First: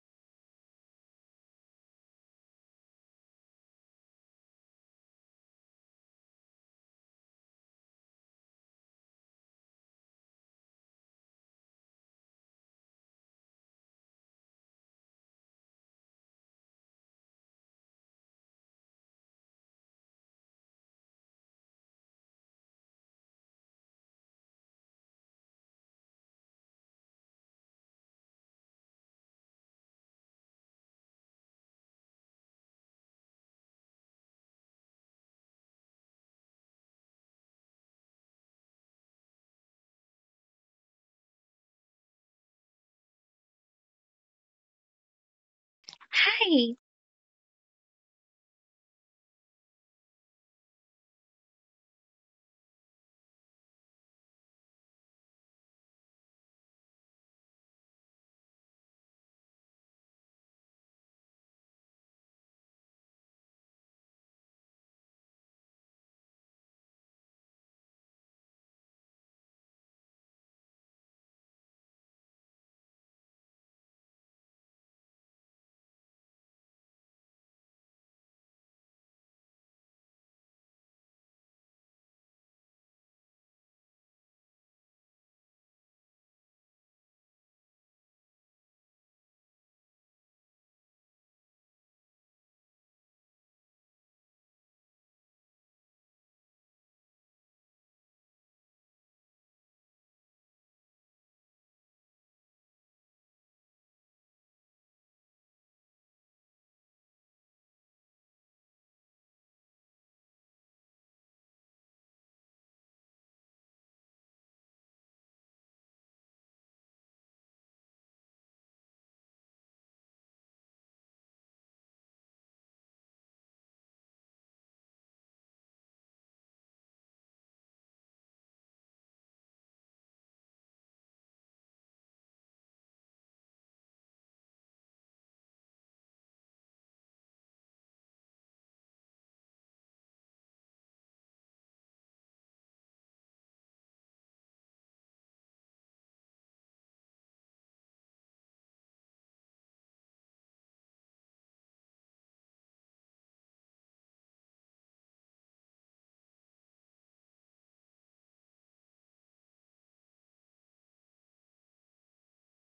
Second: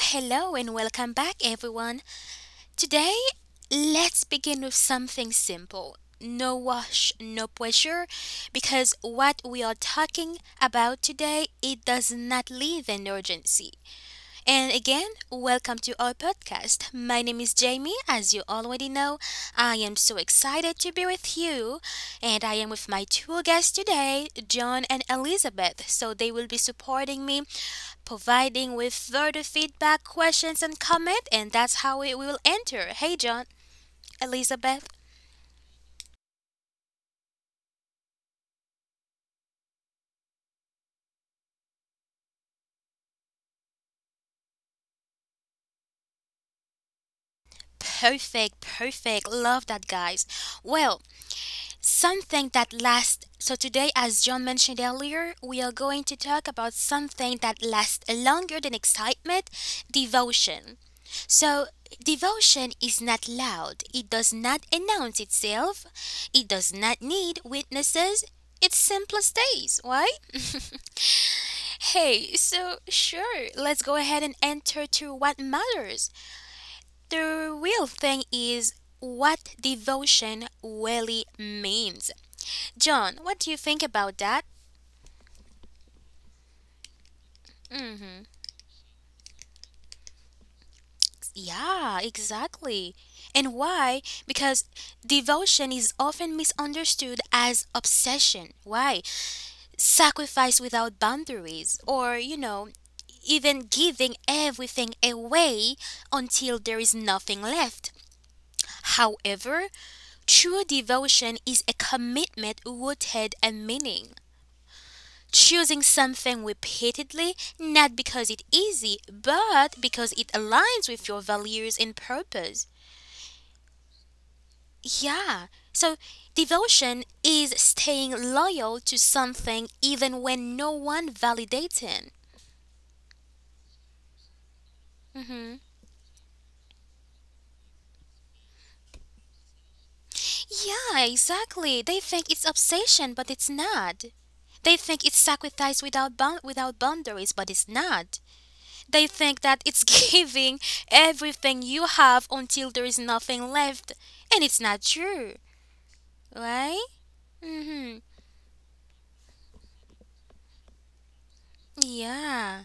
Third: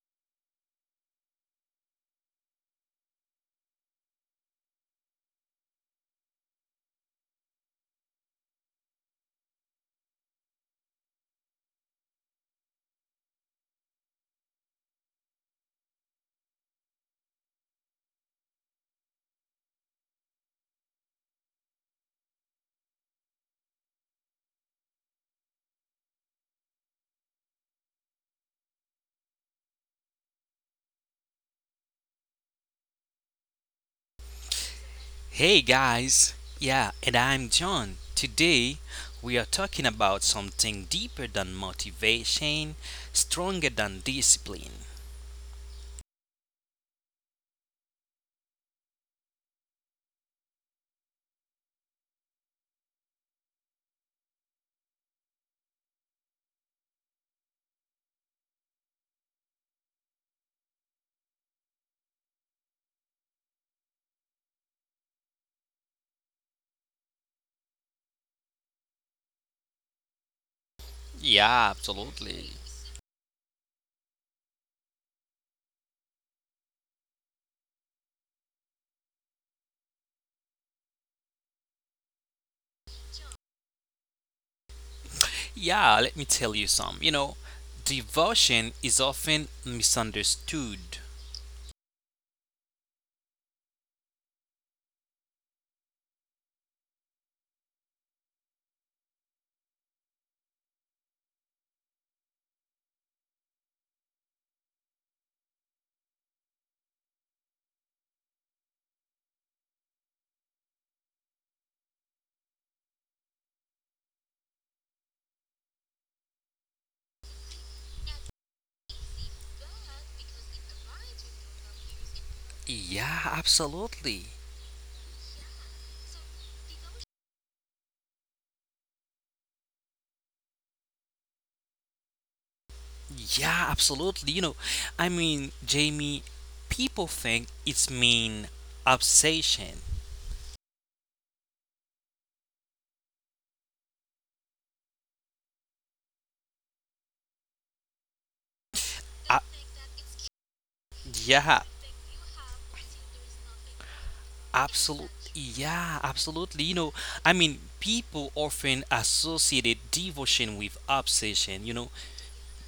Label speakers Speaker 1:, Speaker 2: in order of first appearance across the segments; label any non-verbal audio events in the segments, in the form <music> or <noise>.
Speaker 1: hello, and welcome back, everyone. Today, let's begin with something simple no wash, no pressure, because what we are talking about today, it does not leave an urgency. And again, welcome to our podcast. My name is Jamie. As you already know, I am so excited to be with you. And I am with my two guests today, John and Elizabeth. So they will be supporting me, providing with further feedback, questions, and comment. And that's how it will enter. Hey, John, Elizabeth.
Speaker 2: Hey guys, yeah, and I'm John. Today we are talking about something deeper than motivation, stronger than discipline.
Speaker 3: Hi,
Speaker 1: Perfect, perfect. Love that, guys. Well, something that lasts. So, today, as John mentioned earlier, we are going to talk about something that lasts longer than excitement devotion. So, devotion is not loud, it does not announce itself, it does not need witnesses. It simply stays, right? <laughs>
Speaker 2: Yeah,
Speaker 1: Hey,
Speaker 2: absolutely.
Speaker 1: so sure, let's go ahead and enter to what matters. The real thing is what devotion really means. John, what do you think about that?
Speaker 2: Yeah, let me tell you some.
Speaker 1: hmm
Speaker 2: Devotion is often misunderstood.
Speaker 1: Yeah, exactly. And why? Because devotion is often misunderstood as obsession. Why? Sacrifice without boundaries, or, even giving everything away until there is nothing left. However, true devotion is a commitment rooted in meaning. Choosing something repeatedly not because it's easy but because it aligns with your values and purpose.
Speaker 2: Yeah, absolutely.
Speaker 1: Yeah. So devotion is staying loyal to something even when no one validates it.
Speaker 2: Yeah, absolutely. You know, I mean,
Speaker 1: hmm
Speaker 2: Jamie, people think it's mean obsession.
Speaker 1: Yeah, exactly. They think it's obsession, but it's not. They think it's sacrifice without boundaries, but it's not. They
Speaker 2: Uh,
Speaker 1: think that it's <laughs> giving
Speaker 2: yeah,
Speaker 1: everything you have until there is nothing left. And it's not
Speaker 2: Absolutely.
Speaker 1: true,
Speaker 2: Yeah, absolutely. You
Speaker 1: right?
Speaker 2: know, I mean,
Speaker 1: hmm
Speaker 2: people often associated devotion with obsession, you know.
Speaker 1: Yeah.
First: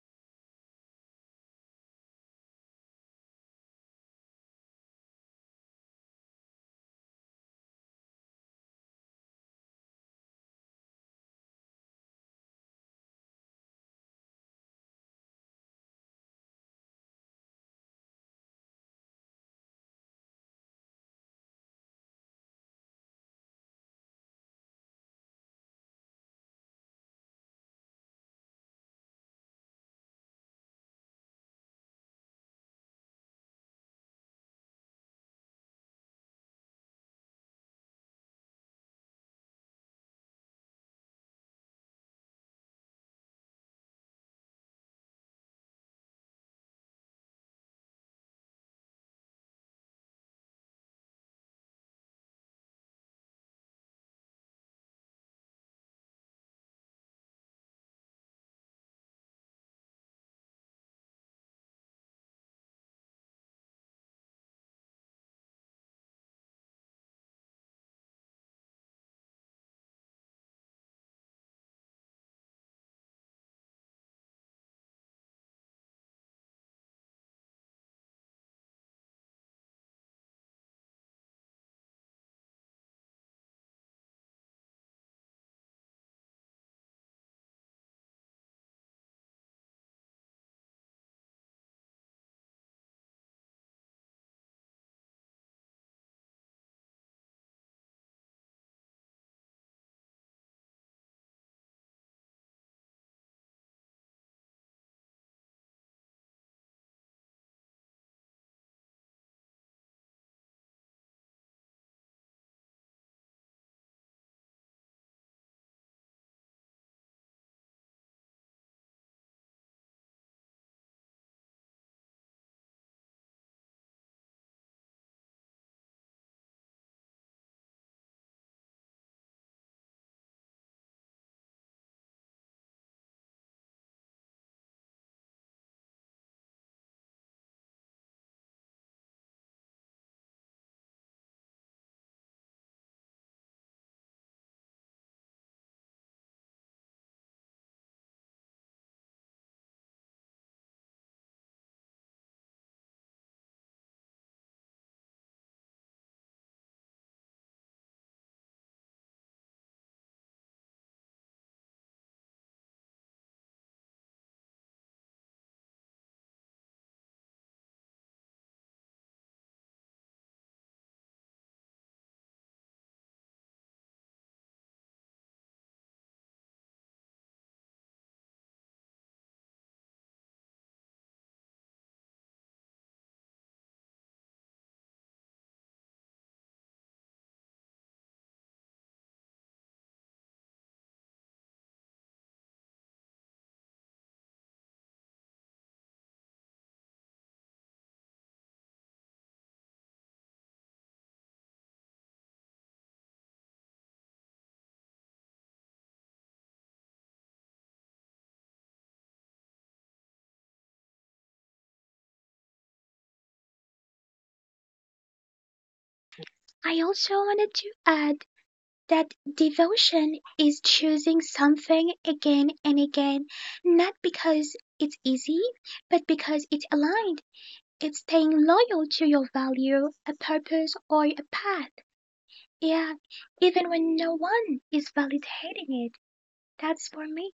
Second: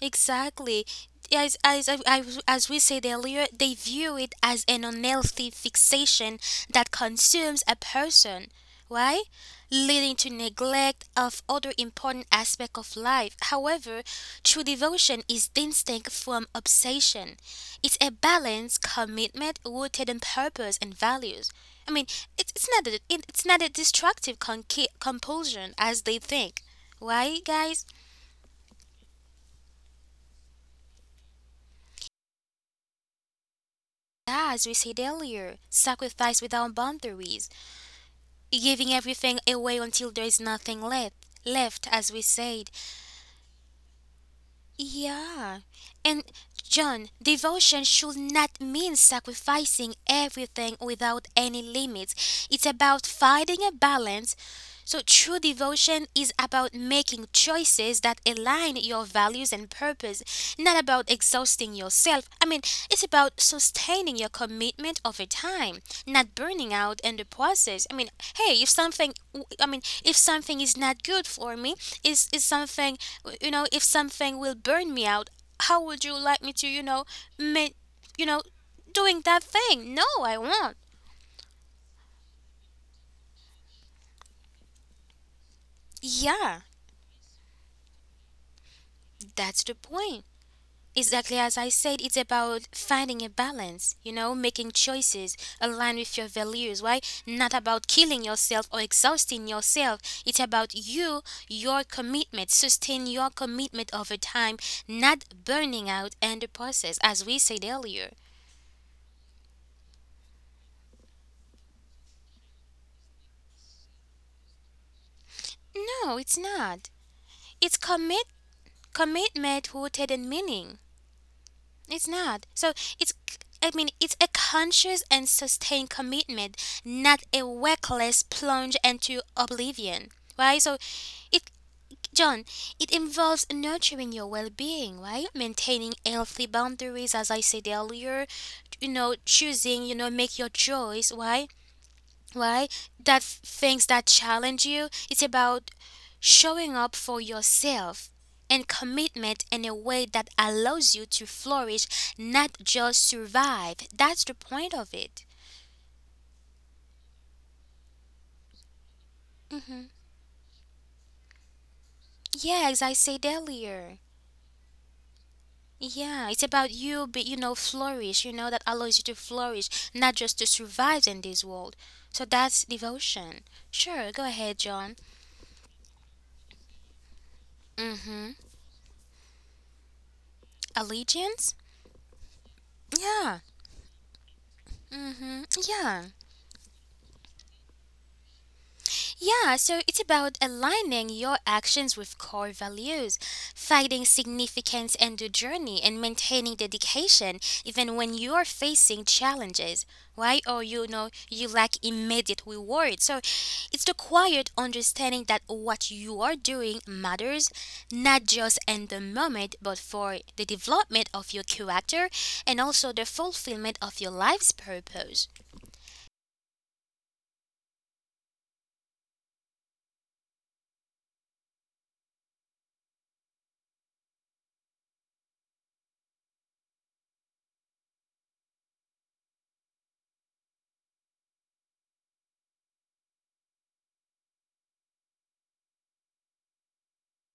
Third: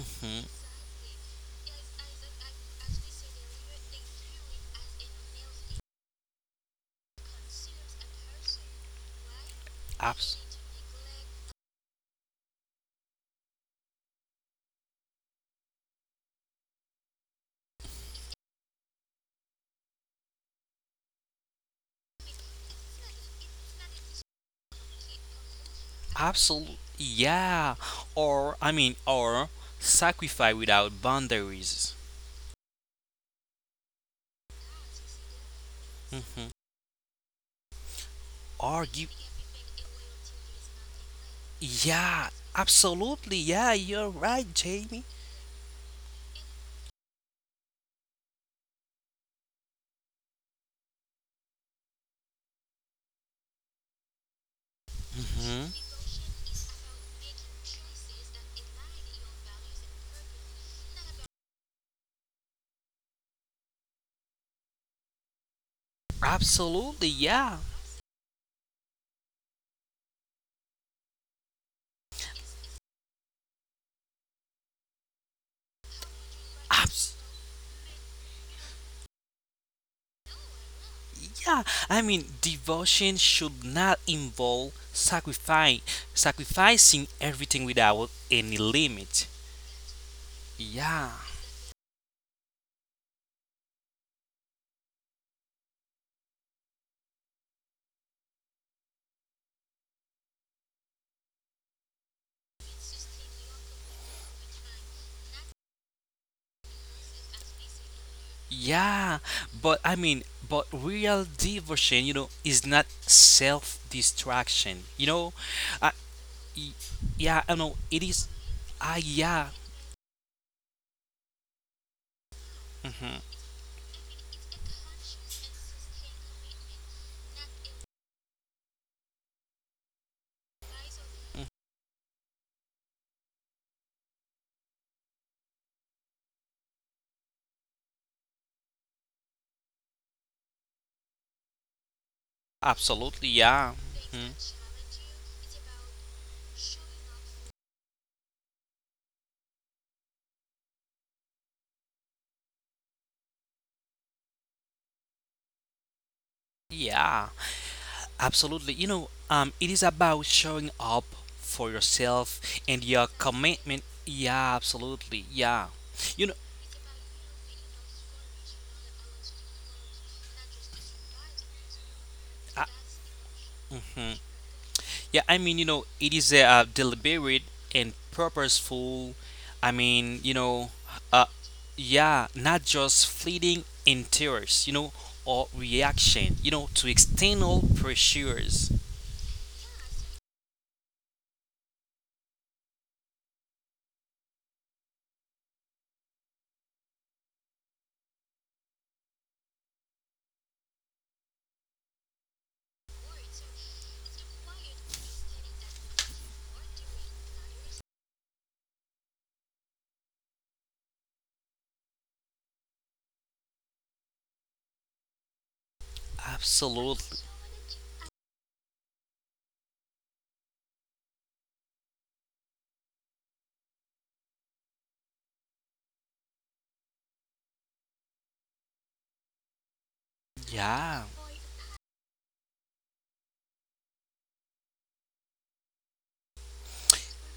Speaker 2: hmm
Speaker 1: Exactly. As, I as we said earlier, they view it as an unhealthy fixation that consumes a person, right? Leading to
Speaker 2: Abs-
Speaker 1: neglect of other important aspects of life. However, true devotion is distinct from obsession. It's a balanced commitment rooted in purpose and values. I mean, it's not it's not a destructive compulsion as they think,
Speaker 2: absolutely.
Speaker 1: right,
Speaker 2: Yeah.
Speaker 1: guys?
Speaker 2: Or sacrifice without boundaries.
Speaker 1: As we said earlier, sacrifice without
Speaker 2: hmm
Speaker 1: boundaries, giving
Speaker 2: Or
Speaker 1: everything
Speaker 2: give.
Speaker 1: away until there is nothing left, left as we
Speaker 2: Yeah,
Speaker 1: said.
Speaker 2: absolutely. Yeah, you're right, Jamie.
Speaker 1: Yeah. And John, devotion should not mean sacrificing everything without any limits. It's about finding a balance. So, true
Speaker 2: hmm
Speaker 1: devotion is about making choices that align your values and purpose, not about exhausting yourself. I mean, it's about sustaining your commitment over time, not burning out
Speaker 2: Absolutely.
Speaker 1: in the
Speaker 2: Yeah.
Speaker 1: process. I mean, hey, if something, I mean, if something is not good for me, is something you know if something will burn me out how would you like me to you know
Speaker 2: Abs-
Speaker 1: make you know doing that thing no I won't
Speaker 2: Yeah, Devotion should not involve sacrificing
Speaker 1: yeah
Speaker 2: sacrificing everything without any limit.
Speaker 1: that's the point
Speaker 2: Yeah.
Speaker 1: exactly as I said it's about finding a balance you know making choices aligned with your values why not about killing yourself or exhausting yourself it's about you your commitment sustain your commitment over time not burning out in the process as we said earlier
Speaker 2: Yeah, but real devotion, you know, is not self-destruction. I,
Speaker 1: no it's
Speaker 2: y-
Speaker 1: not
Speaker 2: yeah, I
Speaker 1: it's
Speaker 2: know it
Speaker 1: commitment
Speaker 2: is. Ah, yeah,
Speaker 1: commitment rooted in meaning. It's not. So it's
Speaker 2: hmm
Speaker 1: I mean it's a conscious and sustained commitment, not a reckless plunge into oblivion. Right? So it John, it involves nurturing your well-being, right? Maintaining healthy boundaries as I said earlier, you know, choosing, you know, make your choice, right? Why
Speaker 2: absolutely, yeah,
Speaker 1: things that
Speaker 2: mhm,
Speaker 1: challenge you. It's about showing up for yourself and commitment in a way that allows you to flourish, not just survive. That's the point of it.
Speaker 2: yeah. Absolutely. It is
Speaker 1: hmm
Speaker 2: about showing up for yourself
Speaker 1: Yeah, as
Speaker 2: and
Speaker 1: I
Speaker 2: your
Speaker 1: said
Speaker 2: commitment.
Speaker 1: earlier.
Speaker 2: Yeah, absolutely. Yeah. You
Speaker 1: Yeah,
Speaker 2: know,
Speaker 1: it's about you, but you know, flourish. You know that allows you to flourish, not just to survive in this world. So
Speaker 2: I,
Speaker 1: that's devotion. Sure, go ahead, John.
Speaker 2: yeah, I mean, it is a deliberate and
Speaker 1: Mm-hmm.
Speaker 2: purposeful. I mean, you know, uh,
Speaker 1: Allegiance.
Speaker 2: yeah, not just
Speaker 1: Yeah.
Speaker 2: fleeting interest,
Speaker 1: Mm-hmm.
Speaker 2: or
Speaker 1: Yeah.
Speaker 2: reaction, you know, to external pressures.
Speaker 1: Yeah, so it's about aligning your actions with core values, finding significance in the journey, and maintaining dedication even when you are facing challenges, right? Or you know, you lack immediate reward. So it's the quiet understanding that what you are doing matters, not just in the moment, but for the development of your character and also the fulfillment of your life's purpose.
Speaker 3: I also
Speaker 2: Absolutely.
Speaker 3: wanted to add that devotion is choosing something again and again, not because it's easy, but because it's aligned. It's staying loyal to your value, a purpose, or
Speaker 2: Yeah.
Speaker 3: a path. Yeah, even when no one is validating it. That's for me.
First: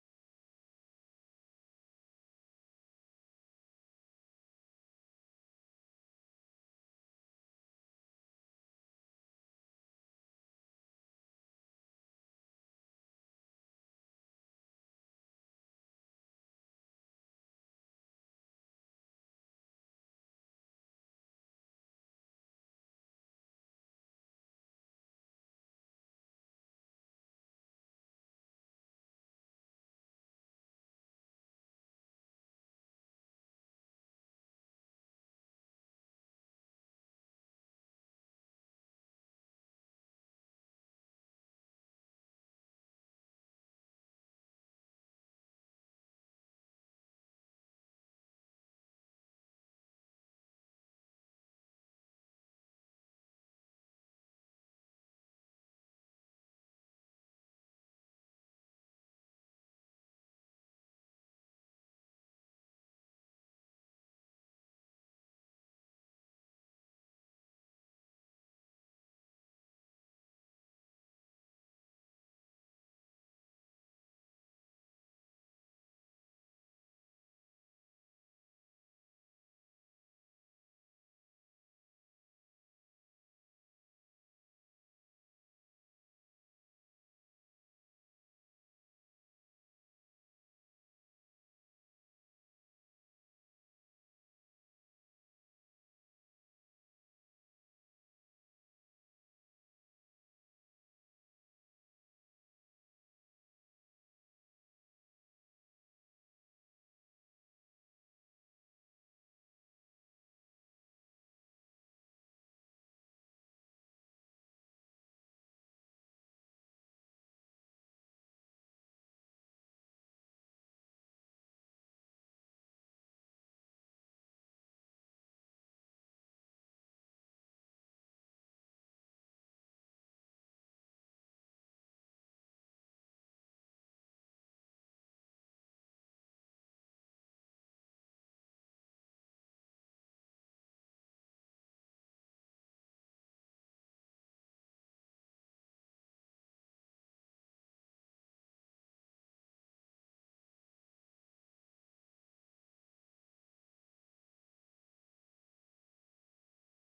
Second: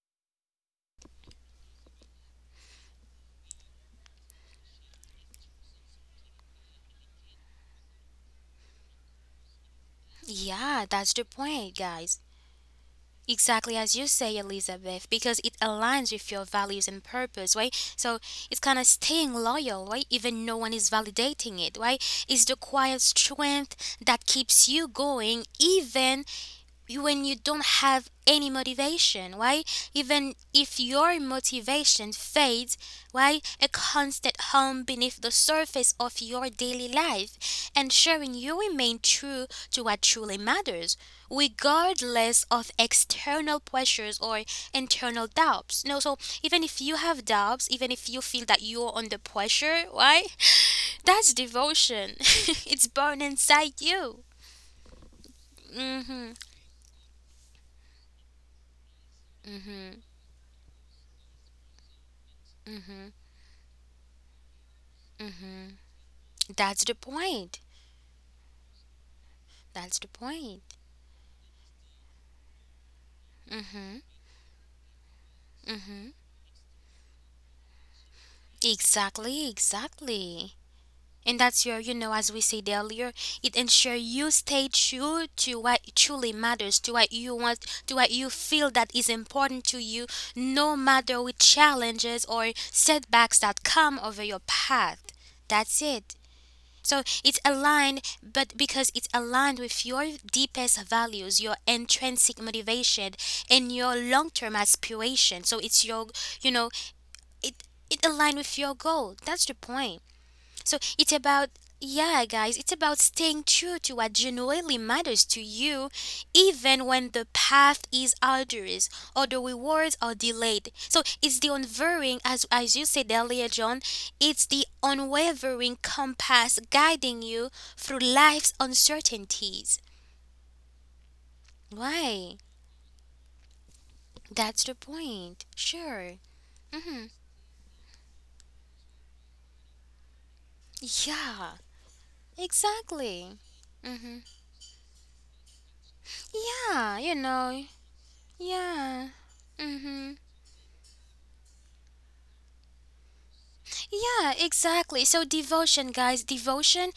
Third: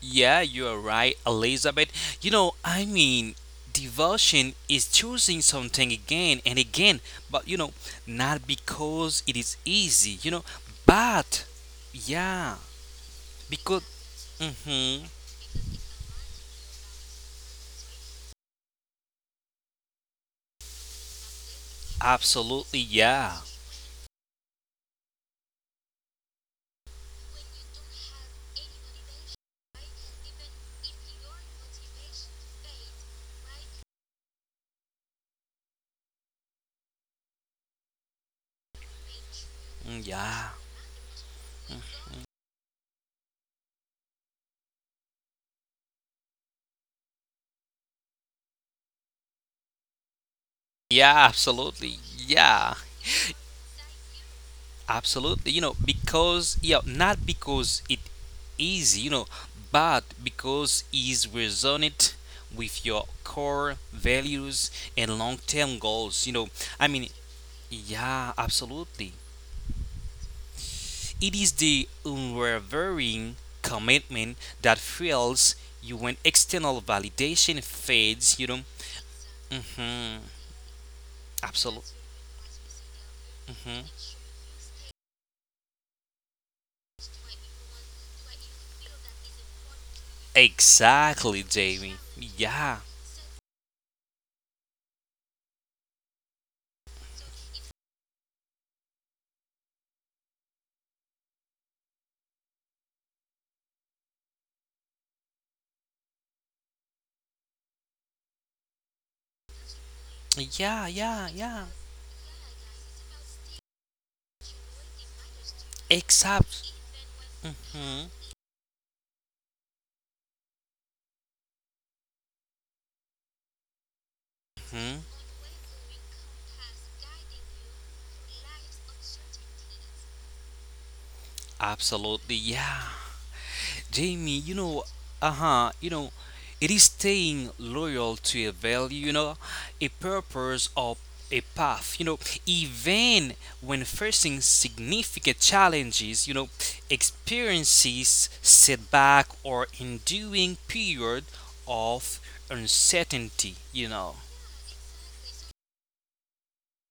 Speaker 2: Yeah, you are right, Elizabeth. You know, I mean, devotion is choosing something again and again, but you know, not because it is easy, you know,
Speaker 1: Yeah, that's the
Speaker 2: but
Speaker 1: point, guys.
Speaker 2: yeah,
Speaker 1: Exactly as
Speaker 2: because,
Speaker 1: you say, Elizabeth,
Speaker 2: hmm
Speaker 1: because it aligns with your values and purpose, right? So it's kind of staying loyal, right? Even no one is validating it, right? It's the
Speaker 2: absolutely,
Speaker 1: quiet
Speaker 2: yeah,
Speaker 1: strength that keeps you going, even when you don't have any motivation why even if your motivation fades why a constant hum beneath the surface of your daily life ensuring you remain true to what
Speaker 2: Mm,
Speaker 1: truly
Speaker 2: yeah,
Speaker 1: matters regardless of external pressures or internal doubts no so even if you have doubts even if you feel that you're under pressure why that's devotion <laughs> it's
Speaker 2: yeah.
Speaker 1: born inside you
Speaker 2: Absolutely, you know,
Speaker 1: mhm
Speaker 2: because yeah, not because it easy, you know,
Speaker 1: mhm
Speaker 2: but because is resonant with
Speaker 1: mhm.
Speaker 2: your core values and
Speaker 1: Mm-hmm.
Speaker 2: long-term goals.
Speaker 1: That's
Speaker 2: I
Speaker 1: the
Speaker 2: mean,
Speaker 1: point.
Speaker 2: yeah, Absolutely.
Speaker 1: That's the point.
Speaker 2: It is the unwavering
Speaker 1: Mm-hmm.
Speaker 2: commitment that fuels you
Speaker 1: Mm-hmm.
Speaker 2: when external validation fades. You know,
Speaker 1: Exactly, exactly.
Speaker 2: mm-hmm,
Speaker 1: And that's your, you know,
Speaker 2: absolutely,
Speaker 1: as we said earlier, it ensures
Speaker 2: hmm
Speaker 1: you stay true to what truly matters, to what you want, to what you feel that is important to you, no matter with
Speaker 2: Exactly, Jamie.
Speaker 1: challenges or
Speaker 2: Yeah,
Speaker 1: setbacks that come over your path. That's it. So it's aligned, but because it's aligned with your deepest values, your intrinsic motivation, and your long-term aspiration. So it's your, you know, it it aligned with your goal. That's the point. So
Speaker 2: yeah,
Speaker 1: it's
Speaker 2: yeah,
Speaker 1: about,
Speaker 2: yeah.
Speaker 1: yeah, guys, it's about staying true to what genuinely matters to you,
Speaker 2: Except
Speaker 1: even when the path is
Speaker 2: Mm-hmm.
Speaker 1: arduous or the rewards are delayed. So it's the unwavering, as you said earlier, John, it's the unwavering compass guiding you through life's uncertainties. Why?
Speaker 2: Absolutely, yeah. Jamie, you
Speaker 1: That's the
Speaker 2: know, uh
Speaker 1: point.
Speaker 2: huh, you
Speaker 1: Sure.
Speaker 2: know, it is staying loyal to a value, you know, a purpose or a
Speaker 1: Yeah,
Speaker 2: path, you know,
Speaker 1: exactly.
Speaker 2: even when
Speaker 1: Mm-hmm.
Speaker 2: facing significant challenges, you know,
Speaker 1: Yeah, you know.
Speaker 2: experiences,
Speaker 1: Yeah.
Speaker 2: setback, or
Speaker 1: Mm-hmm.
Speaker 2: enduring period of uncertainty, you know.
Speaker 1: Yeah, exactly. So devotion, guys, devotion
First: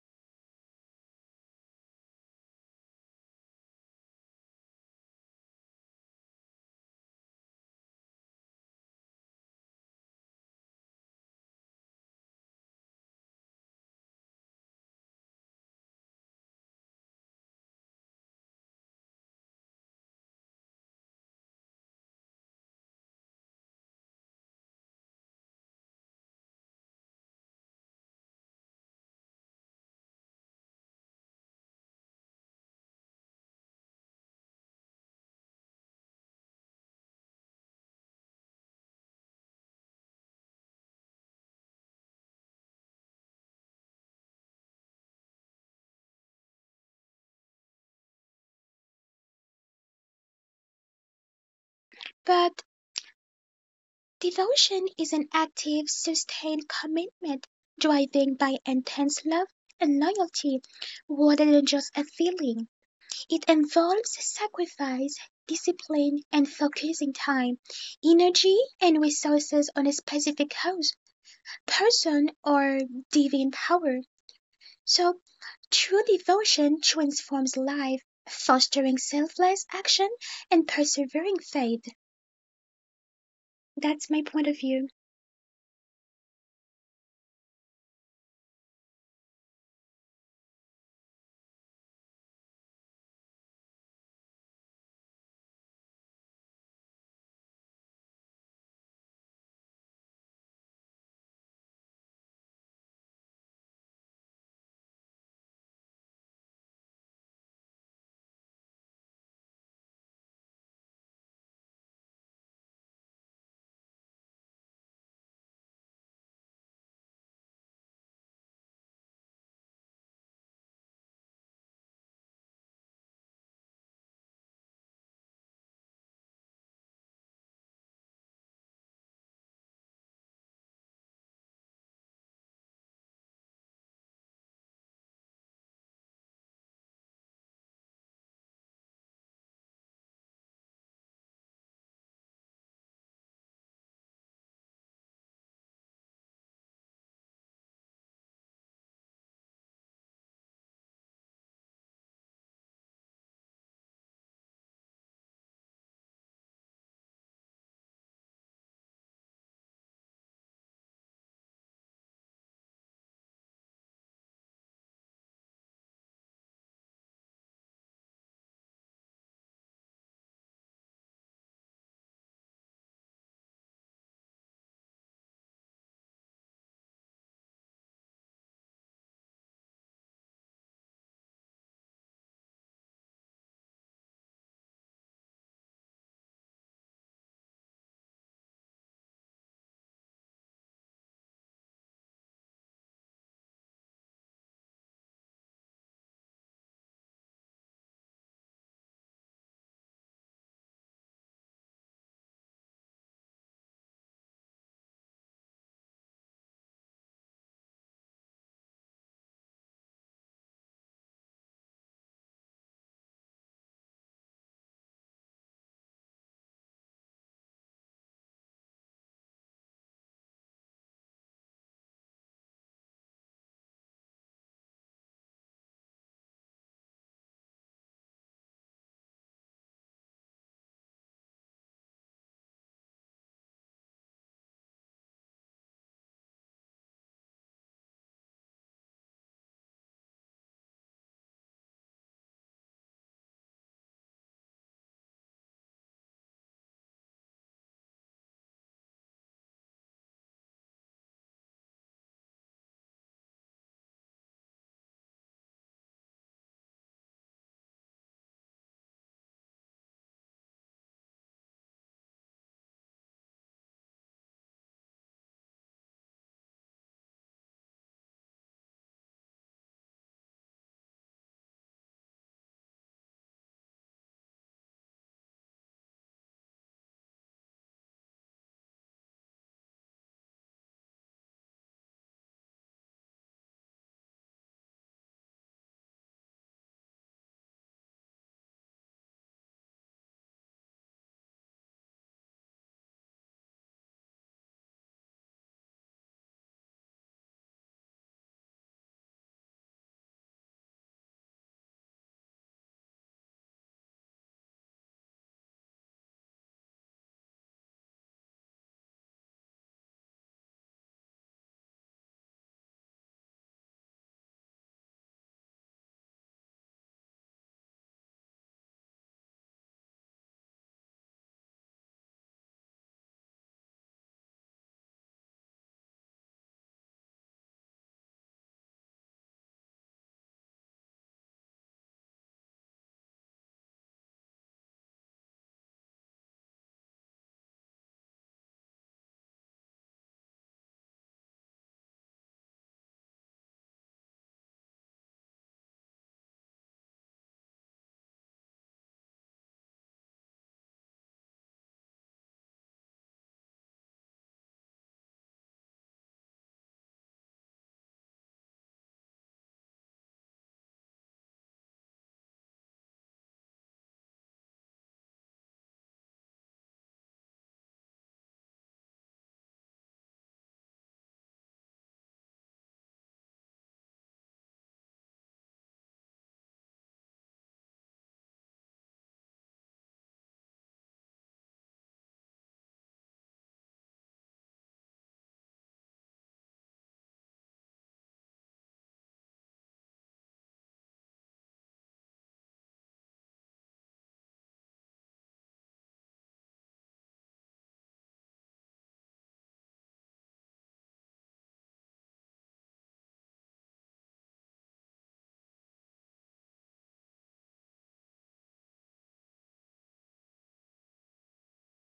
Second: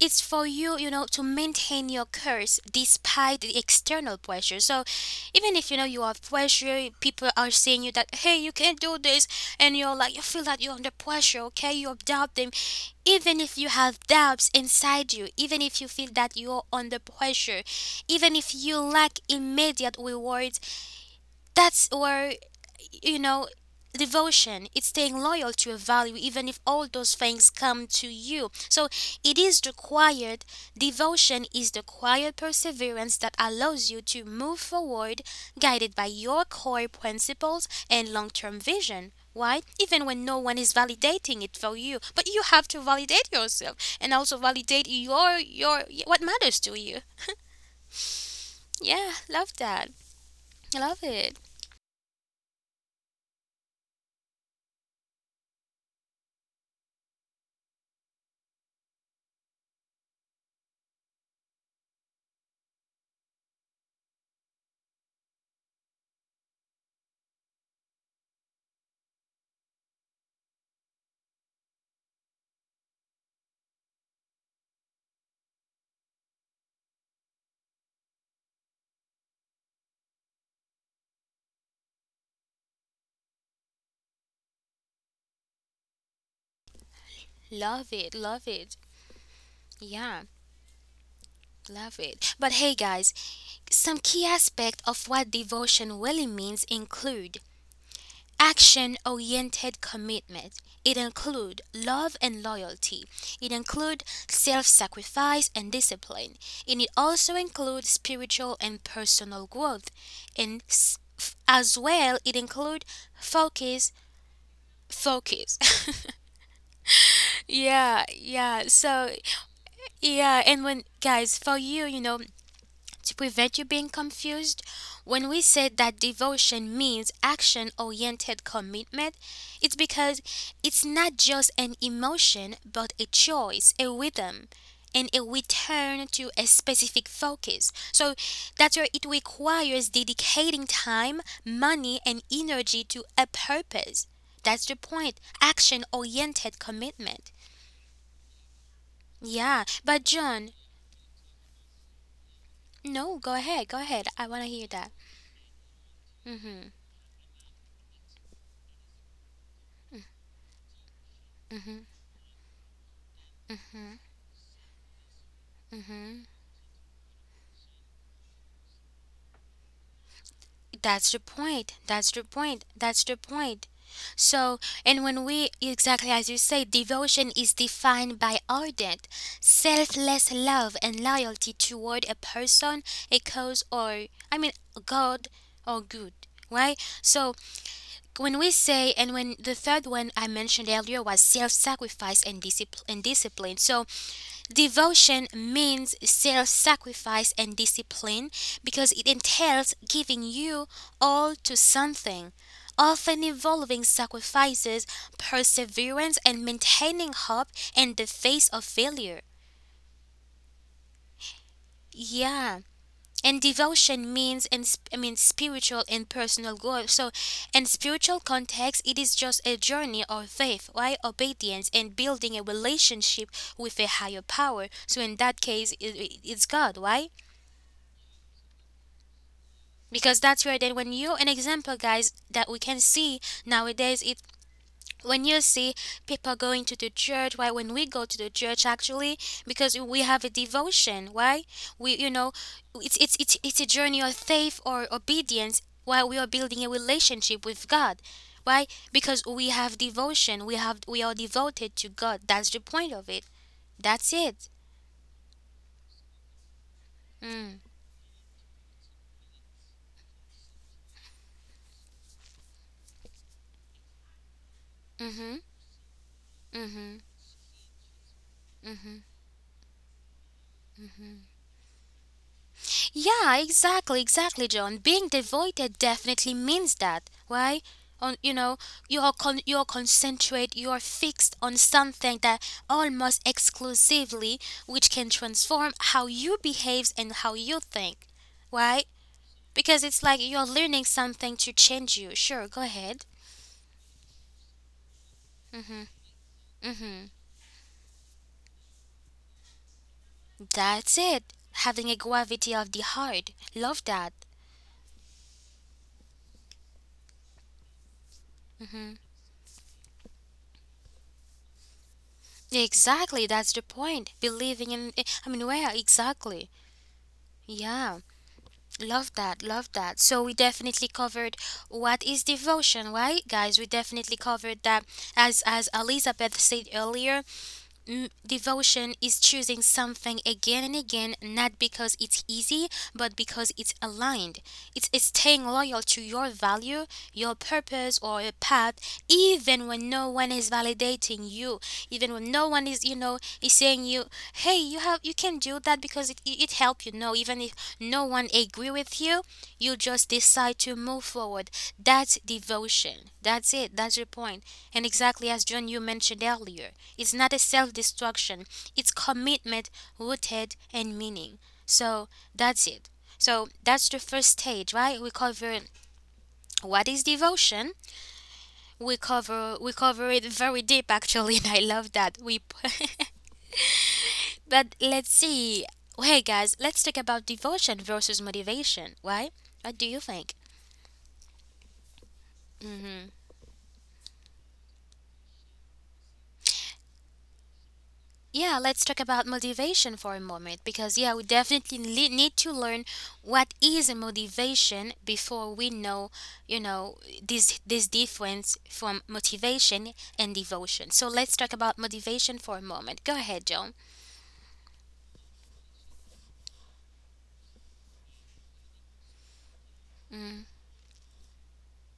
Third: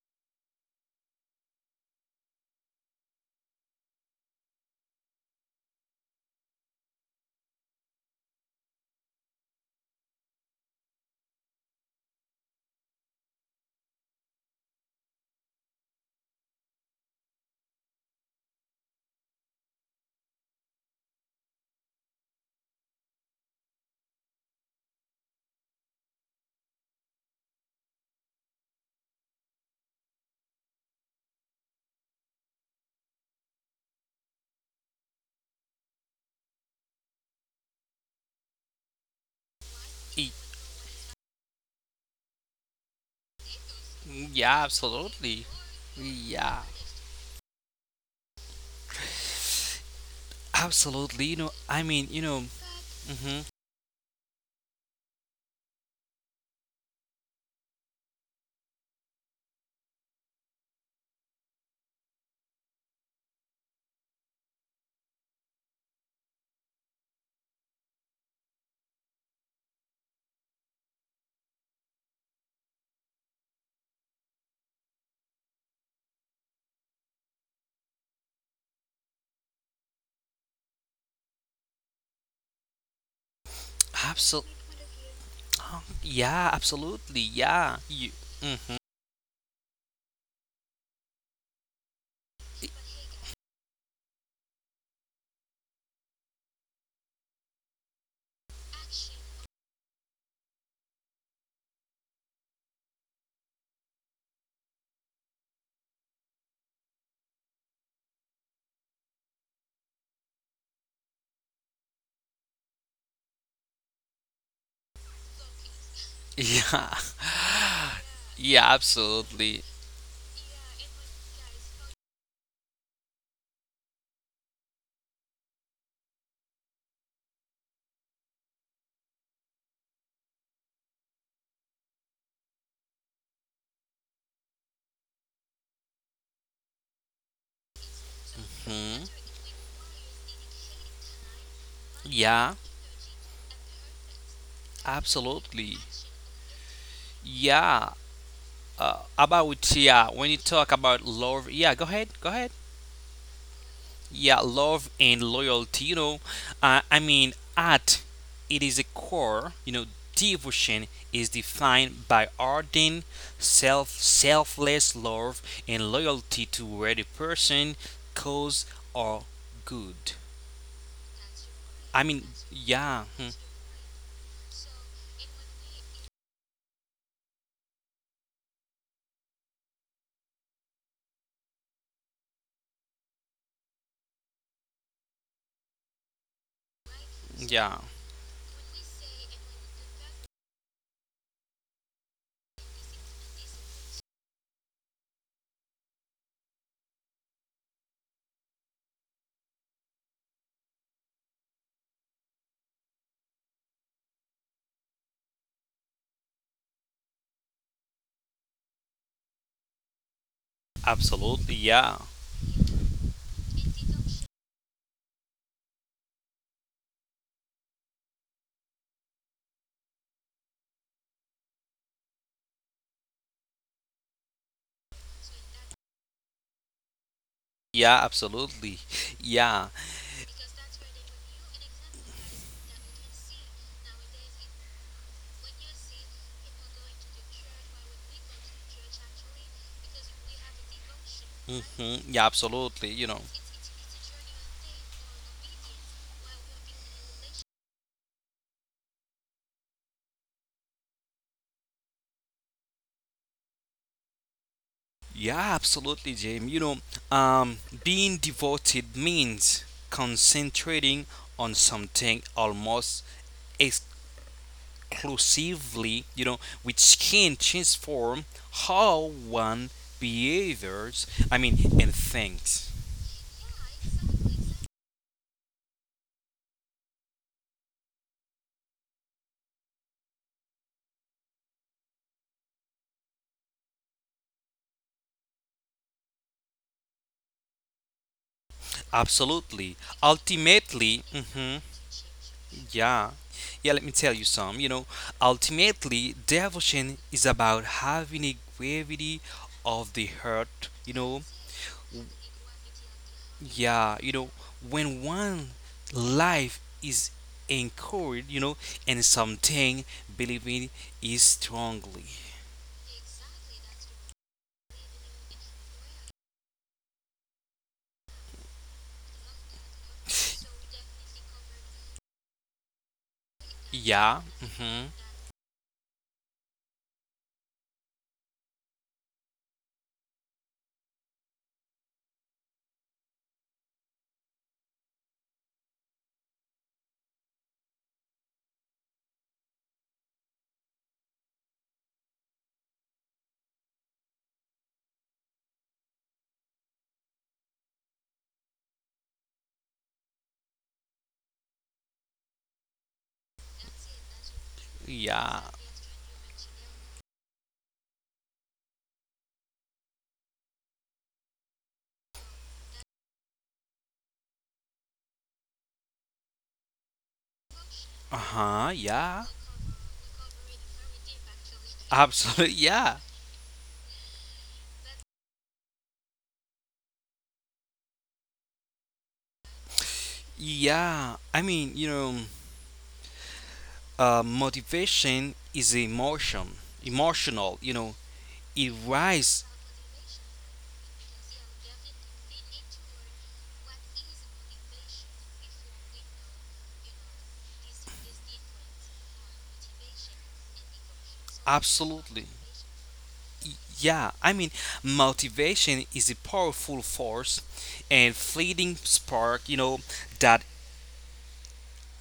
Speaker 1: is for you, you know, to maintain your curse despite the external pressure. So even if you know you have pressure, people are saying you that hey, you can't do this and you're like you feel that you're under pressure, okay? You doubt them. Even if you have doubts inside you, even if you feel that you're under pressure, even if you lack immediate rewards, that's where you know devotion it's staying loyal to a value even if all those things come to you so it is required. Devotion is the quiet perseverance that allows you to move forward guided by your core principles and long-term vision why, even when
Speaker 2: E-
Speaker 1: no one is validating it for you but you have to validate yourself and also
Speaker 2: Yeah,
Speaker 1: validate your
Speaker 2: absolutely.
Speaker 1: what matters
Speaker 2: Yeah.
Speaker 1: to you yeah love that love
Speaker 2: Absolutely, you
Speaker 1: it
Speaker 2: know, I mean, you know,
Speaker 3: But
Speaker 2: mm-hmm.
Speaker 3: devotion is an active, sustained commitment, driving by intense love and loyalty, rather than just a feeling. It involves sacrifice, discipline, and focusing time, energy, and resources on a specific cause, person, or divine power. So, true devotion transforms life, fostering selfless action and persevering faith. That's my point of view.
Speaker 2: Yeah, absolutely.
Speaker 1: love
Speaker 2: Yeah.
Speaker 1: it
Speaker 2: You,
Speaker 1: love it
Speaker 2: mm,
Speaker 1: yeah. Love it. But hey, guys, some key aspects of what devotion really means include action oriented commitment. It includes love and loyalty. It includes self sacrifice and discipline. And it also includes spiritual and personal growth. And as well, it includes focus, focus. <laughs>
Speaker 2: <laughs> yeah.
Speaker 1: Yeah, yeah.
Speaker 2: Yeah,
Speaker 1: So,
Speaker 2: absolutely.
Speaker 1: yeah. And when, guys, for you, you know, to prevent you being confused, when we say that devotion means action oriented commitment, it's because it's not just an emotion, but a choice, a rhythm, and a return to a specific focus. So that's where it
Speaker 2: Hmm.
Speaker 1: requires dedicating time, money, and energy
Speaker 2: Yeah,
Speaker 1: to a purpose. That's the point. Action
Speaker 2: absolutely.
Speaker 1: oriented commitment.
Speaker 2: Yeah.
Speaker 1: Yeah, but John,
Speaker 2: When you talk about love, yeah, go ahead, go ahead.
Speaker 1: no, go ahead, go ahead. I want to hear
Speaker 2: Yeah,
Speaker 1: that.
Speaker 2: love and loyalty. You
Speaker 1: Mhm.
Speaker 2: know,
Speaker 1: Hmm.
Speaker 2: I mean, at It is a core. You know, devotion is
Speaker 1: Mm hmm.
Speaker 2: defined by ardent, selfless love and
Speaker 1: Mhm.
Speaker 2: loyalty toward a person, cause, or good.
Speaker 1: That's the point. That's the
Speaker 2: I mean,
Speaker 1: point. That's the
Speaker 2: yeah, hmm,
Speaker 1: point. So, and when we, exactly as you say, devotion is defined by ardent, selfless love and loyalty toward a person, a cause, or, I mean, God or good, right? So,
Speaker 2: yeah,
Speaker 1: when we say, and when the third one I mentioned earlier was self sacrifice and discipline. So, devotion means self sacrifice and discipline because it entails giving you all to something, often involving sacrifices, perseverance, and maintaining hope in the face of failure.
Speaker 2: absolutely, yeah,
Speaker 1: Yeah. And devotion means I mean spiritual and personal growth. So, in spiritual context, it is just a journey of faith, right? Obedience and building a relationship with a higher power. So, in that case, it's God, right?
Speaker 2: yeah, absolutely, <laughs> yeah,
Speaker 1: Because that's where then when you an example guys that we can see nowadays it when you see people going to the church why when we go to the church actually because we have a devotion why
Speaker 2: hmm
Speaker 1: we you know
Speaker 2: yeah, Absolutely, you know,
Speaker 1: it's a journey of faith or obedience while we are building a relationship with God why because we have devotion we are devoted to God that's the point of it that's it
Speaker 2: yeah, absolutely, James.
Speaker 1: mm.
Speaker 2: Being devoted means concentrating on something almost
Speaker 1: Mhm
Speaker 2: inclusively, you know, which
Speaker 1: mhm.
Speaker 2: can transform how one behaviors, I mean, and thinks.
Speaker 1: Yeah, exactly, exactly, John. Being devoted definitely means that. Why? On you know, you are concentrate, you are fixed on something that almost exclusively, which can transform how you behaves and how you think. Why?
Speaker 2: Absolutely.
Speaker 1: Because it's like you're learning
Speaker 2: Ultimately,
Speaker 1: something to
Speaker 2: mhm,
Speaker 1: change you. Sure, go ahead.
Speaker 2: yeah, yeah, let me tell you some. You know, ultimately, devotion
Speaker 1: Mhm.
Speaker 2: is about having a gravity of the heart. You
Speaker 1: That's
Speaker 2: know,
Speaker 1: it. Having a gravity of the heart. Love
Speaker 2: yeah, you
Speaker 1: that.
Speaker 2: know, when one life is anchored, you know,
Speaker 1: Mhm.
Speaker 2: and something believing is strongly.
Speaker 1: Exactly, that's the point. Believing in I mean, where exactly? Yeah. Love that, love that. So we definitely covered what is devotion, right, guys? We definitely
Speaker 2: Yeah.
Speaker 1: covered
Speaker 2: Mm-hmm.
Speaker 1: that, as Elizabeth said earlier. Devotion is choosing something again and again, not because it's easy, but because it's aligned. It's staying loyal to your value, your purpose, or your path, even when no one is validating you, even when no one is, is saying you, hey, you have, you can do that because it helped you. No, even if no one agree with you, you just decide to move forward. That's devotion. That's it. That's your point. And exactly
Speaker 2: Yeah.
Speaker 1: as John, you mentioned earlier, it's not a self destruction, it's commitment rooted in meaning. So that's it. So that's the first stage, right? We cover what is devotion.
Speaker 2: Uh-huh.
Speaker 1: We
Speaker 2: Yeah.
Speaker 1: cover we cover it very deep actually, <laughs> and I
Speaker 2: <laughs>
Speaker 1: love that. We
Speaker 2: Absolutely. Yeah.
Speaker 1: <laughs> but let's see. Hey guys, let's talk about devotion versus motivation, right? What do you think?
Speaker 2: Yeah.
Speaker 1: Mm-hmm.
Speaker 2: Motivation is emotional. You know,
Speaker 1: Yeah,
Speaker 2: it
Speaker 1: let's talk about
Speaker 2: rises
Speaker 1: motivation for a moment because, yeah, we definitely need to learn what is a motivation before we know, you know, this difference from motivation and devotion. So let's talk about
Speaker 2: absolutely.
Speaker 1: motivation for a moment. Go ahead,
Speaker 2: Y-
Speaker 1: Joan.
Speaker 2: Yeah. I mean, motivation is a powerful force and fleeting spark. That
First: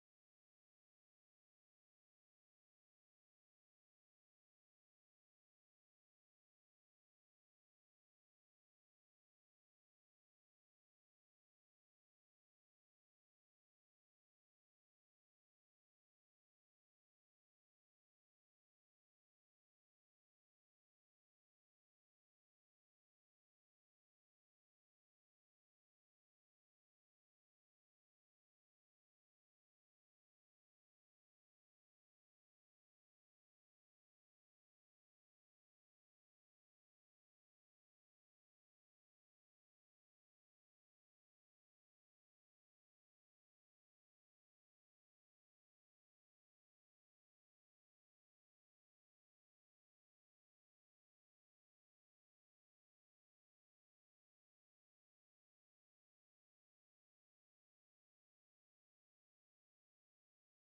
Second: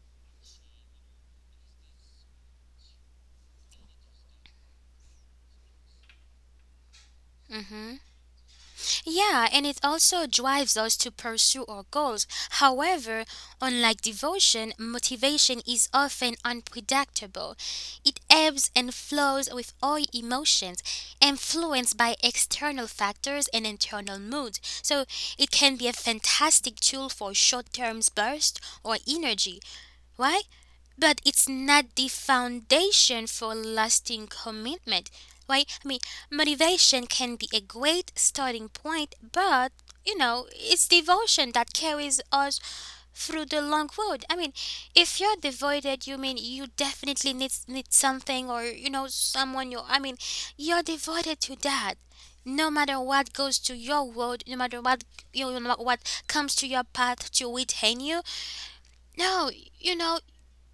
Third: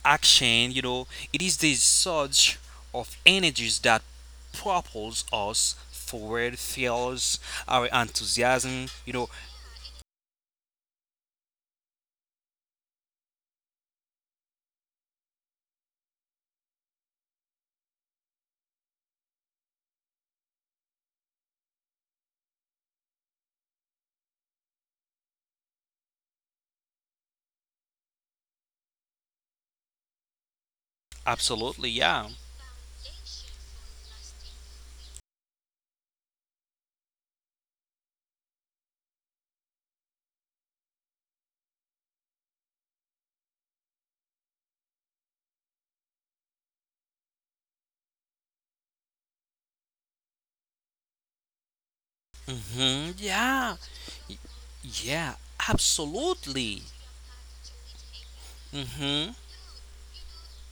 Speaker 2: action. You know, it is the surge of energies that propels us forward, fuels our
Speaker 1: Mm-hmm.
Speaker 2: enthusiasm. You know,
Speaker 1: Yeah, and it also drives us to pursue our goals. However, unlike devotion, motivation is often unpredictable. It ebbs and flows with all emotions, influenced by external factors and internal moods. So it can be a fantastic tool for short term bursts or energy, why? But it's
Speaker 2: absolutely,
Speaker 1: not the
Speaker 2: yeah.
Speaker 1: foundation for lasting commitment. Why? I mean, motivation can be a great starting point, but you know, it's devotion that carries us through the long road. I mean, if you're devoted, you mean you definitely need something or you know someone you I mean, you're devoted to that. No matter
Speaker 2: hmm
Speaker 1: what goes to
Speaker 2: yeah,
Speaker 1: your world, no matter what
Speaker 2: yeah,
Speaker 1: you know, what comes to your
Speaker 2: absolutely.
Speaker 1: path to retain you,
Speaker 2: Hmm
Speaker 1: no, you know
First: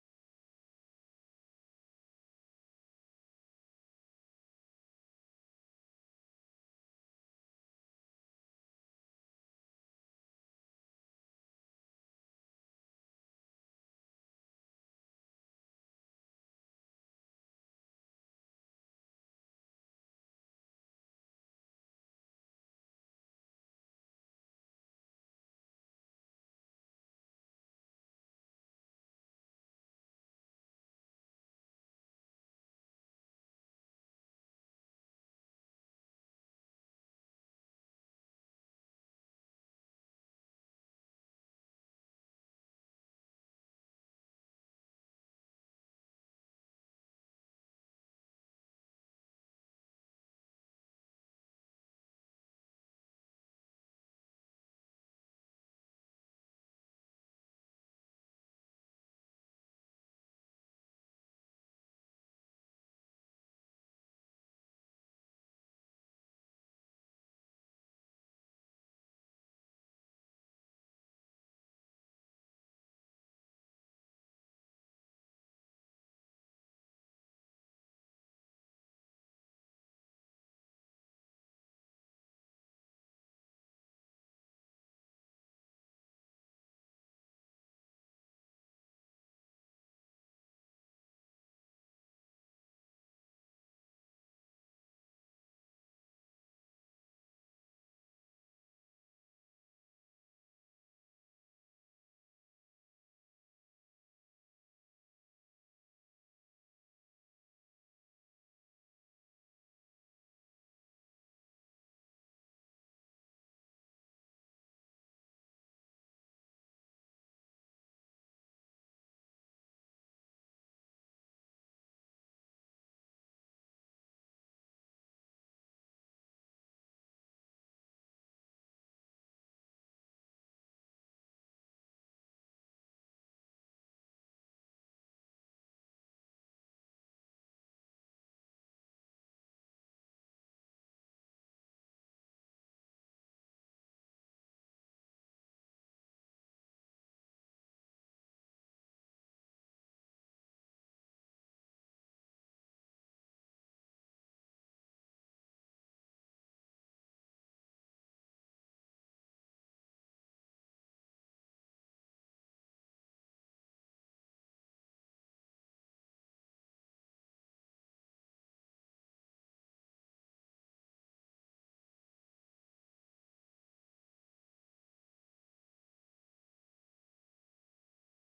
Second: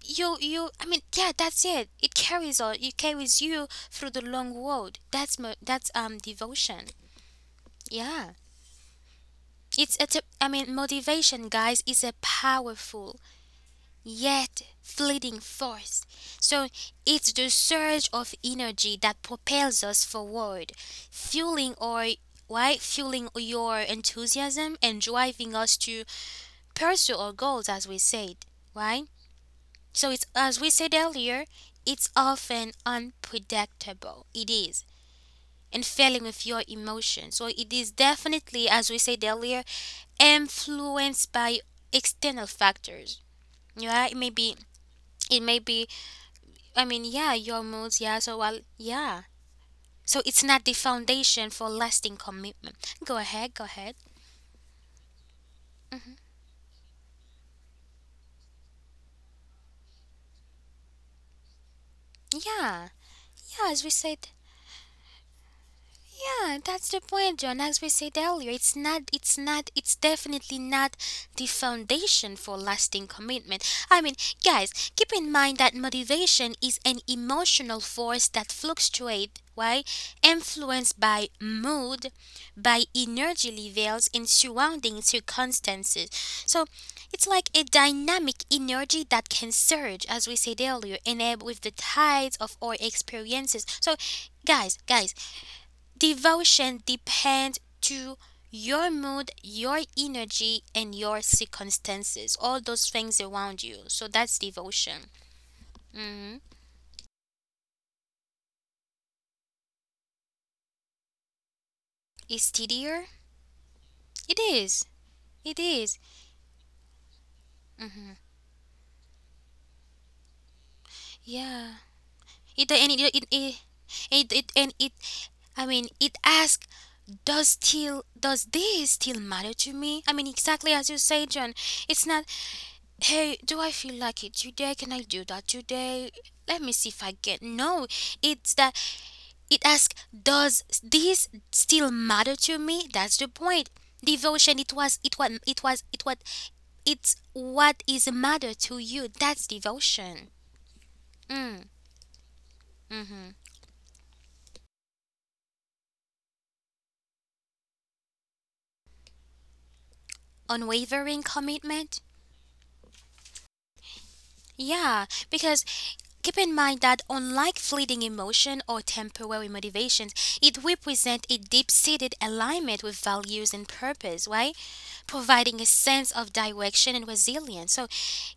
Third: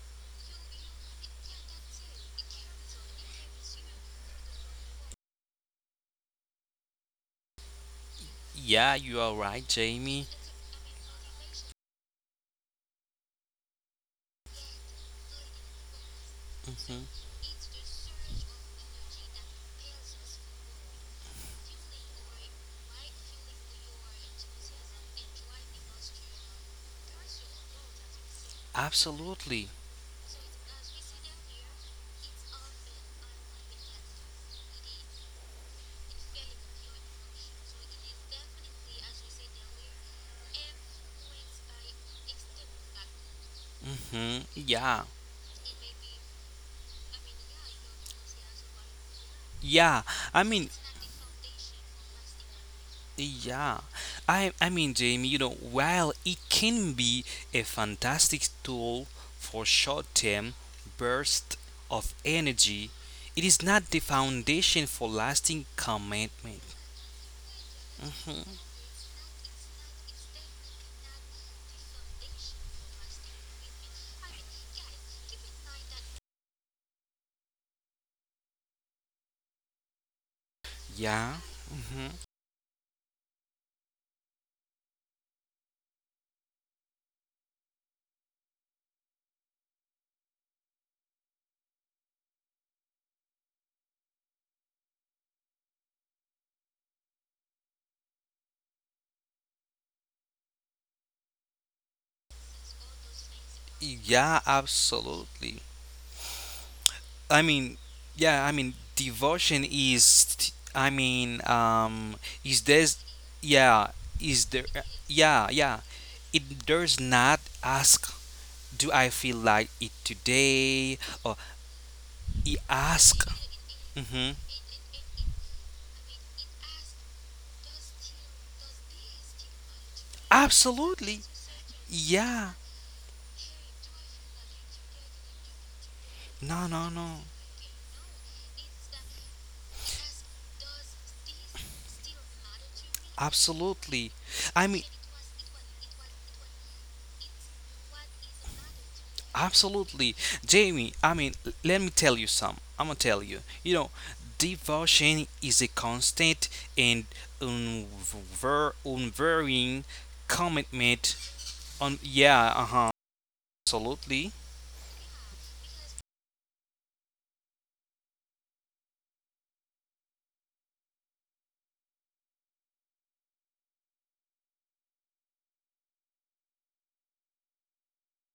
Speaker 1: you I mean, yeah, that's it, it carries all, it carries you through the long road. That's devotion. Yeah,
Speaker 2: yeah, you are right,
Speaker 1: it's a
Speaker 2: Jamie.
Speaker 1: I mean motivation guys is a powerful yet fleeting force. So it's the surge of energy that propels us forward, fueling or why fueling your enthusiasm and driving us to pursue our goals as we said, right?
Speaker 2: Absolutely.
Speaker 1: So it's as we said earlier, it's often unpredictable. It is. And failing with your emotions. So it is definitely, as we said earlier, influenced by external factors. Yeah, it may
Speaker 2: Hmm
Speaker 1: be
Speaker 2: yeah,
Speaker 1: it may be I mean, yeah, your moods, yeah, so well yeah.
Speaker 2: yeah.
Speaker 1: So it's
Speaker 2: I
Speaker 1: not
Speaker 2: mean,
Speaker 1: the foundation for lasting commitment. Go ahead, go
Speaker 2: Yeah,
Speaker 1: ahead.
Speaker 2: I mean, Jamie, while it can be a fantastic tool for short-term bursts of
Speaker 1: Yeah.
Speaker 2: energy, it is
Speaker 1: Yeah, as we
Speaker 2: not the
Speaker 1: said,
Speaker 2: foundation for lasting
Speaker 1: yeah,
Speaker 2: commitment.
Speaker 1: that's the point, John. As we said earlier, it's not, it's definitely not the foundation for lasting commitment. I mean, guys, keep in mind that motivation is an emotional force that fluctuates, right? Influenced by
Speaker 2: Yeah. hmm
Speaker 1: mood, by energy levels, and surrounding circumstances. So it's like a dynamic energy that can surge, as we said earlier, and ebb with the tides of our experiences. So, guys, devotion depends to your mood, your energy, and your circumstances. All those things around you. So
Speaker 2: Yeah,
Speaker 1: that's devotion.
Speaker 2: absolutely.
Speaker 1: hmm
Speaker 2: I mean, yeah, I mean, devotion is, t- I mean,
Speaker 1: Is
Speaker 2: is this,
Speaker 1: steadier?
Speaker 2: yeah,
Speaker 1: It
Speaker 2: is there,
Speaker 1: is.
Speaker 2: yeah,
Speaker 1: It
Speaker 2: yeah.
Speaker 1: is.
Speaker 2: It does not ask do I feel like it today? Or
Speaker 1: Yeah.
Speaker 2: he
Speaker 1: It and it
Speaker 2: ask,
Speaker 1: it, it
Speaker 2: hmm
Speaker 1: it it and it. I mean, it asks, does this still matter to me? I mean, exactly as you
Speaker 2: absolutely,
Speaker 1: say, John. It's not.
Speaker 2: yeah,
Speaker 1: Hey, do I feel like it today? Can I do that today? Let
Speaker 2: no,
Speaker 1: me see
Speaker 2: no,
Speaker 1: if I
Speaker 2: no,
Speaker 1: get. No, it's that. It asks, does this still matter to me? That's the point.
Speaker 2: absolutely.
Speaker 1: Devotion.
Speaker 2: I
Speaker 1: It
Speaker 2: mean,
Speaker 1: was. It was. It was. It was. It's what is matter to you. That's
Speaker 2: absolutely,
Speaker 1: devotion.
Speaker 2: Jamie. Let me tell you some. I'm gonna tell you. You know, devotion is a constant and unvarying commitment.
Speaker 1: Unwavering
Speaker 2: On
Speaker 1: commitment.
Speaker 2: yeah, uh huh, absolutely,
Speaker 1: Yeah, because keep in mind that, unlike fleeting emotion or temporary motivations, it represents a deep seated alignment with values and purpose, right? Providing a sense of direction and resilience. So,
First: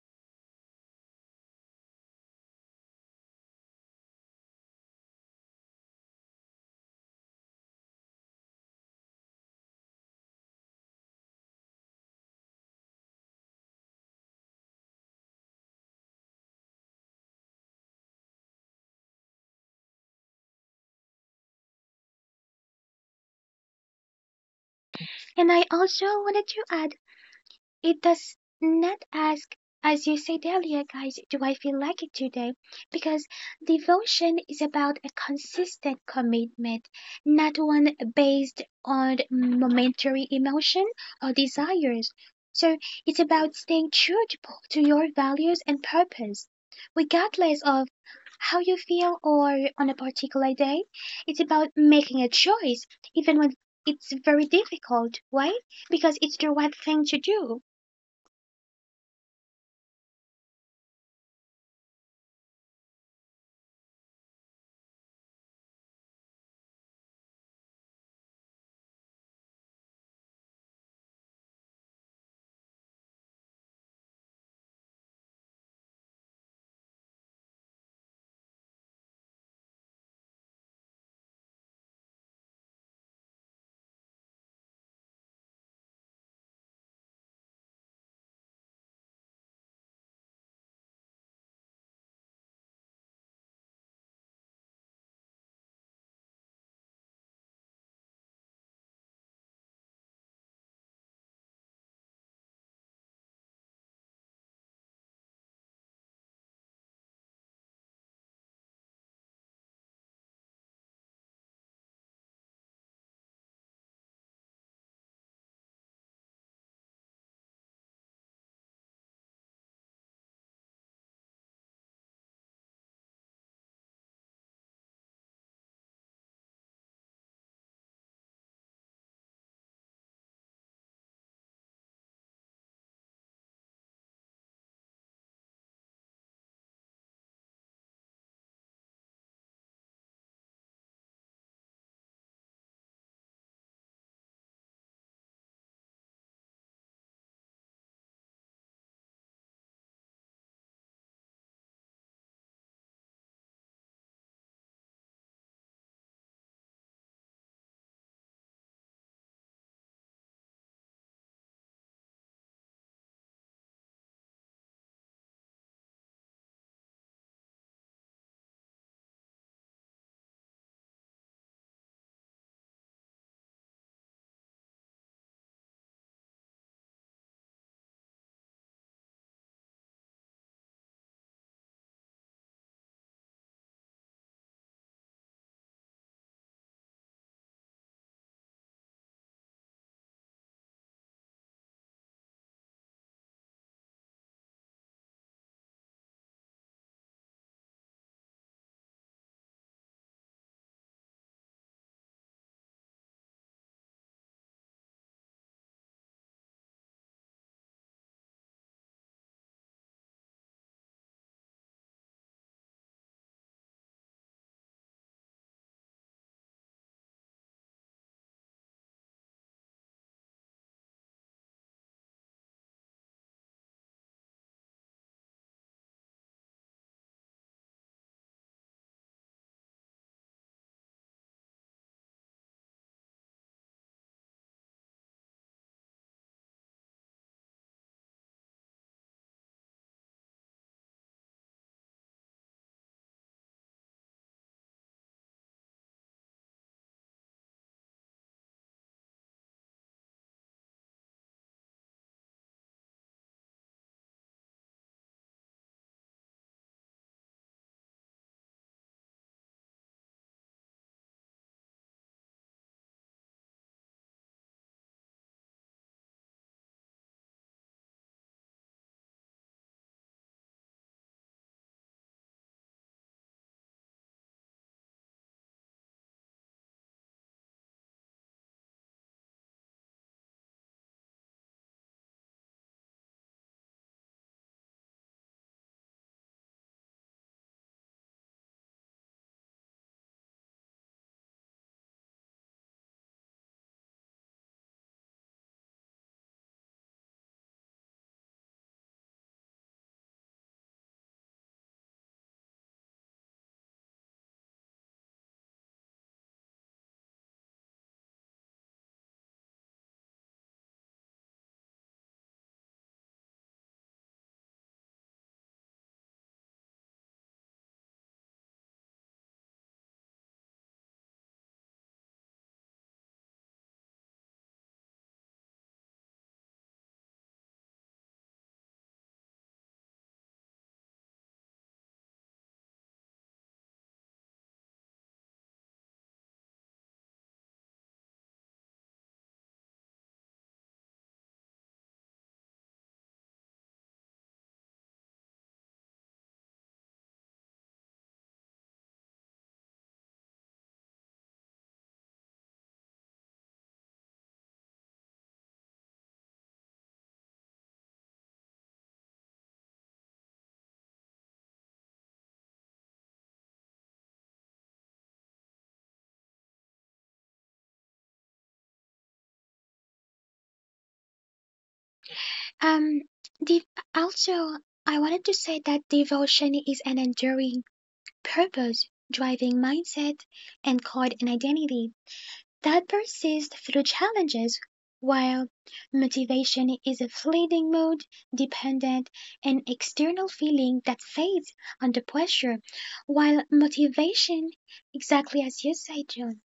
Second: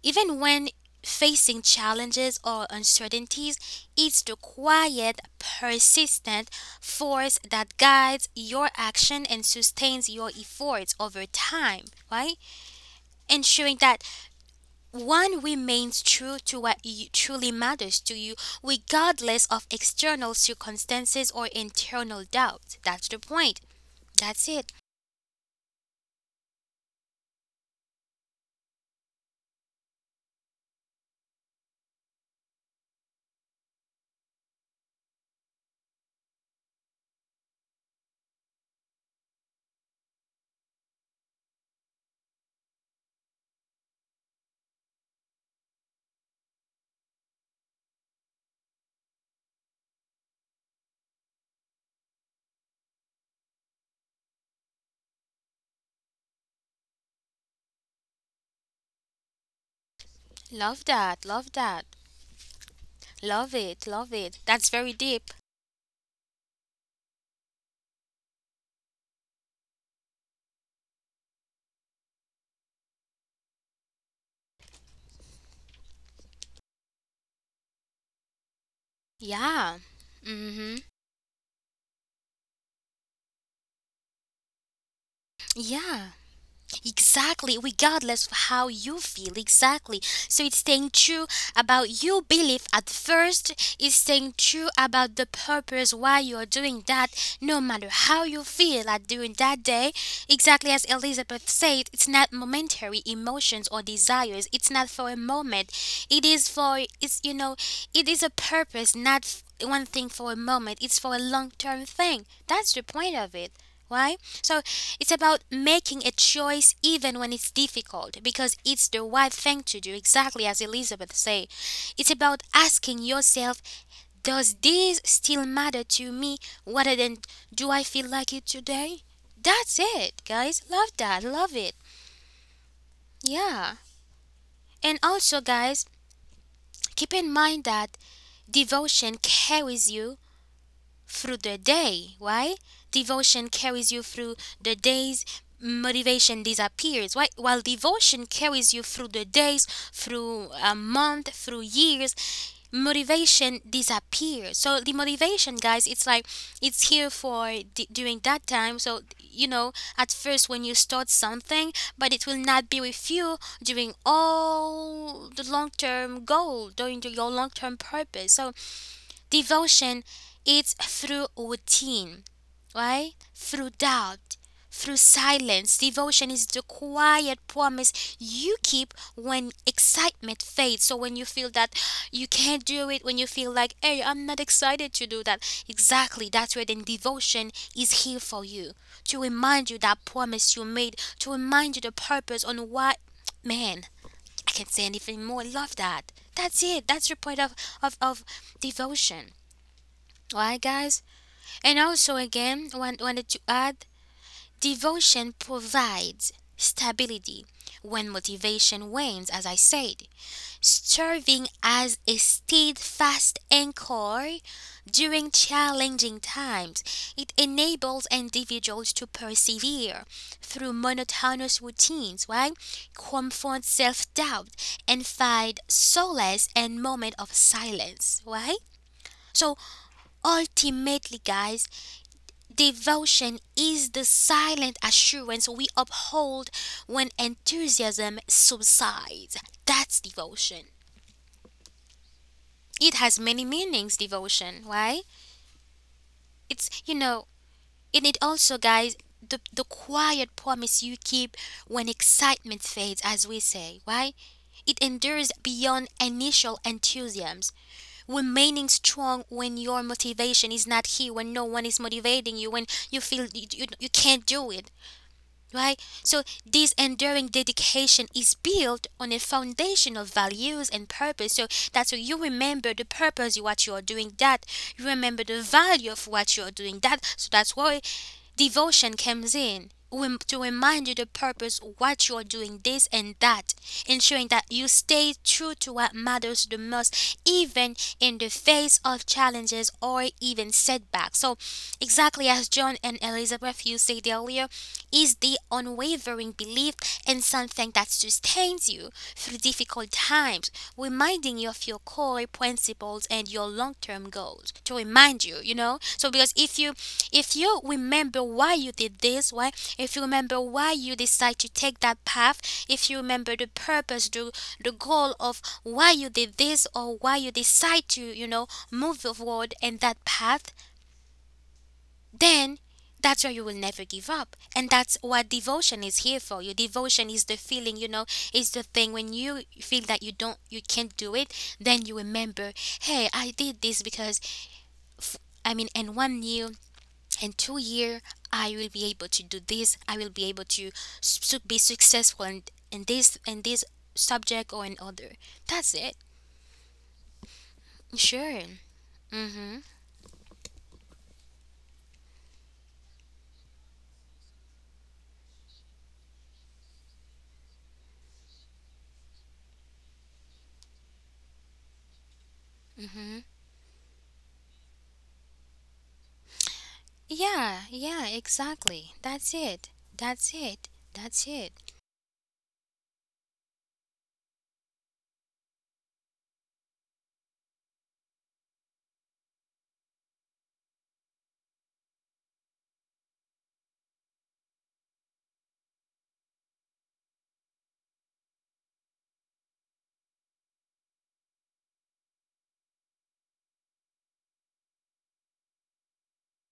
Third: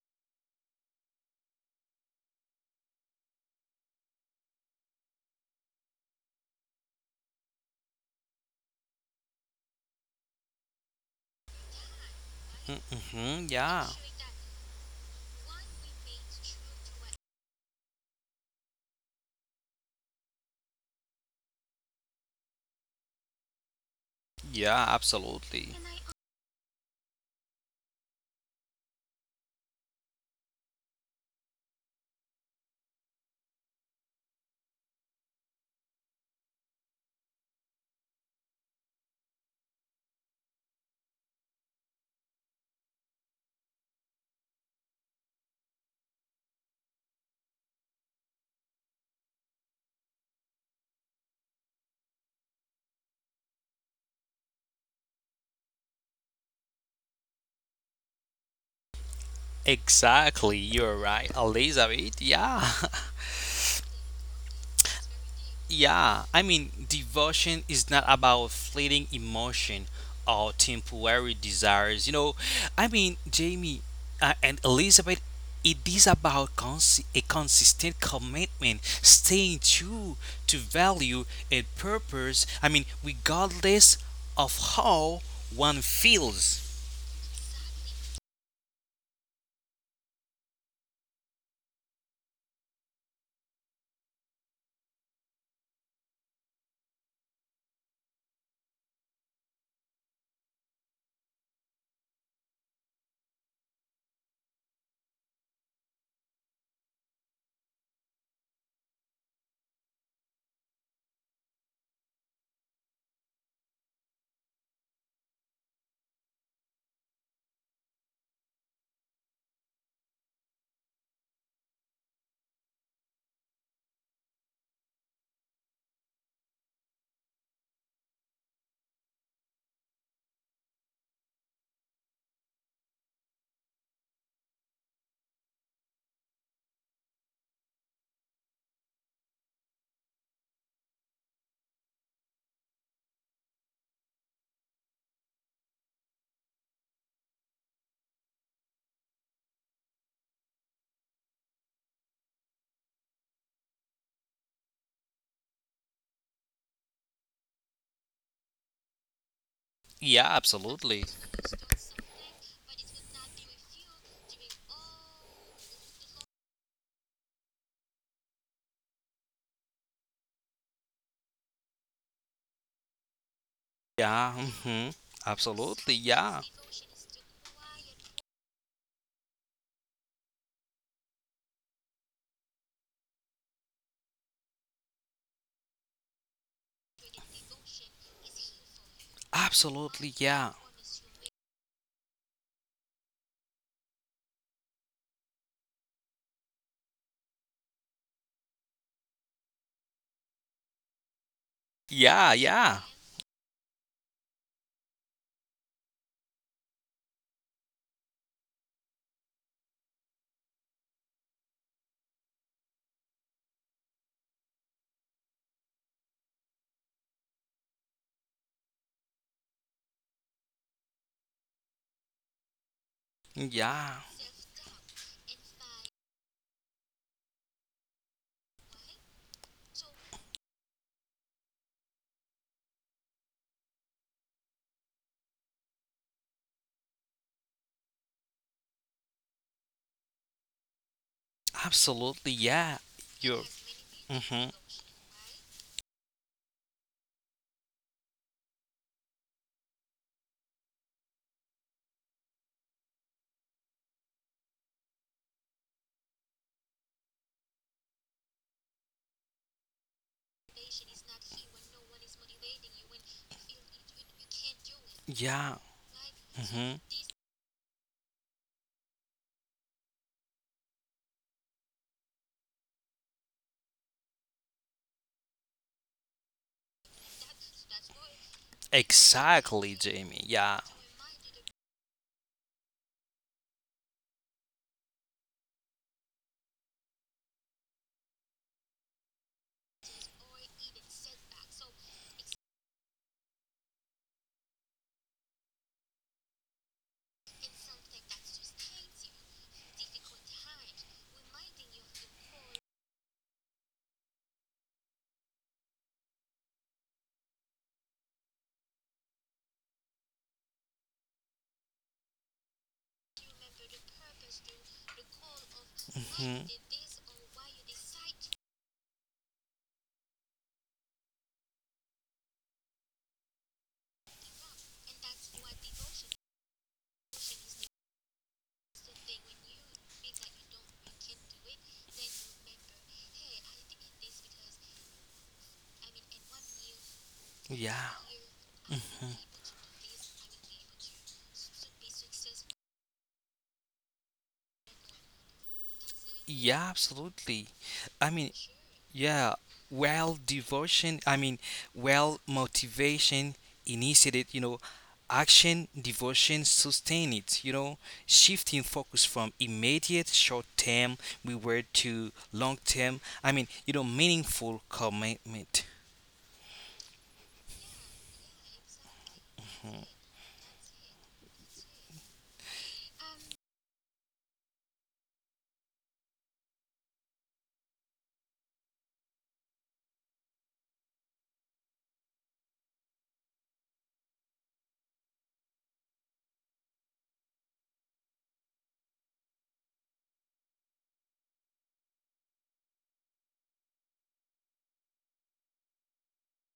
Speaker 1: even when facing challenges or uncertainties, it's the quiet, persistent force that guides your action and sustains your efforts over time, right?
Speaker 2: mm-hmm,
Speaker 1: Ensuring
Speaker 2: yeah,
Speaker 1: that one remains true to what you, truly matters to you, regardless of external circumstances or internal doubt. That's the point. That's it.
Speaker 2: yeah,
Speaker 3: And I
Speaker 2: absolutely.
Speaker 3: also wanted to add: it does not ask, as you said earlier, guys, do I feel like it today? Because devotion is about a consistent commitment, not one based on momentary emotion or desires. So it's about staying true to your values and purpose. Regardless of how you feel or on a particular day, it's about making a choice, even when it's very difficult, right? Because it's the right thing to do.
Speaker 2: Exactly,
Speaker 1: Love
Speaker 2: you're right,
Speaker 1: that. Love that.
Speaker 2: Elizabeth. Yeah, <laughs>
Speaker 1: Love it. Love it. That's very deep.
Speaker 2: yeah. I mean, devotion is not about fleeting emotion or temporary desires. Jamie and Elizabeth, it is about a consistent commitment, staying
Speaker 1: Yeah.
Speaker 2: true to
Speaker 1: Mhm.
Speaker 2: value and purpose. I mean, regardless of how one
Speaker 1: Yeah.
Speaker 2: feels.
Speaker 1: Exactly, regardless of how you feel, exactly. So it's staying true about your belief at first, it's staying true about the purpose why you're doing that, no matter how you feel at during that day. Exactly as Elizabeth said, it's not momentary emotions or desires, it's not for a moment. It is for, it's, you know, it is a purpose, not one thing for a moment, it's for a long term thing. That's the point of it. Why? So it's about making a choice even when it's difficult because it's the right thing to do, exactly as Elizabeth said. It's about asking yourself, does this still matter to me rather than do I feel like it today? That's it, guys. Love that. Love it. Yeah. And also, guys, keep in mind that devotion carries you through the day. Why? Devotion carries you through the days, motivation disappears. Why? While devotion carries you through the days, through a month, through years, motivation disappears. So the motivation, guys, it's like it's here for during that time. So you know, at
Speaker 2: Yeah,
Speaker 1: first when you start
Speaker 2: absolutely.
Speaker 1: something, but it will not be with you during all the long term goal, during your long term purpose. So devotion is through routine, right? Through doubt,
Speaker 2: Yeah,
Speaker 1: through
Speaker 2: hmm
Speaker 1: silence.
Speaker 2: absolutely.
Speaker 1: Devotion is
Speaker 2: Yeah.
Speaker 1: the quiet promise you keep when excitement fades. So when you feel that you can't do it, when you feel like, hey, I'm not excited to do that. Exactly, that's where then devotion is here for you. To remind you that
Speaker 2: Absolutely,
Speaker 1: promise you
Speaker 2: yeah.
Speaker 1: made, to remind you the purpose on why. Man, I can't say anything more. I love that. That's it. That's your point of devotion. Alright, guys? And also,
Speaker 2: Yeah,
Speaker 1: again,
Speaker 2: yeah.
Speaker 1: wanted to add devotion provides stability when motivation wanes, as I said, serving as a steadfast anchor during challenging times. It enables individuals to persevere through monotonous routines, right? Confront self
Speaker 2: Yeah.
Speaker 1: doubt and find solace in moment of silence, right? So ultimately, guys, devotion is the silent assurance we uphold when enthusiasm subsides. That's devotion.
Speaker 2: Absolutely, yeah.
Speaker 1: It has many
Speaker 2: You're.
Speaker 1: meanings,
Speaker 2: hmm
Speaker 1: devotion, right? It's, you know, in it also, guys, the quiet promise you keep when excitement fades, as we say, right? It endures beyond initial enthusiasms, remaining strong when your motivation is not here, when no one is motivating you, when you feel you can't do it.
Speaker 2: Yeah.
Speaker 1: Right? So, this
Speaker 2: hmm
Speaker 1: enduring dedication is built on a foundation of values and purpose. So, that's why you remember the purpose of what you are doing, that you remember the value of what you are doing, that. So, that's why devotion comes in
Speaker 2: Exactly, Jamie.
Speaker 1: to
Speaker 2: Yeah.
Speaker 1: remind you the purpose, what you're doing, this and that, ensuring that you stay true to what matters the most, even in the face of challenges or even setbacks. So, exactly as John and Elizabeth you said earlier, is the unwavering belief in something that sustains you through difficult times, reminding you of your core principles and your long-term goals. To remind you, you know. So, because if you remember why you did this, why if you remember why you decide to take that path, if you remember the purpose, the goal of why you did
Speaker 2: hmm
Speaker 1: this or why you decide to, you know, move forward in that path, then that's why you will never give up. And that's what devotion is here for. Your devotion is the feeling, you know, is the thing when you feel that you can't do it, then you remember, hey, I did this because f- I mean, and 1 year in two
Speaker 2: Yeah.
Speaker 1: years I will be able to do this, I will be able to be successful in this subject or in other. That's it.
Speaker 2: Yeah, absolutely. I mean,
Speaker 1: Sure.
Speaker 2: Yeah,
Speaker 1: Mm-hmm.
Speaker 2: well, devotion, I mean, well, motivation initiated, you know, action, devotion sustain it, you know, shifting focus from immediate short term reward to long term, meaningful commitment.
Speaker 1: Yeah, yeah, exactly, that's it. That's it.
Speaker 3: Um, dev- also, I wanted to say that devotion is an enduring purpose, driving mindset, and called an identity that persists through challenges, while motivation is a fleeting mood, dependent, and external feeling that fades under pressure. While motivation, exactly as you say, June,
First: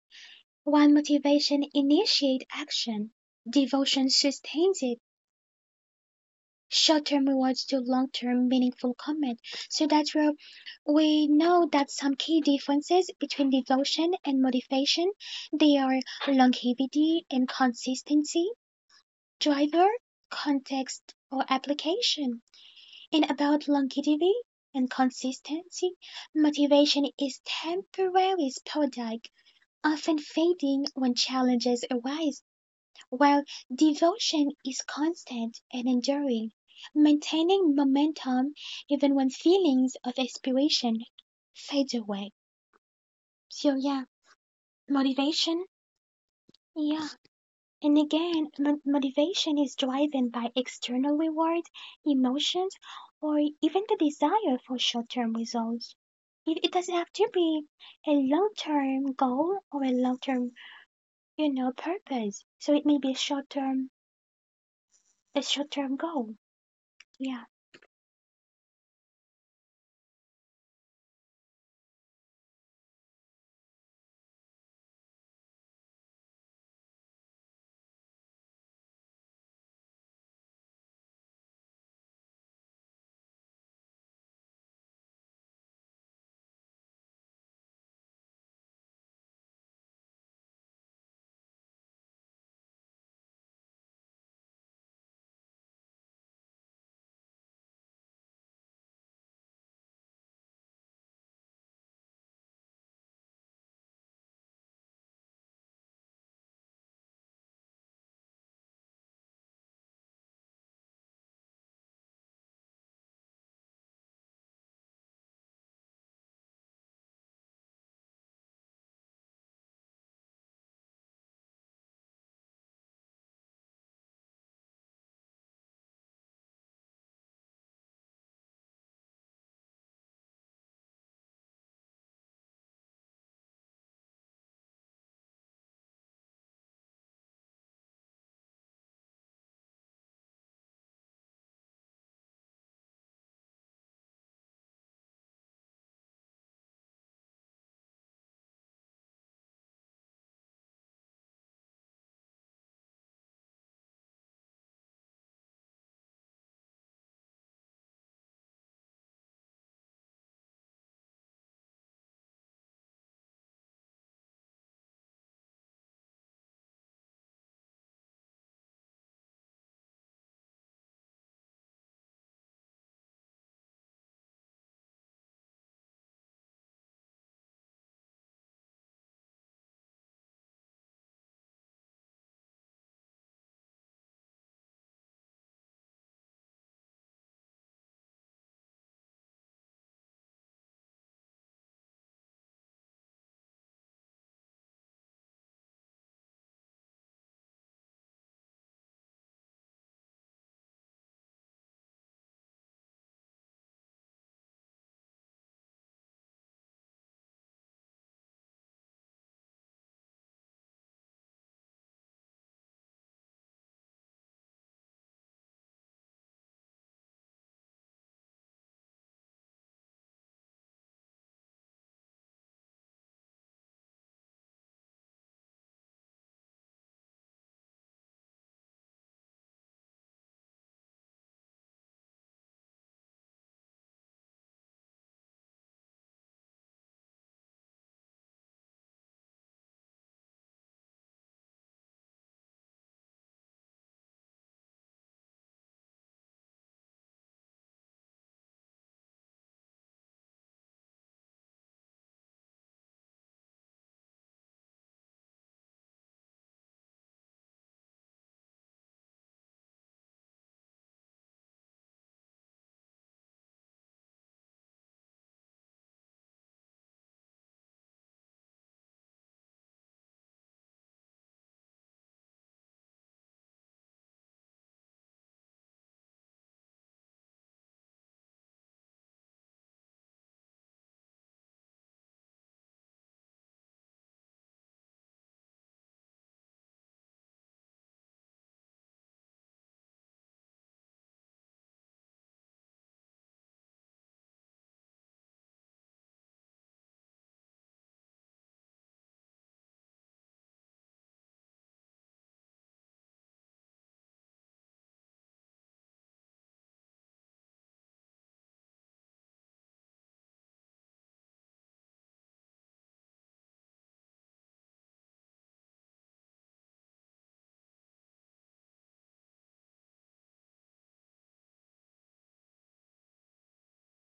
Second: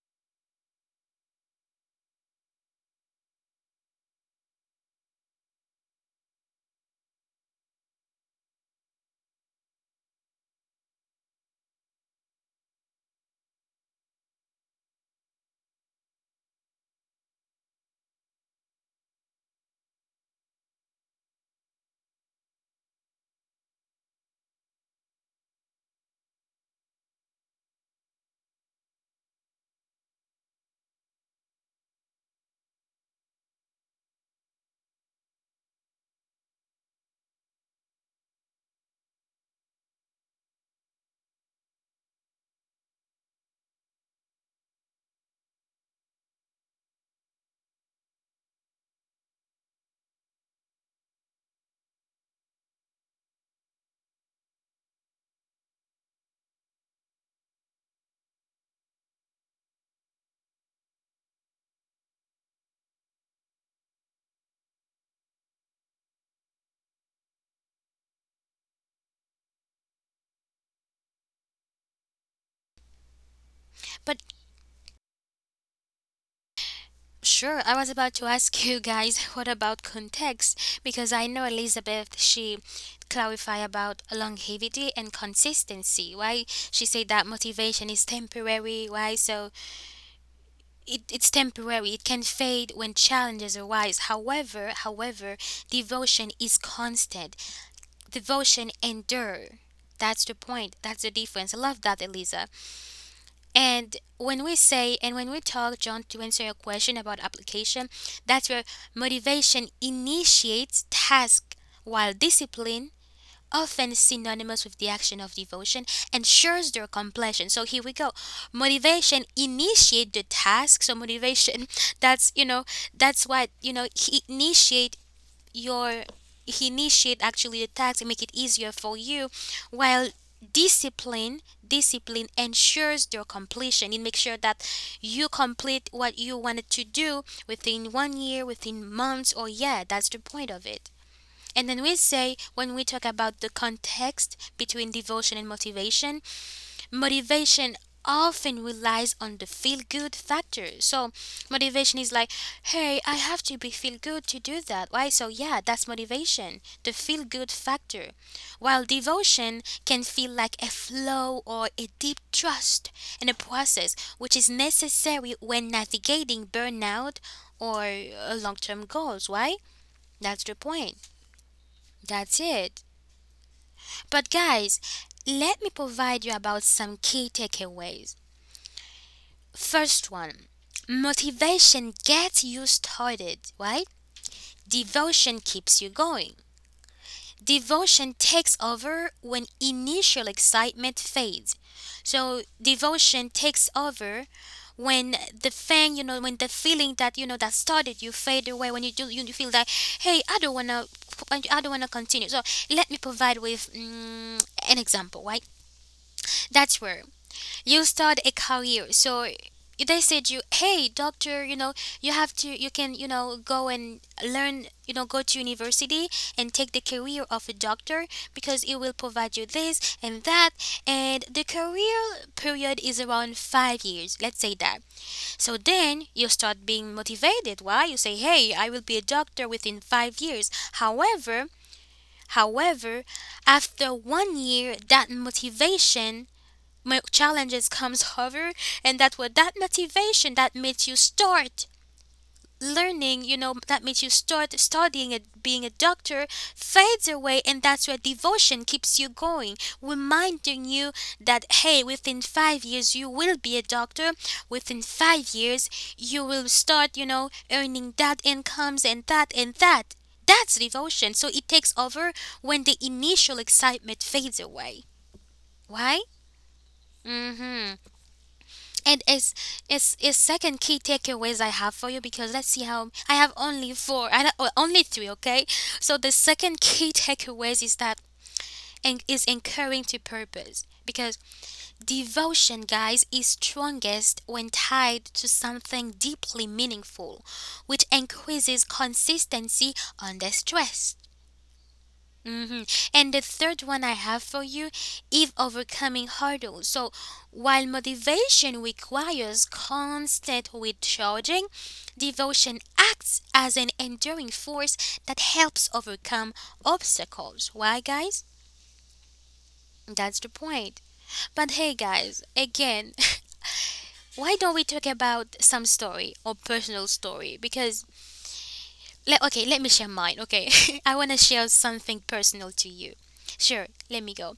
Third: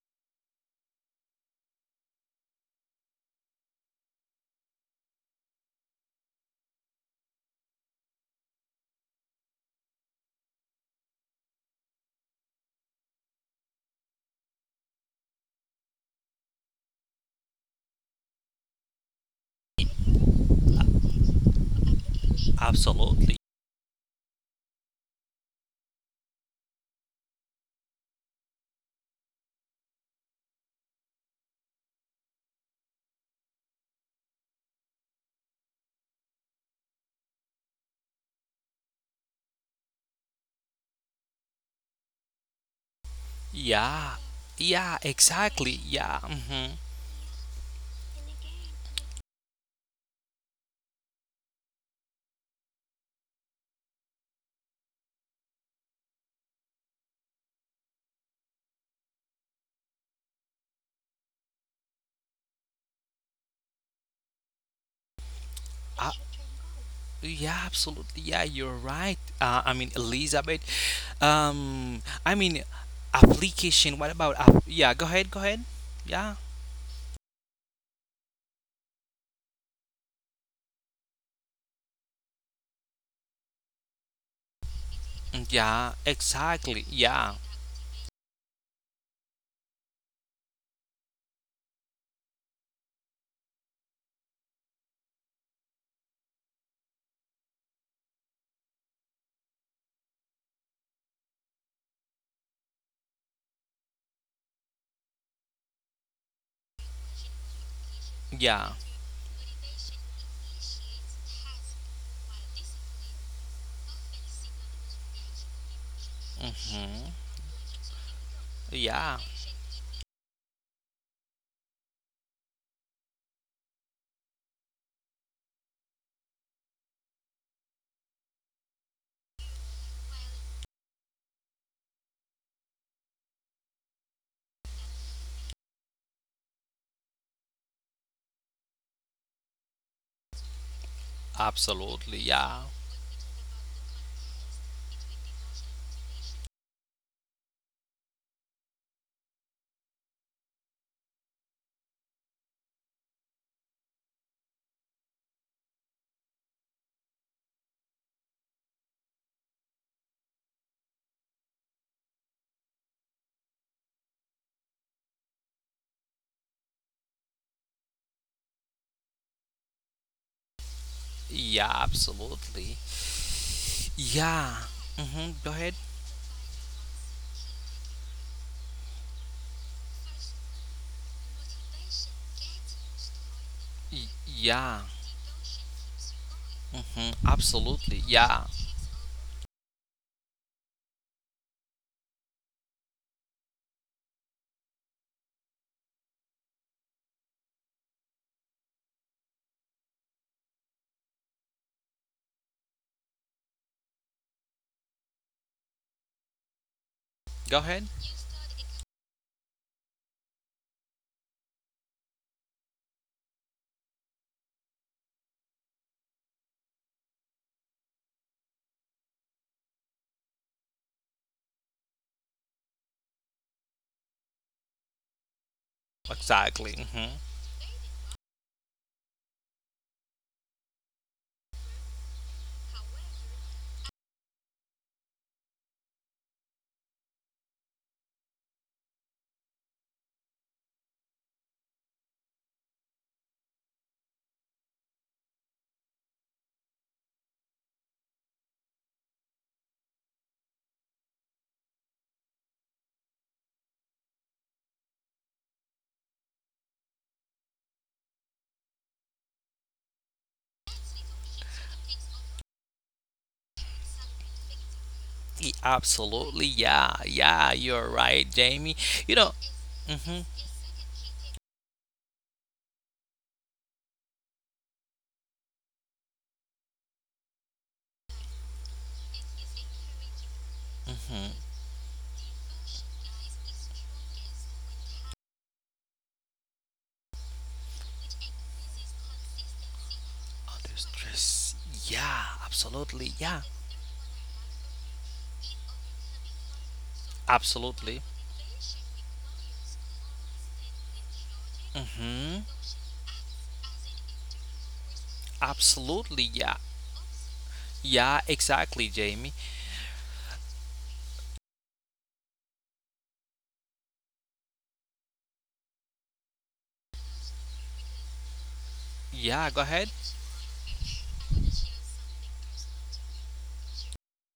Speaker 3: while motivation initiates action, devotion sustains it short-term rewards to long-term meaningful commitment. So that's where we know that some key differences between devotion and motivation, they are longevity and consistency, driver, context, or application. And
Speaker 2: Absolutely.
Speaker 3: about longevity and consistency, motivation is temporary, sporadic, often fading when challenges arise. While devotion is constant and enduring, maintaining momentum even when feelings of aspiration fade away. So, yeah,
Speaker 2: Yeah, yeah,
Speaker 3: motivation.
Speaker 2: exactly. Yeah, mhm.
Speaker 3: Yeah. And again, motivation is driven by external reward, emotions, or even the desire for short term results. It doesn't have to be a long term goal or a long term, you know, purpose. So, it may be a short
Speaker 2: I,
Speaker 3: term goal.
Speaker 2: yeah,
Speaker 3: Yeah.
Speaker 2: Absolutely. Yeah, you're right. Elizabeth. Um, I mean,
Speaker 1: But
Speaker 2: Application. What about? Yeah, go ahead. Go ahead. Yeah.
Speaker 1: sure, I was about to ask you guys <laughs> what about context, because I know Elizabeth, she clarify about longevity and consistency,
Speaker 2: Yeah.
Speaker 1: why she said
Speaker 2: Exactly.
Speaker 1: that
Speaker 2: Yeah.
Speaker 1: motivation is temporary. Why? So it, it's temporary, it can fade when challenges arise. However, devotion is constant, devotion endure. That's the point, that's the difference. I love that, Eliza. And when we say and when we talk John to answer your question about application, that's where
Speaker 2: Yeah.
Speaker 1: motivation initiates task, while discipline, often synonymous with the action of devotion, ensures
Speaker 2: Mm,
Speaker 1: their completion. So here we go.
Speaker 2: Yeah.
Speaker 1: Motivation initiate the task. So motivation, <laughs> that's you know, that's what he initiate your, he initiate actually the task and make it easier for you, while discipline discipline ensures their completion. It makes sure that you complete what you wanted to do within 1 year, within months, or yeah, that's the point of it. And then we
Speaker 2: Absolutely.
Speaker 1: say,
Speaker 2: Yeah.
Speaker 1: when we talk about the context between devotion and motivation, motivation often relies on the feel good factor. So motivation is like, hey, I have to be feel good to do that. Why? So yeah, that's motivation, the feel good factor. While devotion can feel like a flow or a deep trust in a process, which is necessary when navigating burnout or long term goals. Why? That's the point.
Speaker 2: Yeah.
Speaker 1: That's
Speaker 2: Absolutely.
Speaker 1: it. But
Speaker 2: Yeah.
Speaker 1: guys,
Speaker 2: Mm-hmm. Go
Speaker 1: let me
Speaker 2: ahead.
Speaker 1: provide you about some key takeaways. First one, motivation gets you started, right?
Speaker 2: Yeah.
Speaker 1: Devotion keeps you going.
Speaker 2: Mhm. Absolutely.
Speaker 1: Devotion
Speaker 2: Yeah.
Speaker 1: takes over when initial excitement fades. So devotion takes over when the thing, you know, when the feeling that you know that started you fade away, when you do, you feel like, hey, I don't wanna continue. So let me provide with an example, right? That's where
Speaker 2: Go
Speaker 1: you
Speaker 2: ahead.
Speaker 1: start a career. So they said, you hey doctor, you know, you have to, you can, you know, go and learn, you know, go to university and take the career of a doctor because it will provide you this and that. And the career period is around 5 years, let's say that. So then you start
Speaker 2: Exactly.
Speaker 1: being
Speaker 2: Mhm.
Speaker 1: motivated. Why? You say, hey, I will be a doctor within 5 years. However, however after 1 year that motivation, my challenges comes hover, and that what, that motivation that makes you start learning, you know, that makes you start studying and being a doctor, fades away. And that's where devotion keeps you going, reminding you that hey, within 5 years you will be a doctor. Within 5 years you will start, you know, earning that incomes and that and that. That's devotion. So it takes over when the initial excitement fades away. Why?
Speaker 2: Absolutely. Yeah. Yeah.
Speaker 1: Mm-hmm.
Speaker 2: You're right, Jamie.
Speaker 1: And
Speaker 2: You
Speaker 1: it's
Speaker 2: know.
Speaker 1: it's it's
Speaker 2: Mm-hmm.
Speaker 1: second key takeaways I have for you, because let's see how I have only four. I don't- Well, only three, okay. So the second key <laughs> takeaways is that, and is incurring to purpose, because
Speaker 2: Mm-hmm.
Speaker 1: devotion guys is strongest when tied to something deeply meaningful, which increases consistency under
Speaker 2: Under
Speaker 1: stress.
Speaker 2: stress. Yeah.
Speaker 1: Hmm. And
Speaker 2: Absolutely.
Speaker 1: the
Speaker 2: Yeah.
Speaker 1: third one I have for you is overcoming hurdles. So while
Speaker 2: Absolutely.
Speaker 1: motivation requires constant recharging,
Speaker 2: Mm-hmm.
Speaker 1: devotion acts as an enduring force that helps
Speaker 2: Absolutely.
Speaker 1: overcome
Speaker 2: Yeah.
Speaker 1: obstacles. Why,
Speaker 2: Yeah.
Speaker 1: guys?
Speaker 2: Exactly, Jamie.
Speaker 1: That's the point. But hey, guys, again, <laughs> why don't we talk about some story or personal story? Because, okay,
Speaker 2: Yeah.
Speaker 1: let
Speaker 2: Go
Speaker 1: me share
Speaker 2: ahead.
Speaker 1: mine, okay? <laughs> I want to share something personal to you. Sure, let me go.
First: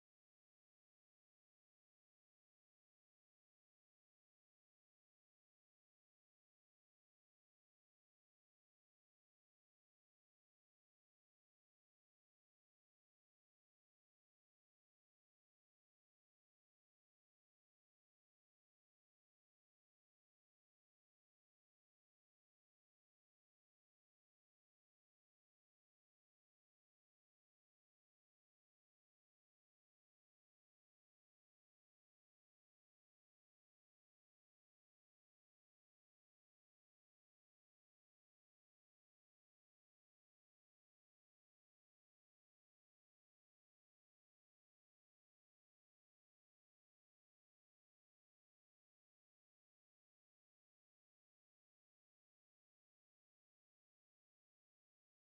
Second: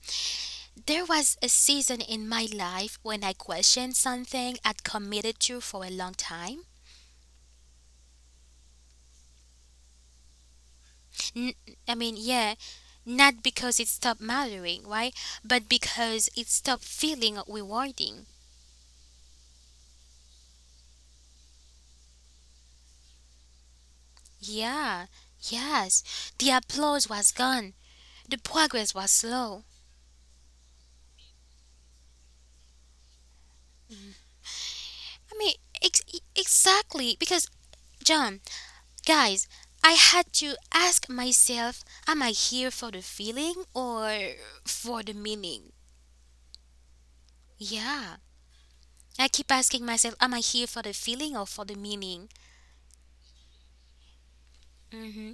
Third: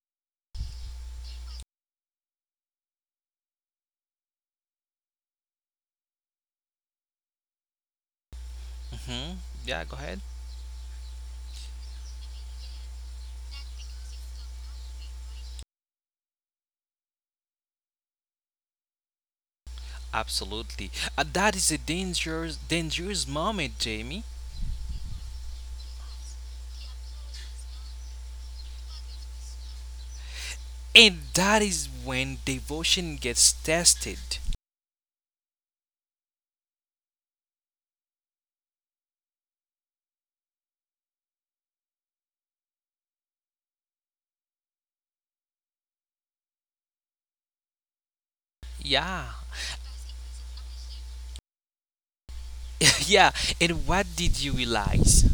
Speaker 1: There was a season in my life when I questioned something I'd committed to for a long time.
Speaker 2: Mm-hmm. Yeah. Go ahead.
Speaker 1: N- I mean, yeah, not because it stopped mattering, right? But because it stopped feeling rewarding.
Speaker 2: Absolutely. That is a dangerous, dangerous moment, Jamie.
Speaker 1: Yeah, yes. The applause was gone, the progress was slow.
Speaker 2: And that is when devotion gets tested.
Speaker 1: I mean, exactly, because, John, guys, I had to ask myself, am I here for the feeling or for the meaning? Yeah.
Speaker 2: Yeah.
Speaker 1: I keep asking myself, am I here for the feeling or for the meaning?
Speaker 2: Yeah, and what did you realize?
Speaker 1: Hmm.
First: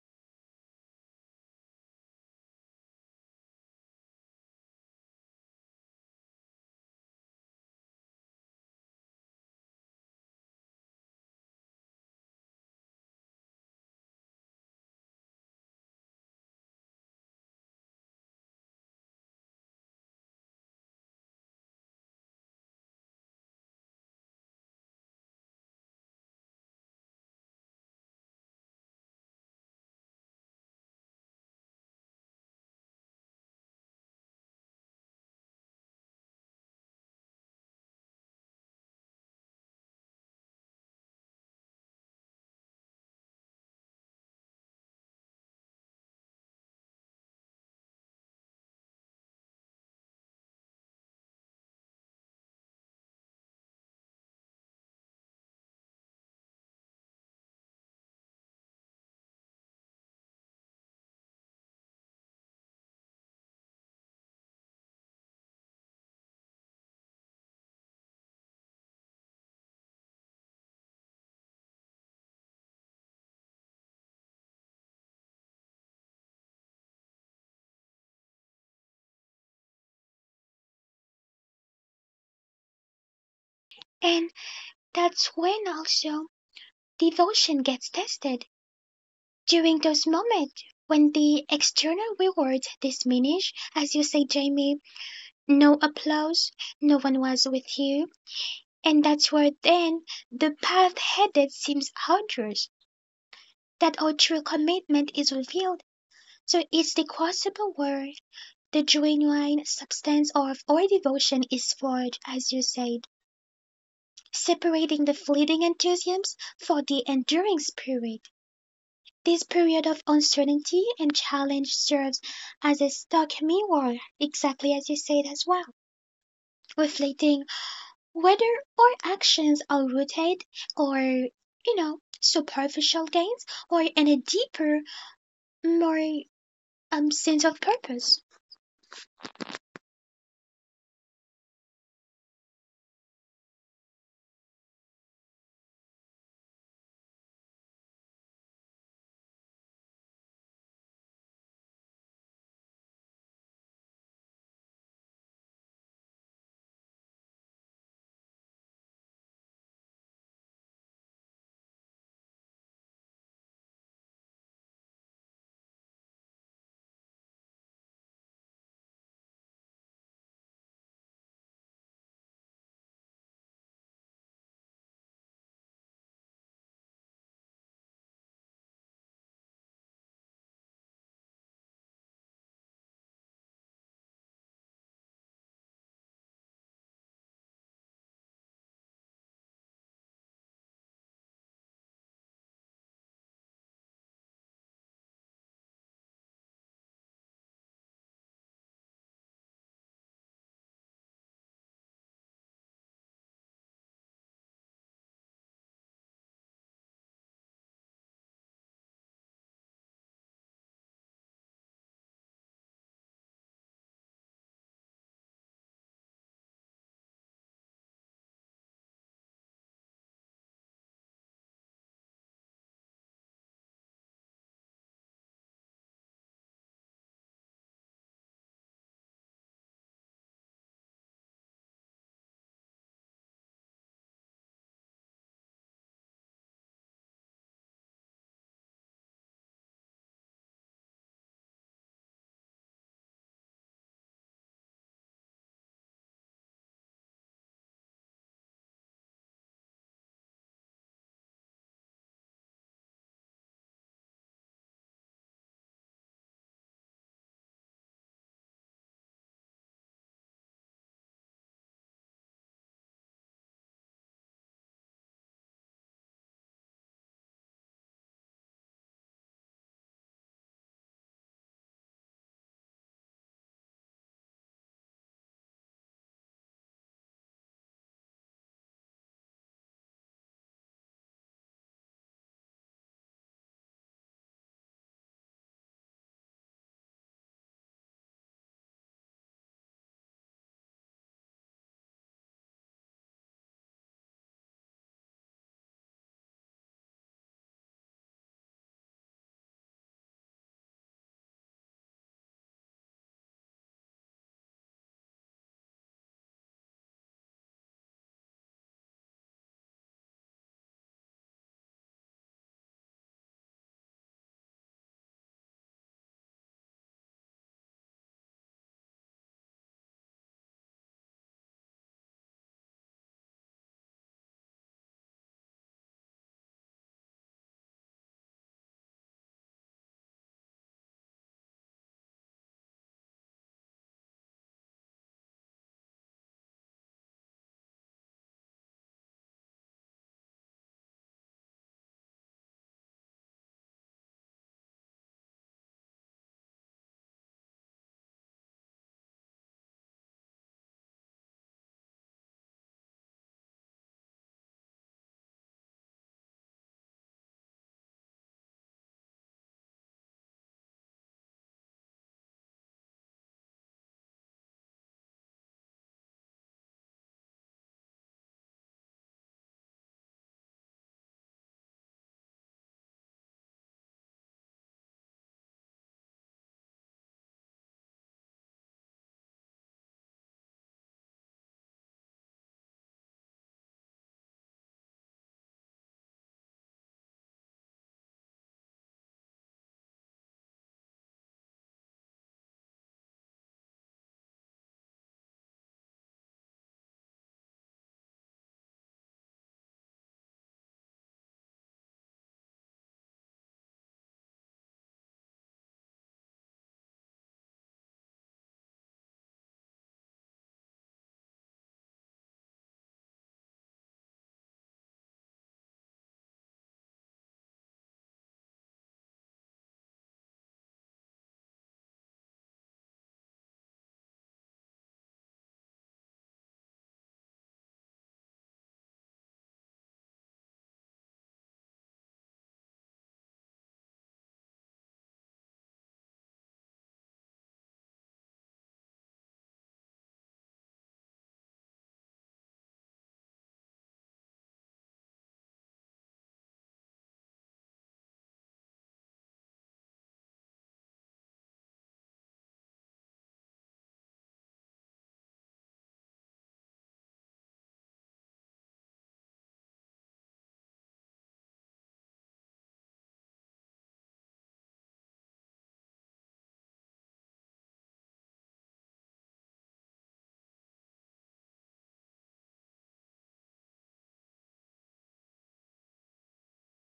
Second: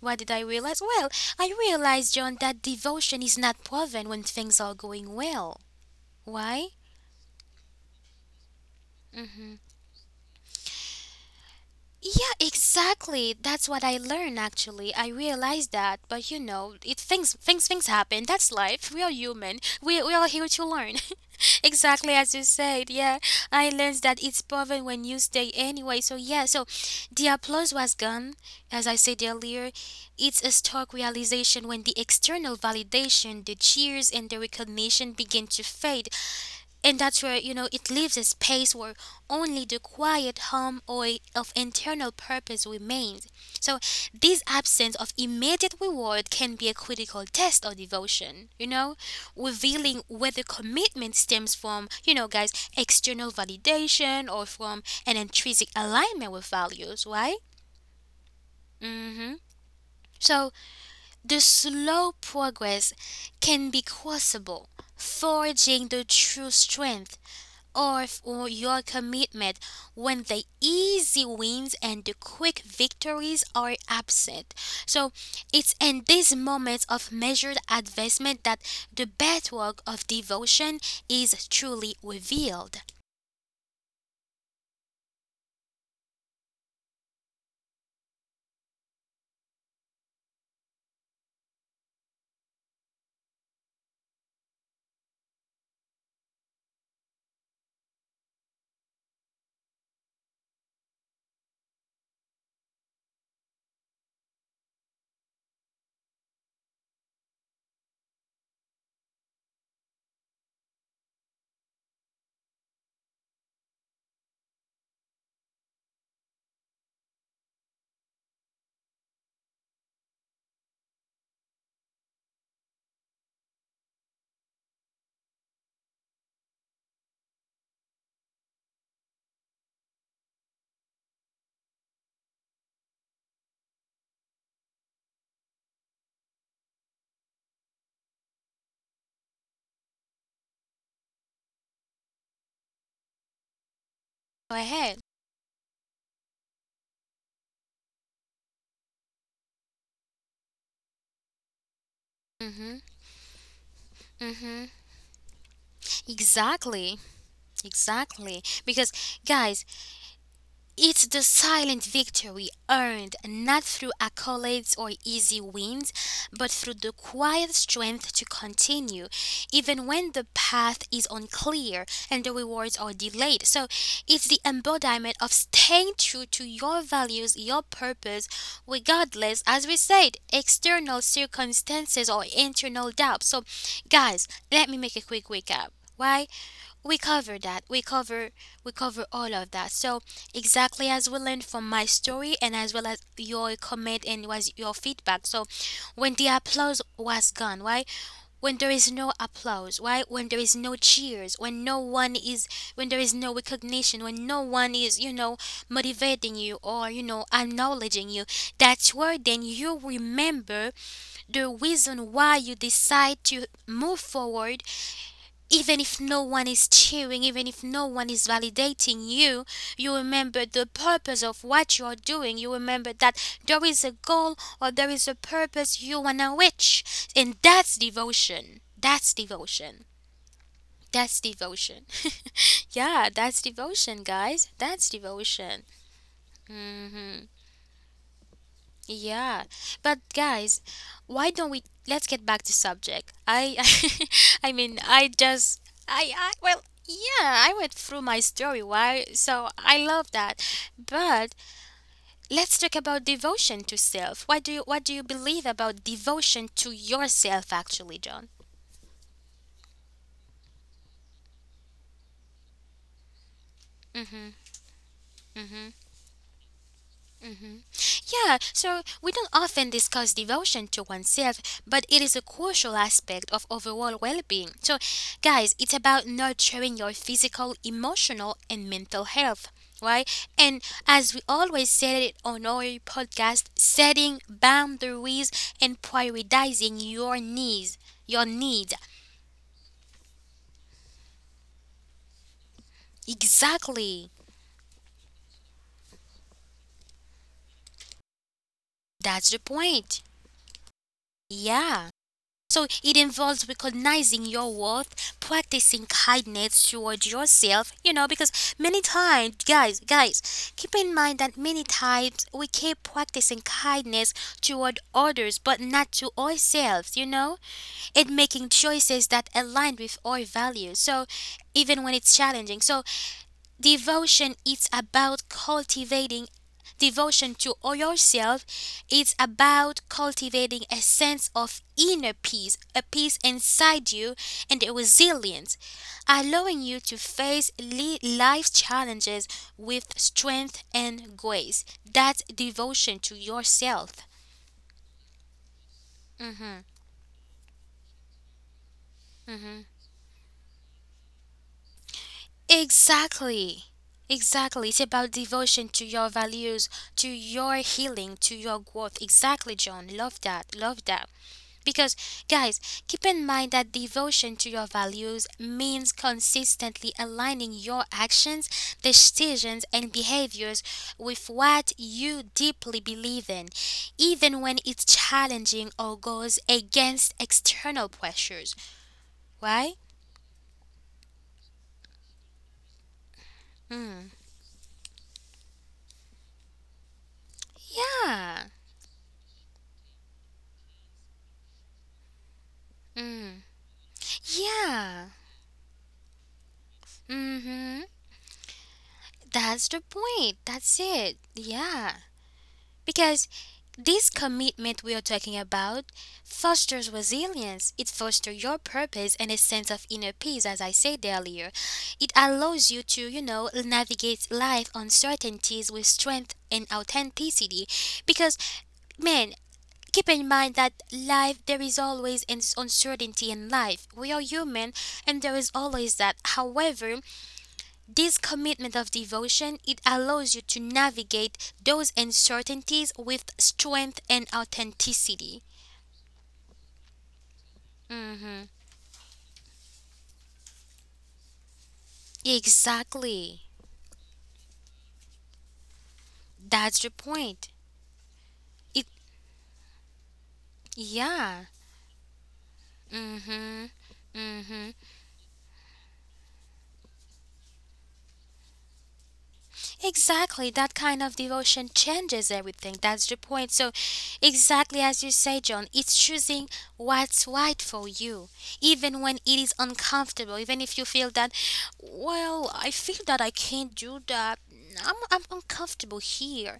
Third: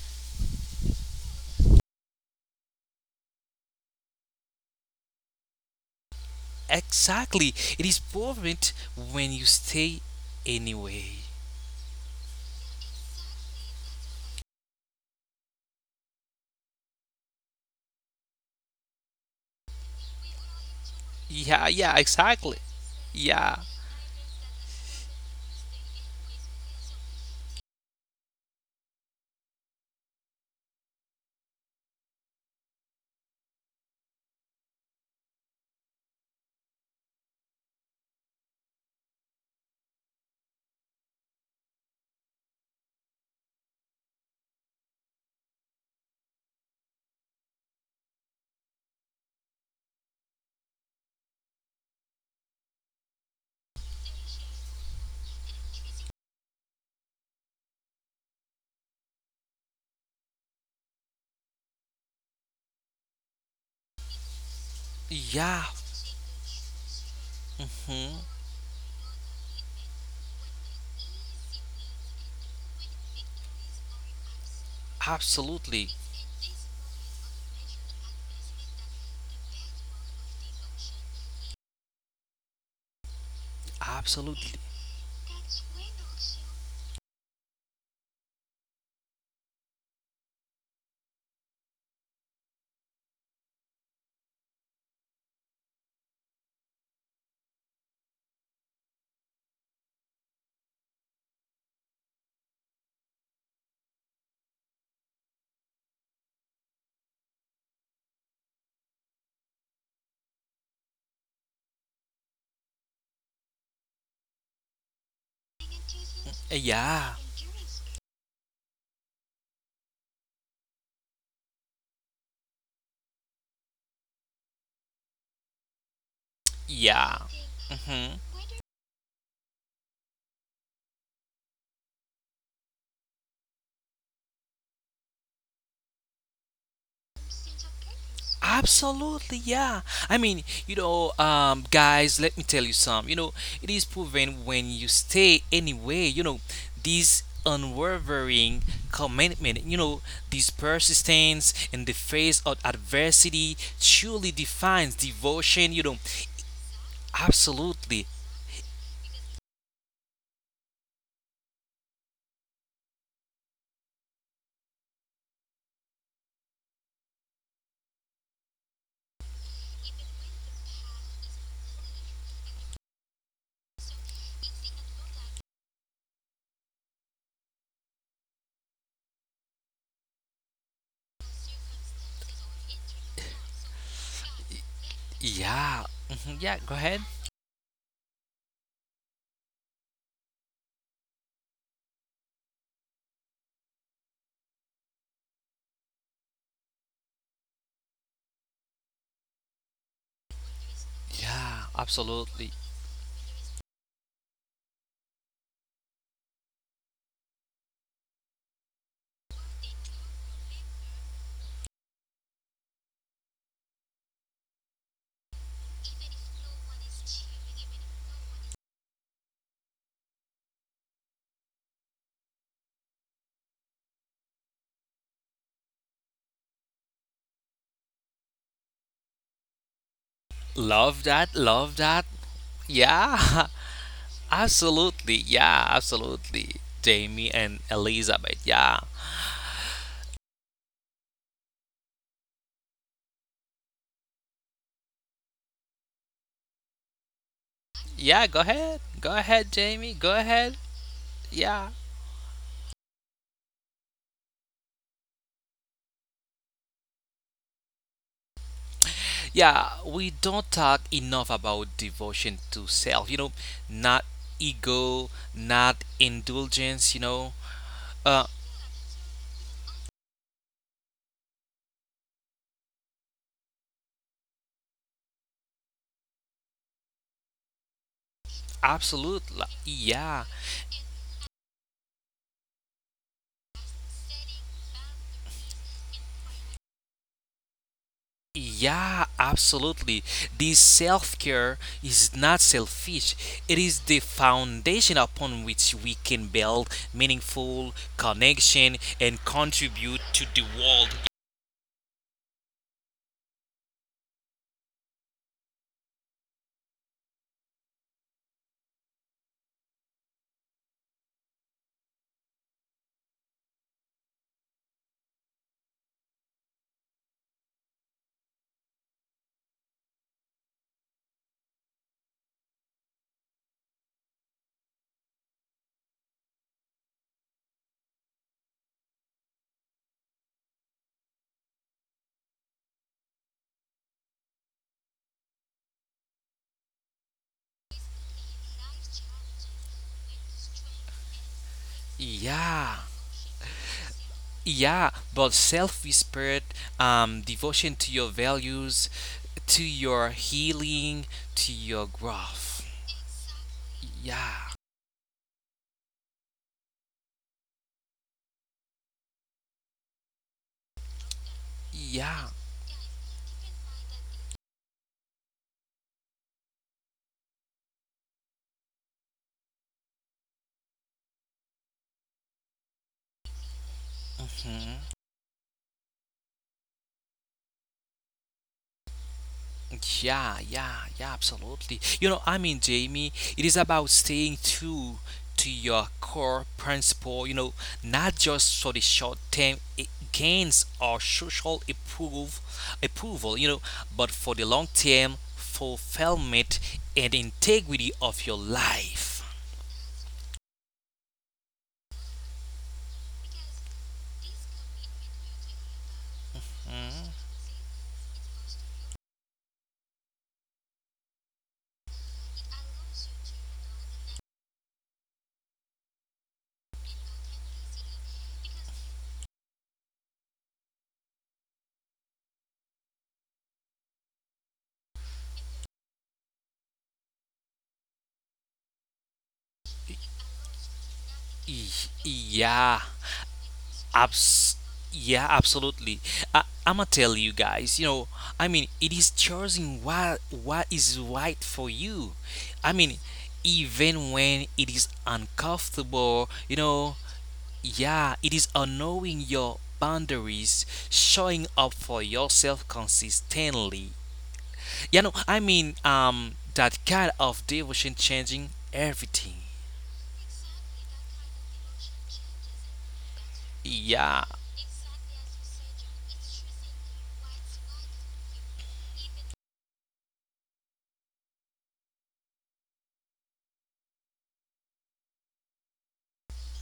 Speaker 1: What did I realize? Well, I realized, John, that devotion is not proven when things are going well. Why?
Speaker 2: Exactly, it is perfect when you stay anyway.
Speaker 1: Yeah, exactly. That's what I learned actually. I realized that, but you know, it, things happen. That's life. We are human. We are here to learn. <laughs>
Speaker 2: Yeah, yeah,
Speaker 1: Exactly as you
Speaker 2: exactly.
Speaker 1: said. Yeah.
Speaker 2: Yeah,
Speaker 1: I learned that it's proven when you stay anyway. So yeah, so the applause was gone. As I said earlier, it's a stark realization when the external validation, the cheers and the recognition begin to fade, and that's where, you know, it leaves a space where only the quiet hum or of internal purpose remains. So this absence of immediate reward can be a critical test of devotion, revealing whether commitment stems from, guys, external validation or from an intrinsic alignment with values, right? Mm-hmm. So the slow progress can be crucible,
Speaker 2: yeah,
Speaker 1: forging the true strength or
Speaker 2: hmm,
Speaker 1: for your commitment, when the easy wins and the quick victories are absent. So it's
Speaker 2: absolutely,
Speaker 1: in these moments of measured advancement that the bedrock of devotion is truly revealed.
Speaker 3: And
Speaker 2: Absolutely.
Speaker 3: that's when also devotion gets tested, during those moments when the external rewards diminish, as you say, Jamie. No applause, no one was with you, and that's where then the path headed seems arduous, that our true commitment is revealed. So it's the crucible where the genuine substance of our devotion is forged, as you said, separating the fleeting enthusiasm for the
Speaker 2: Yeah,
Speaker 3: enduring spirit. This period of uncertainty and challenge serves as a stark mirror, exactly as you said as well, reflecting
Speaker 2: yeah, hmm
Speaker 3: whether our actions are rooted or, you know, superficial gains or in a deeper, more sense of purpose.
Speaker 2: Absolutely, yeah. Guys, let me tell you some. You know, it is proven
Speaker 1: Go
Speaker 2: when you
Speaker 1: ahead.
Speaker 2: stay anyway, you know, this unwavering commitment, you know, this persistence in the face of
Speaker 1: Mm-hmm.
Speaker 2: adversity truly
Speaker 1: Mm-hmm.
Speaker 2: defines devotion, you know.
Speaker 1: Exactly.
Speaker 2: Absolutely.
Speaker 1: Exactly. Because guys, it's the silent victory earned not through accolades or easy wins, but through the quiet strength to continue, even when the path is unclear and the rewards are delayed. So it's the embodiment of staying true to your values, your purpose, regardless, as we said, external circumstances or internal doubts. So, guys, let me make a quick recap.
Speaker 2: Yeah.
Speaker 1: Why?
Speaker 2: Mhm, Yeah, go
Speaker 1: we
Speaker 2: ahead.
Speaker 1: cover that we cover we cover all of that. So exactly as we learned from my story and as well as your comment and was your feedback, so when the applause was gone, why, when there is no applause, why, when there is no cheers,
Speaker 2: Yeah,
Speaker 1: when no one is,
Speaker 2: absolutely.
Speaker 1: when there is no recognition, when no one is, you know, motivating you or, you know, acknowledging you, that's where then you remember the reason why you decide to move forward. Even if no one is cheering, even if no one is validating you, you remember the purpose of what you are doing. You remember that there is a goal or there is a purpose you want to reach. And that's devotion. That's devotion.
Speaker 2: Love
Speaker 1: That's
Speaker 2: that. Love
Speaker 1: devotion.
Speaker 2: that.
Speaker 1: <laughs> Yeah, that's
Speaker 2: Yeah.
Speaker 1: devotion, guys.
Speaker 2: <laughs>
Speaker 1: That's
Speaker 2: Absolutely,
Speaker 1: devotion.
Speaker 2: yeah, absolutely.
Speaker 1: Hmm.
Speaker 2: Jamie and Elizabeth, yeah.
Speaker 1: Yeah, but guys, why don't we, let's get back to subject? <laughs> I, mean, I just, I, well, yeah, I went through my
Speaker 2: Yeah,
Speaker 1: story.
Speaker 2: go
Speaker 1: Why?
Speaker 2: ahead. Go
Speaker 1: So I
Speaker 2: ahead,
Speaker 1: love
Speaker 2: Jamie.
Speaker 1: that,
Speaker 2: Go ahead.
Speaker 1: but
Speaker 2: Yeah.
Speaker 1: let's talk about devotion to self. What do you believe about devotion to yourself, actually, John?
Speaker 2: Yeah, we don't talk enough about devotion to self, you know, not ego, not indulgence, you know. Uh
Speaker 1: Yeah, so we don't often discuss devotion to oneself, but it is a crucial aspect of overall well being. So, guys, it's about nurturing your physical, emotional, and mental
Speaker 2: Absolutely.
Speaker 1: health, right?
Speaker 2: Yeah.
Speaker 1: And as we always said it on our podcast, setting boundaries and prioritizing your needs. Your needs.
Speaker 2: Yeah, absolutely. This self care is not selfish. It is the
Speaker 1: Exactly.
Speaker 2: foundation upon which we can build meaningful connection and
Speaker 1: That's the
Speaker 2: contribute
Speaker 1: point.
Speaker 2: to the world.
Speaker 1: Yeah. So it involves recognizing your worth, practicing kindness towards yourself, you know, because many times, guys, keep in mind that many times we keep practicing kindness toward others but not to ourselves, you know, and making choices that align with our values. So even when it's challenging. So devotion is about cultivating devotion to yourself. It's about cultivating a sense of inner peace, a peace inside you, and a resilience, allowing you to face life's challenges with strength and grace. That's
Speaker 2: Yeah.
Speaker 1: devotion to yourself.
Speaker 2: Yeah, but self-respect, devotion to your values, to
Speaker 1: Mhm.
Speaker 2: your healing, to your growth.
Speaker 1: Exactly.
Speaker 2: Yeah,
Speaker 1: Exactly. It's about devotion to your values, to your healing, to your growth. Exactly, John. Love that. Love that. Because,
Speaker 2: yeah.
Speaker 1: guys, keep in mind that devotion to your values means consistently aligning your actions, decisions, and behaviors with what you deeply believe in, even when it's
Speaker 2: Hmm.
Speaker 1: challenging or goes against external pressures. Why?
Speaker 2: Yeah, absolutely. You know, I mean, Jamie, it is about
Speaker 1: Mm.
Speaker 2: staying true to your core principle, not
Speaker 1: Yeah.
Speaker 2: just for the short term gains or social approval,
Speaker 1: Mm.
Speaker 2: you know, but for the long
Speaker 1: Yeah.
Speaker 2: term fulfillment and
Speaker 1: Mm-hmm.
Speaker 2: integrity of your life.
Speaker 1: That's the point. That's it. Yeah. Because this commitment we are talking about fosters
Speaker 2: Mhm.
Speaker 1: resilience. It fosters your purpose and a sense of inner peace, as I said earlier. It allows you to, you know, navigate life uncertainties with strength and authenticity. Because, man, keep in mind that life, there is always an uncertainty in life. We are human and there is always that. However, this commitment of devotion, it
Speaker 2: Y-
Speaker 1: allows you to navigate those
Speaker 2: Yeah,
Speaker 1: uncertainties with strength and
Speaker 2: Abs- yeah,
Speaker 1: authenticity.
Speaker 2: absolutely. I'ma tell you guys. You know, I
Speaker 1: Hmm.
Speaker 2: mean, it is choosing what is right for you. I mean,
Speaker 1: Exactly.
Speaker 2: even when it is uncomfortable. You
Speaker 1: That's the
Speaker 2: know,
Speaker 1: point.
Speaker 2: yeah, it is
Speaker 1: It,
Speaker 2: knowing your boundaries, showing
Speaker 1: yeah.
Speaker 2: up for yourself
Speaker 1: Hmm.
Speaker 2: consistently.
Speaker 1: Hmm.
Speaker 2: That kind of devotion changing everything.
Speaker 1: Exactly, that kind of devotion changes everything. That's the point. So
Speaker 2: Yeah,
Speaker 1: exactly as you say, John, it's choosing what's right for you, even when it is uncomfortable, even if you feel that, well, I feel that I can't do that. I'm uncomfortable here.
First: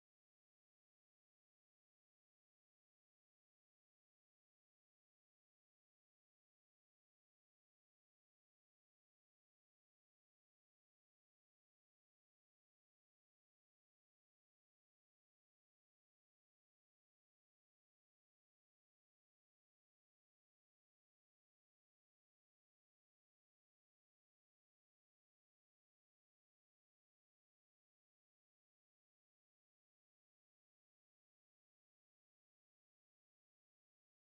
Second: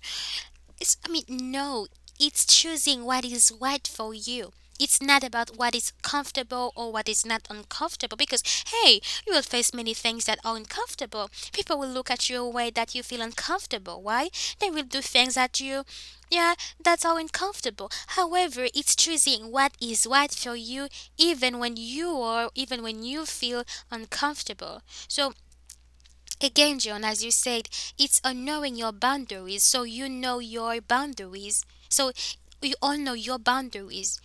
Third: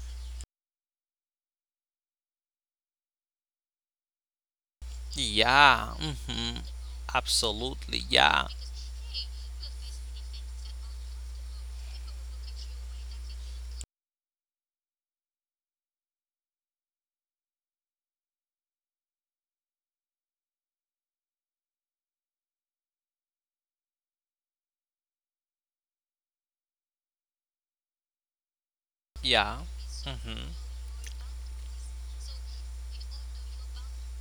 Speaker 1: It's, I mean, no, it's choosing what is right for you. It's not about what is
Speaker 2: yeah, hmm
Speaker 1: comfortable or what is not
Speaker 2: absolutely,
Speaker 1: uncomfortable, because,
Speaker 2: yeah,
Speaker 1: hey, you will face many things that are uncomfortable. People will look at you a way that you feel uncomfortable. Why? They will do things at you, yeah, that's how uncomfortable. However, it's choosing what is right for you even when even when you feel uncomfortable. So again, John, as you said, it's on knowing your
Speaker 2: yeah.
Speaker 1: boundaries. So you know
Speaker 2: Mhm.
Speaker 1: your boundaries. So you all know your boundaries,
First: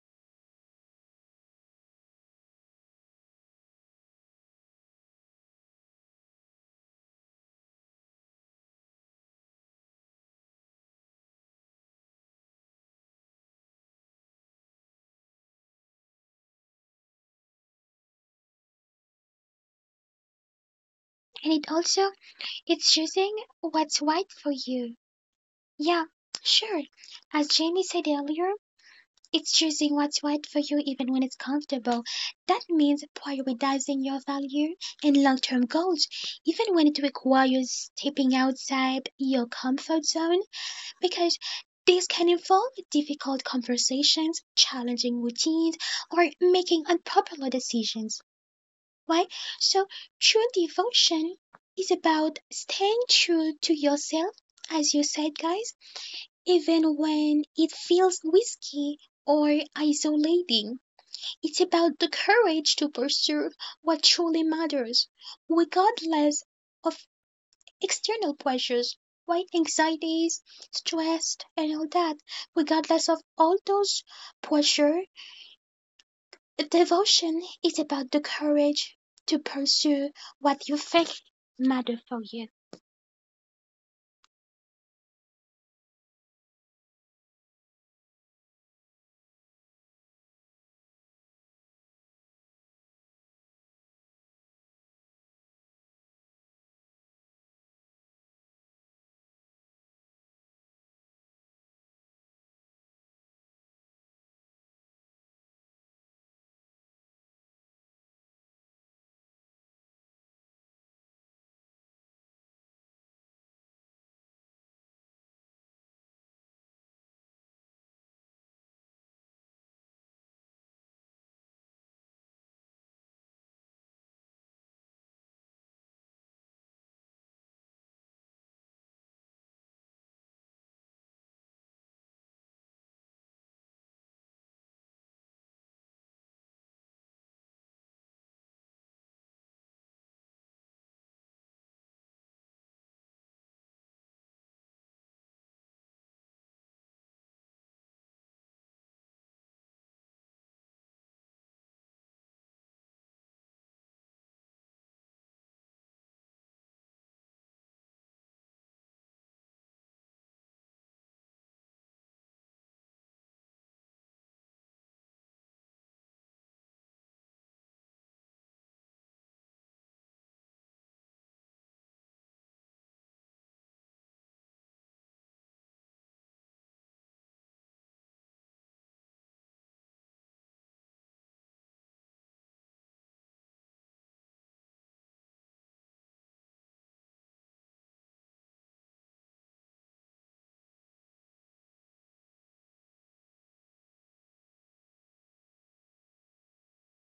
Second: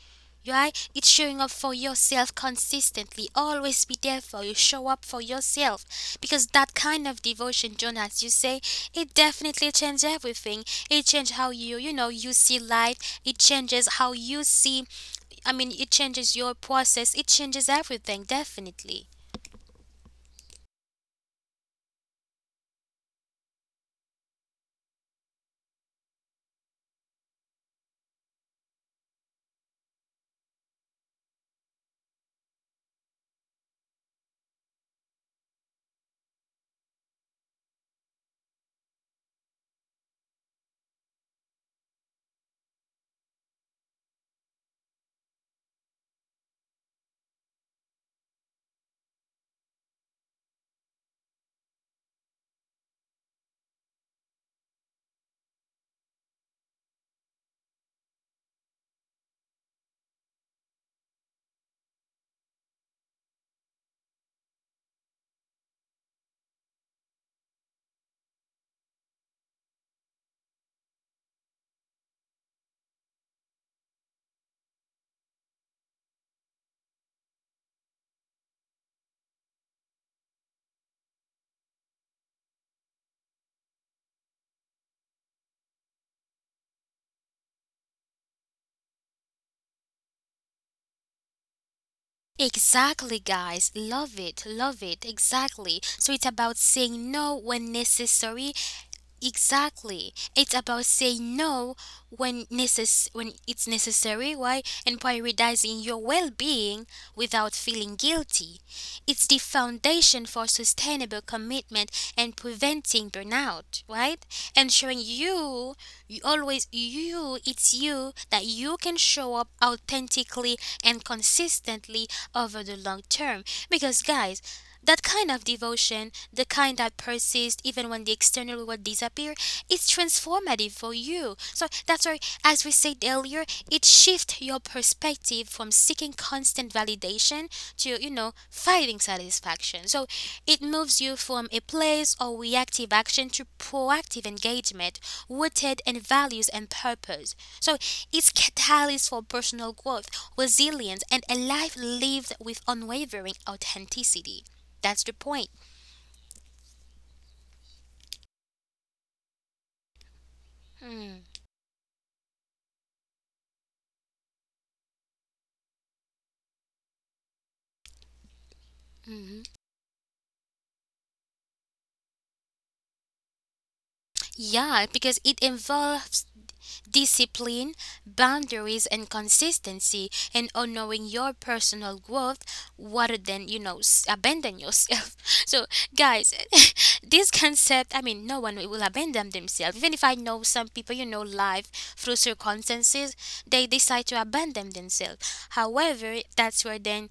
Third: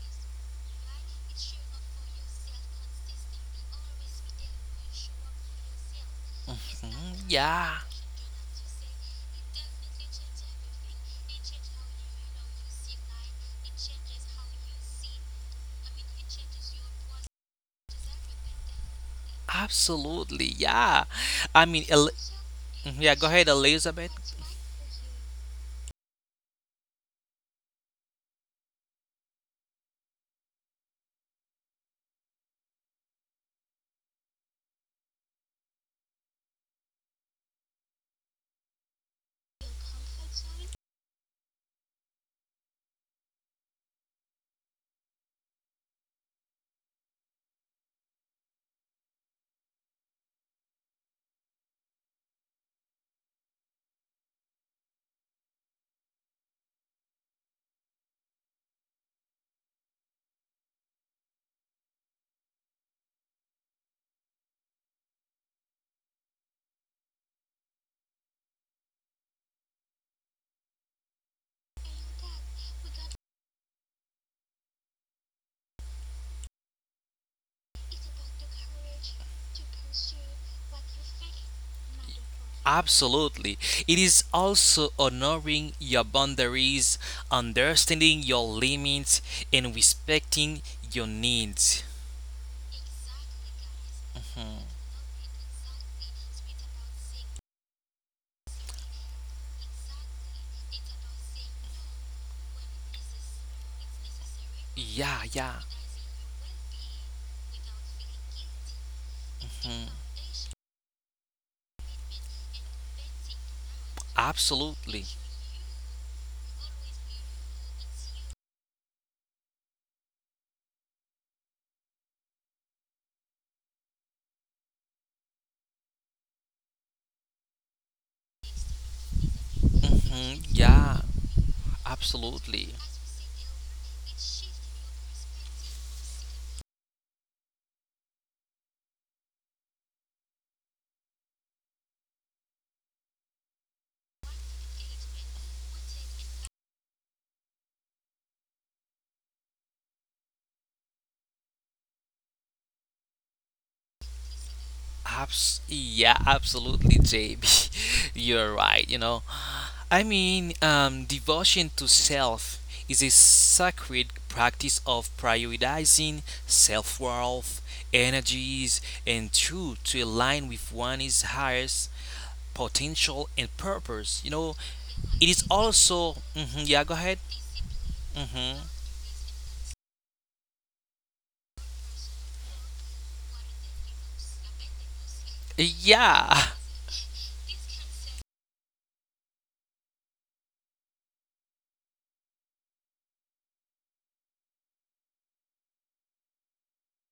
Speaker 1: right? It's showing up for yourself consistently. Always be there for you. Show up for yourself. Because that kind of
Speaker 2: Mhm.
Speaker 1: devotion,
Speaker 2: Yeah.
Speaker 1: John, as you say, it definitely changes everything. It changes how you, you know, you see life. It changes how you see, I mean, it changes your process. It changes everything, definitely.
Speaker 2: Absolutely. Yeah.
Speaker 3: And
Speaker 2: I
Speaker 3: it
Speaker 2: mean, El-
Speaker 3: also it's
Speaker 2: Mhm. Yeah. Go
Speaker 3: choosing
Speaker 2: ahead,
Speaker 3: what's
Speaker 2: Elizabeth.
Speaker 3: right for you. Yeah, sure. As Jamie said earlier, it's choosing what's right for you even when it's comfortable. That means prioritizing your value and long term goals, even when it requires stepping outside your comfort zone, because this can involve difficult conversations, challenging routines, or making unpopular decisions, right? So, true devotion is about staying true to yourself, as you said, guys, even when it feels risky or isolating. It's about the courage to pursue what truly matters, regardless of external pressures, right? Anxieties, stress, and all that. Regardless of all those pressure, devotion is about the courage to pursue what you think matter for you.
Speaker 2: Absolutely. It is also honoring your boundaries, understanding your limits, and respecting your needs.
Speaker 1: Exactly, guys. Love it. Love it. Exactly. So it's about saying no when necessary. Exactly. It's about saying no when when it's necessary, right? And
Speaker 2: Yeah,
Speaker 1: prioritizing your well-being without feeling guilty. It's the foundation for sustainable commitment and preventing burnout, right? Ensuring
Speaker 2: absolutely.
Speaker 1: it's you that you can show up authentically and consistently over the long term. Because, guys, that kind of devotion, the kind that persists even when the external world disappears, it's
Speaker 2: Mhm,
Speaker 1: transformative for
Speaker 2: yeah,
Speaker 1: you. So that's why, as we
Speaker 2: Absolutely.
Speaker 1: said earlier, it shifts your perspective from seeking constant validation to, finding satisfaction. So it moves you from a place of reactive action to proactive engagement, rooted in values and purpose. So it's catalyst for personal growth, resilience, and a life lived with unwavering authenticity. That's the point.
Speaker 2: Absolutely, JB. <laughs> You're right, you know.
Speaker 1: Hmm.
Speaker 2: Devotion to self is a sacred practice of prioritizing self worth, energies, and
Speaker 1: Mhm.
Speaker 2: truth to align with one's highest potential and purpose. You know,
Speaker 1: Yeah, because
Speaker 2: it
Speaker 1: it
Speaker 2: is also.
Speaker 1: involves
Speaker 2: Yeah, Go ahead.
Speaker 1: discipline,
Speaker 2: hmm
Speaker 1: boundaries, and consistency, and honoring your personal growth rather than, abandon yourself. <laughs> So,
Speaker 2: Yeah.
Speaker 1: guys, <laughs> this concept, I mean, no one will abandon themselves. Even if I know some people, you know, life through circumstances, they decide to abandon themselves. However, that's where then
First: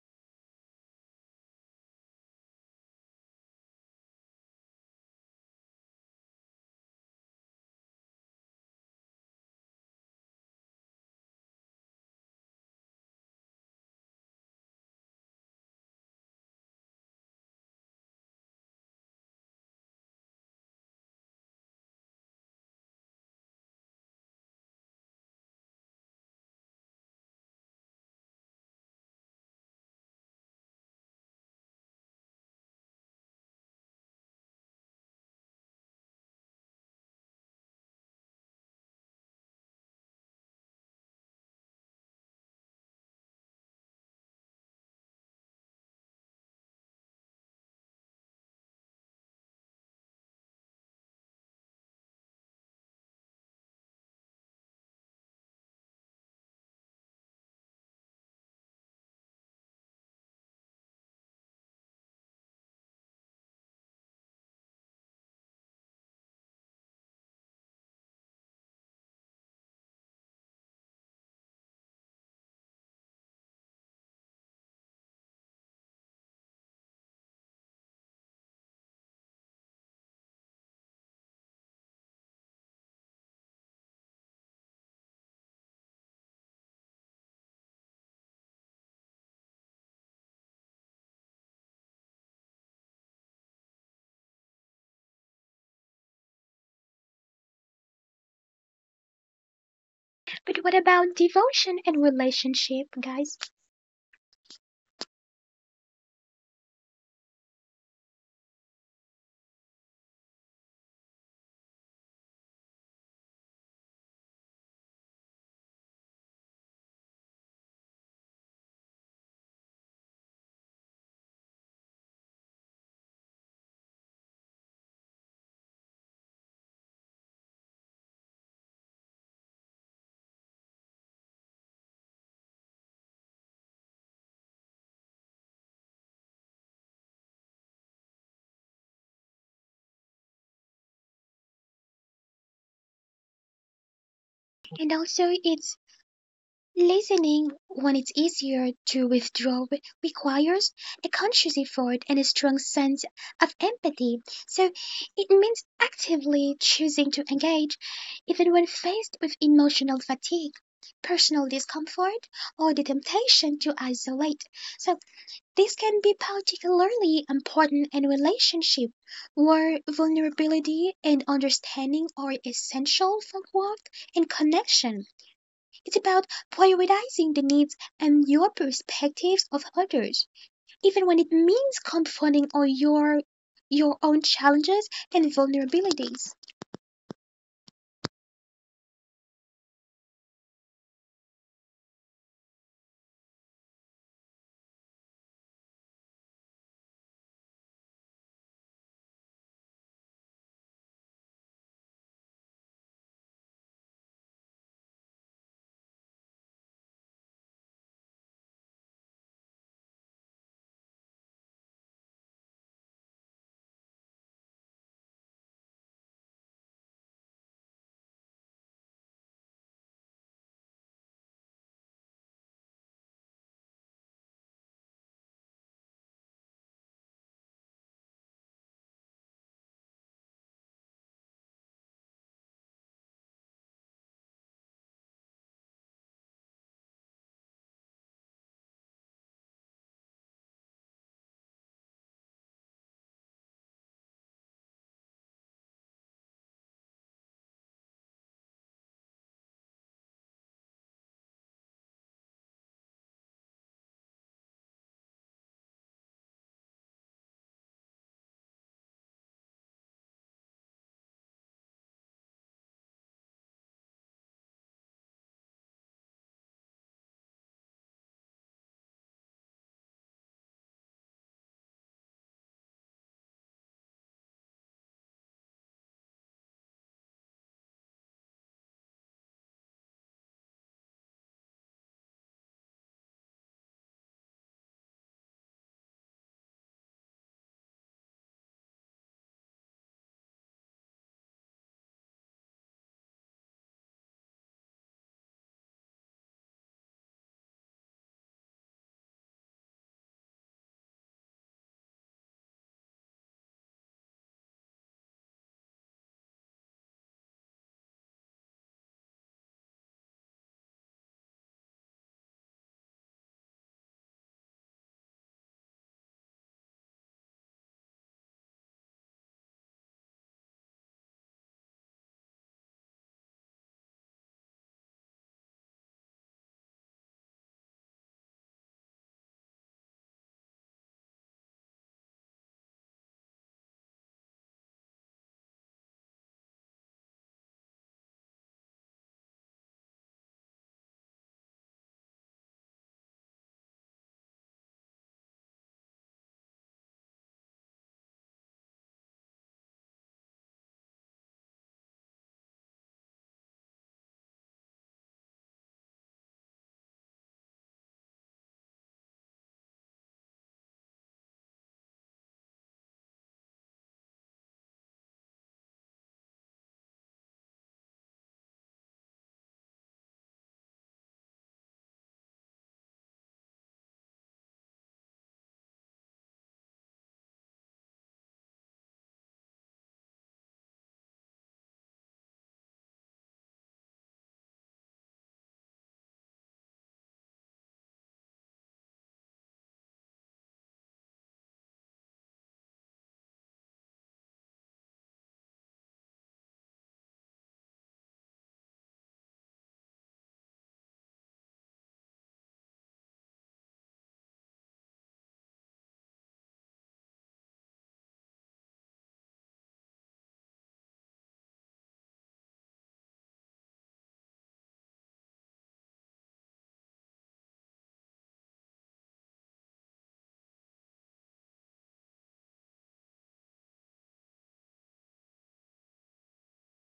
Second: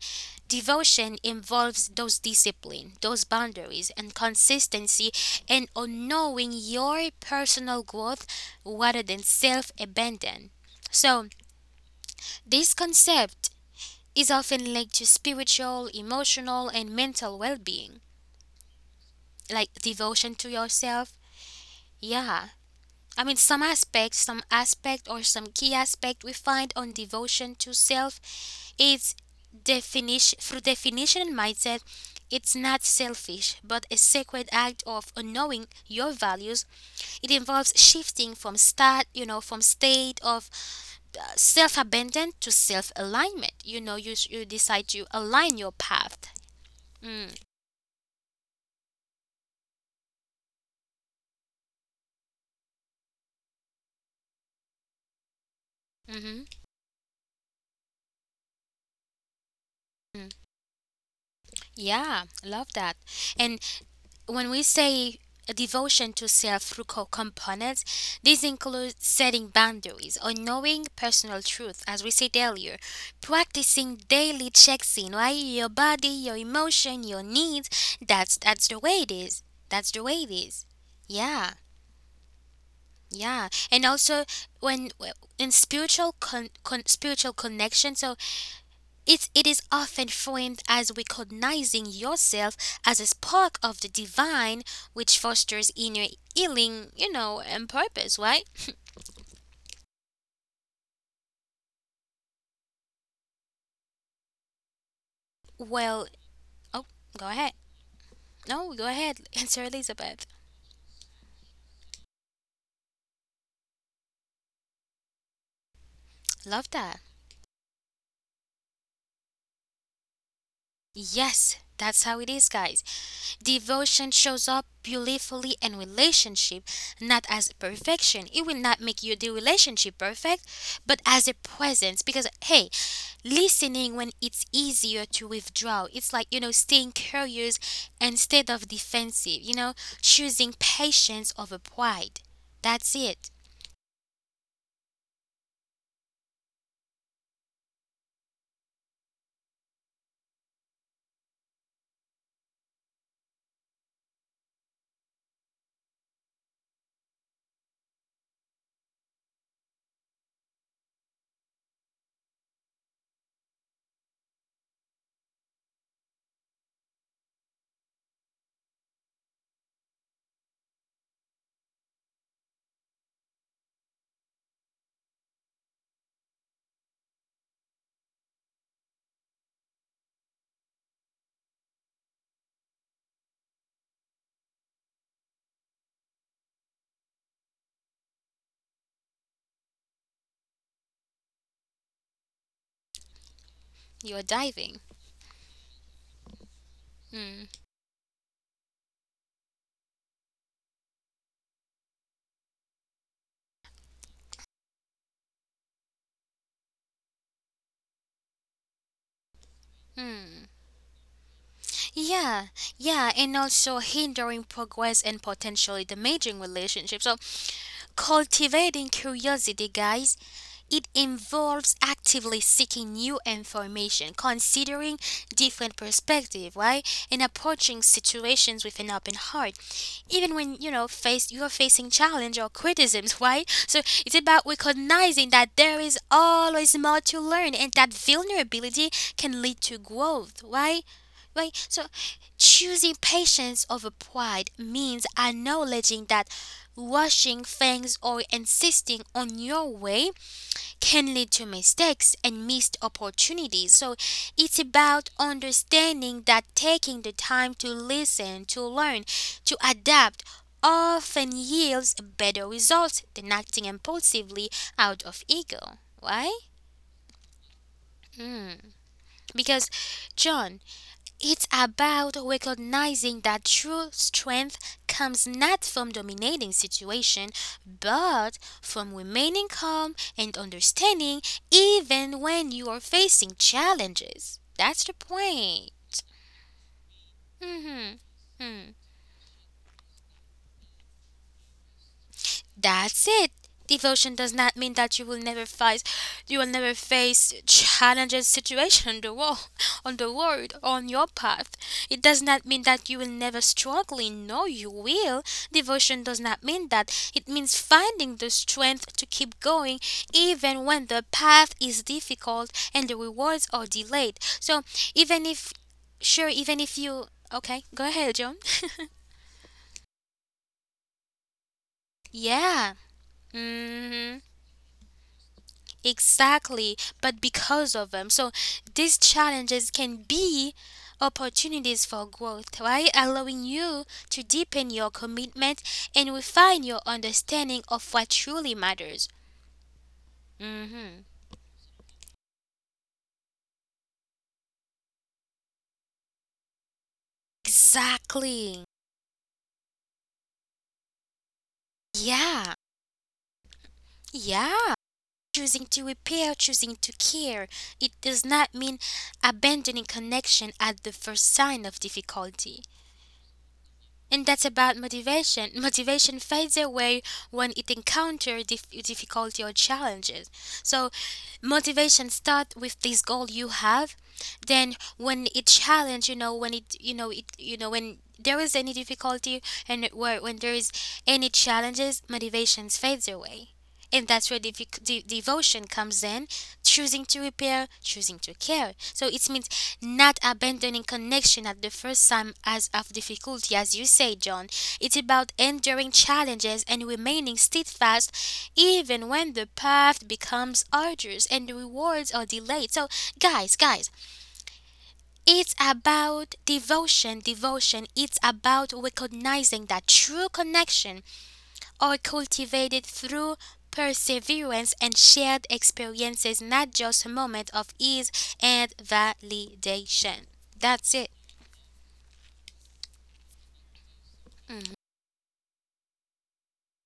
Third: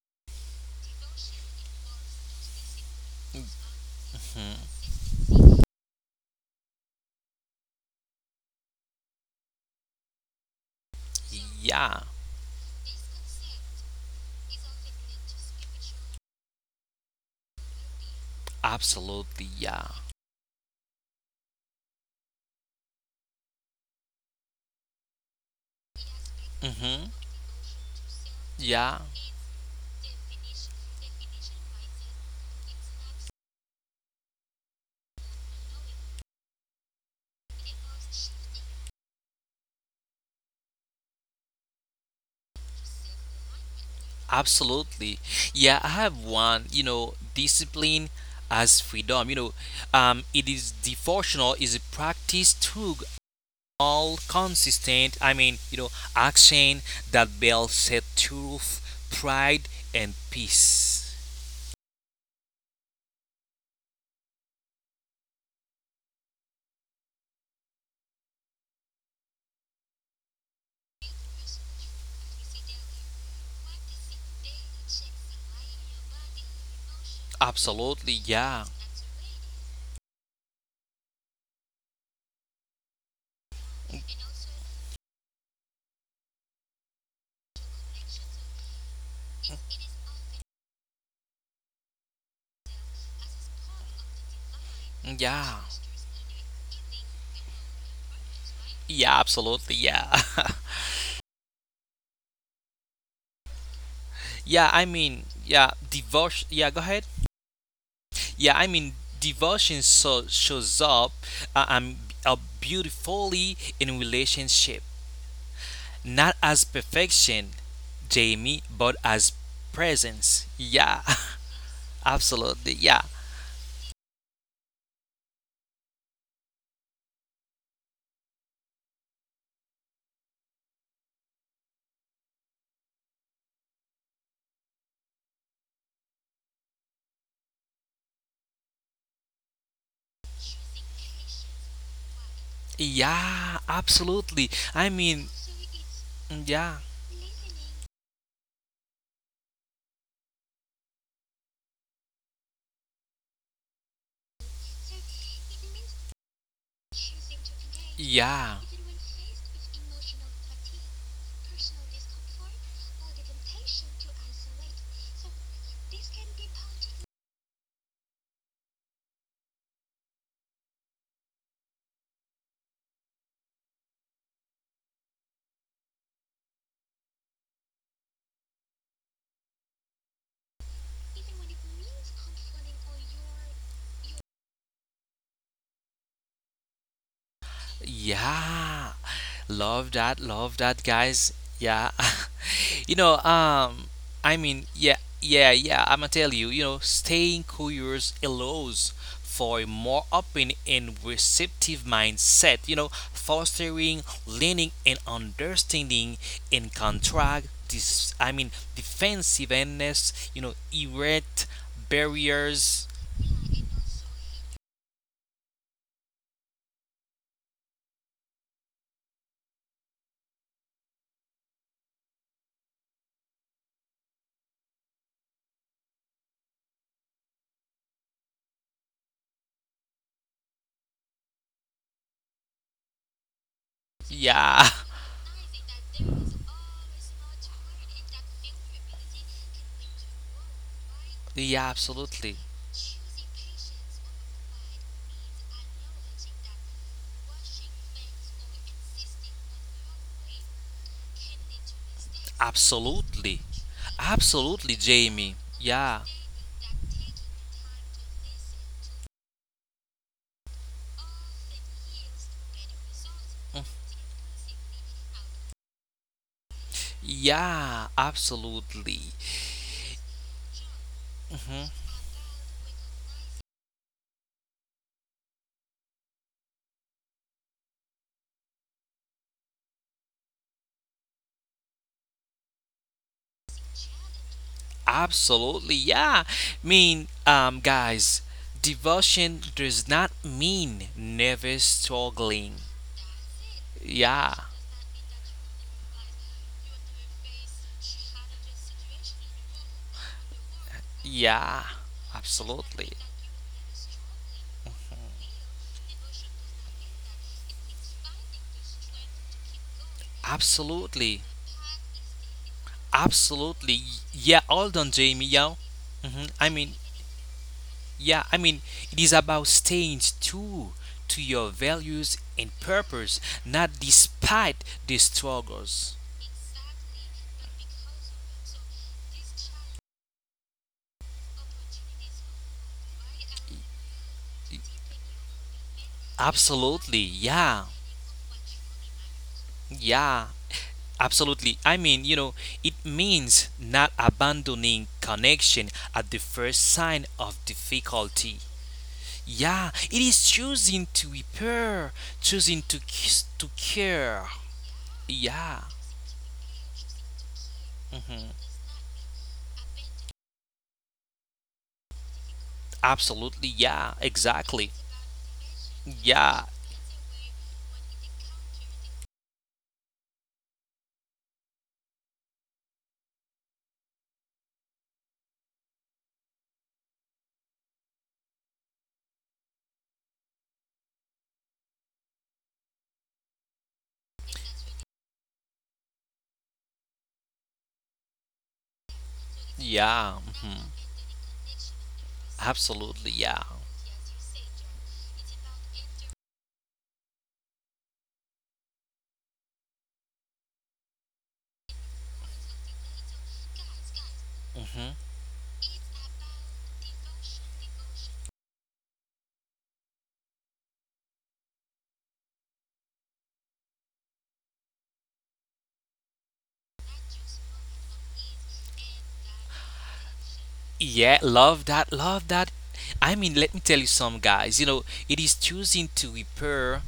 Speaker 1: devotion involves those discipline, those boundaries, and
Speaker 2: <laughs> Mhm.
Speaker 1: consistency, and on knowing your personal growth rather than self abandon. So,
Speaker 2: Yeah.
Speaker 1: this concept is often linked to spiritual, emotional, and mental well being,
Speaker 2: Absolutely.
Speaker 1: like
Speaker 2: Yeah.
Speaker 1: devotion to yourself. Yeah, I mean, some key aspect we find on
Speaker 2: hmm
Speaker 1: devotion to self
Speaker 2: Yeah.
Speaker 1: is definition through definition and mindset. It's not selfish, but a sacred act of knowing your values. It involves shifting from start, you know, from state of self abandon to self alignment. You know, you decide to
Speaker 2: Absolutely.
Speaker 1: align your
Speaker 2: Yeah, I
Speaker 1: path.
Speaker 2: have one, you know,
Speaker 1: Mm,
Speaker 2: discipline as freedom. It is devotional is a practice through all consistent,
Speaker 1: mhm.
Speaker 2: action that builds set truth, pride
Speaker 1: Mm.
Speaker 2: and peace.
Speaker 1: Yeah, love that. And when we say a devotion to self through components, these include setting boundaries or knowing personal truth, as we said earlier, practicing daily checks in, right? Your body, your emotion, your needs. That's
Speaker 2: Absolutely,
Speaker 1: that's the
Speaker 2: yeah.
Speaker 1: way it is. That's the way it is. Yeah, yeah. And also when in spiritual connection. So it is often framed as recognizing yourself as a spark of the divine, which fosters inner
Speaker 2: Yeah.
Speaker 1: healing, you know, and purpose, right?
Speaker 2: Yeah, absolutely,
Speaker 3: But
Speaker 2: yeah.
Speaker 3: what about devotion and relationship, guys?
Speaker 2: <laughs> yeah, I mean,
Speaker 1: Well,
Speaker 2: yeah,
Speaker 1: oh,
Speaker 2: devotion yeah,
Speaker 1: go
Speaker 2: Go
Speaker 1: ahead.
Speaker 2: ahead.
Speaker 1: No, go
Speaker 2: Yeah, I
Speaker 1: ahead, <laughs>
Speaker 2: mean,
Speaker 1: answer Elizabeth.
Speaker 2: devotion so shows up uh, um, beautifully in relationship,
Speaker 1: Love
Speaker 2: not
Speaker 1: that.
Speaker 2: as perfection, Jamie, but as presence. Yeah,
Speaker 1: Yes, that's how it is,
Speaker 2: <laughs>
Speaker 1: guys.
Speaker 2: absolutely. Yeah,
Speaker 1: Devotion shows up beautifully in relationship, not as perfection. It will not make you the relationship perfect, but as a presence. Because hey, listening when it's easier to withdraw. It's like you know, staying curious instead of defensive. You know, choosing patience over pride. That's it.
Speaker 2: yeah, absolutely.
Speaker 3: And also, it's
Speaker 2: Yeah,
Speaker 3: listening, when it's easier to withdraw, requires a conscious effort and a strong sense of empathy. So it means actively choosing to engage, even
Speaker 2: yeah.
Speaker 3: when faced with emotional fatigue, personal discomfort, or the temptation to isolate. So this can be particularly important in relationship where vulnerability and understanding are essential for growth and connection. It's about prioritizing the needs and your perspectives of others, even when it means confronting all your own challenges and vulnerabilities.
Speaker 2: Yeah. Love that. Love that, guys. Yeah. <laughs> you know,
Speaker 1: You're
Speaker 2: I mean,
Speaker 1: diving.
Speaker 2: yeah, yeah, yeah. I'm gonna tell you, you know, staying curious allows for a more open and receptive mindset, you know, fostering learning and understanding in contract this I mean defensiveness, you
Speaker 1: Mm.
Speaker 2: know, erect
Speaker 1: Yeah,
Speaker 2: barriers.
Speaker 1: yeah, and also hindering progress and potentially damaging relationships. So, cultivating curiosity, guys, it involves actively seeking new information, considering different perspective, right? And approaching situations with an open heart. Even when, you know, face you're facing challenge or criticisms, <laughs> right? So it's about
Speaker 2: Yeah. <laughs>
Speaker 1: recognizing that there is always more to learn and that vulnerability can lead to growth, right? Right?
Speaker 2: Yeah,
Speaker 1: So
Speaker 2: absolutely.
Speaker 1: choosing patience over pride means acknowledging that rushing things or insisting on your way can lead to mistakes and missed
Speaker 2: Absolutely.
Speaker 1: opportunities. So it's
Speaker 2: Absolutely,
Speaker 1: about
Speaker 2: Jamie. Yeah.
Speaker 1: understanding that taking the time to listen, to learn, to adapt often yields better results than acting impulsively out of ego. Why?
Speaker 2: Yeah,
Speaker 1: Mm.
Speaker 2: absolutely.
Speaker 1: Because, John, it's
Speaker 2: hmm
Speaker 1: about recognizing that true strength comes not from dominating situation, but from remaining calm and understanding even when you are facing challenges. That's the point.
Speaker 2: Absolutely, yeah. Mean,
Speaker 1: Mhm.
Speaker 2: guys, devotion does not mean never struggling.
Speaker 1: That's it. Devotion
Speaker 2: Yeah,
Speaker 1: does not mean that you will never fight, you will never face challenges, situation on the world, on the world, on your path.
Speaker 2: yeah,
Speaker 1: It does not mean
Speaker 2: absolutely,
Speaker 1: that you will never struggle. No, you will. Devotion does not mean that. It means finding the strength to keep going even when the
Speaker 2: absolutely.
Speaker 1: path is difficult and the rewards are
Speaker 2: Absolutely.
Speaker 1: delayed.
Speaker 2: Yeah,
Speaker 1: So
Speaker 2: all done, Jamie.
Speaker 1: even
Speaker 2: Yeah.
Speaker 1: if,
Speaker 2: hmm
Speaker 1: sure,
Speaker 2: I
Speaker 1: even
Speaker 2: mean,
Speaker 1: if you, okay, go ahead,
Speaker 2: yeah,
Speaker 1: John.
Speaker 2: I mean, it is about staying true to your
Speaker 1: <laughs>
Speaker 2: values and
Speaker 1: Yeah.
Speaker 2: purpose, not
Speaker 1: Hmm.
Speaker 2: despite the struggles.
Speaker 1: Exactly, but because of them. So these challenges can be opportunities for growth, right? Allowing you to deepen your commitment and refine your
Speaker 2: Absolutely.
Speaker 1: understanding
Speaker 2: Yeah.
Speaker 1: of what truly matters.
Speaker 2: Yeah.
Speaker 1: Hmm.
Speaker 2: Absolutely. I mean, you know, it means not abandoning connection at the first sign of difficulty.
Speaker 1: Exactly.
Speaker 2: Yeah, it is choosing to repair,
Speaker 1: Yeah.
Speaker 2: choosing to kiss, to care.
Speaker 1: Yeah. Choosing
Speaker 2: Yeah.
Speaker 1: to repair, choosing to care. It does
Speaker 2: Mm-hmm.
Speaker 1: not mean abandoning connection at the first sign of difficulty.
Speaker 2: Absolutely. Yeah.
Speaker 1: And that's
Speaker 2: Exactly.
Speaker 1: about motivation. <laughs> Motivation
Speaker 2: Yeah.
Speaker 1: fades away when it encounters difficulty or challenges. So, motivation starts with this goal you have. Then, when it challenge, you know, when it, you know, when there is any difficulty and it- where when there is any challenges, motivation fades away. And that's where devotion comes in choosing to repair, choosing to care. So it means not
Speaker 2: Yeah. Mhm.
Speaker 1: abandoning connection at the first time as of
Speaker 2: Absolutely, yeah.
Speaker 1: difficulty, as you say, John. It's about enduring challenges and remaining steadfast even when the path becomes arduous and the rewards are delayed. So, guys,
Speaker 2: hmm
Speaker 1: it's about devotion. It's about recognizing that true connection are cultivated through perseverance and shared experiences, not just a moment of ease and validation. That's it.
Speaker 2: Yeah, love that, love that. I mean, let me tell you some guys, you know, it is choosing to repair,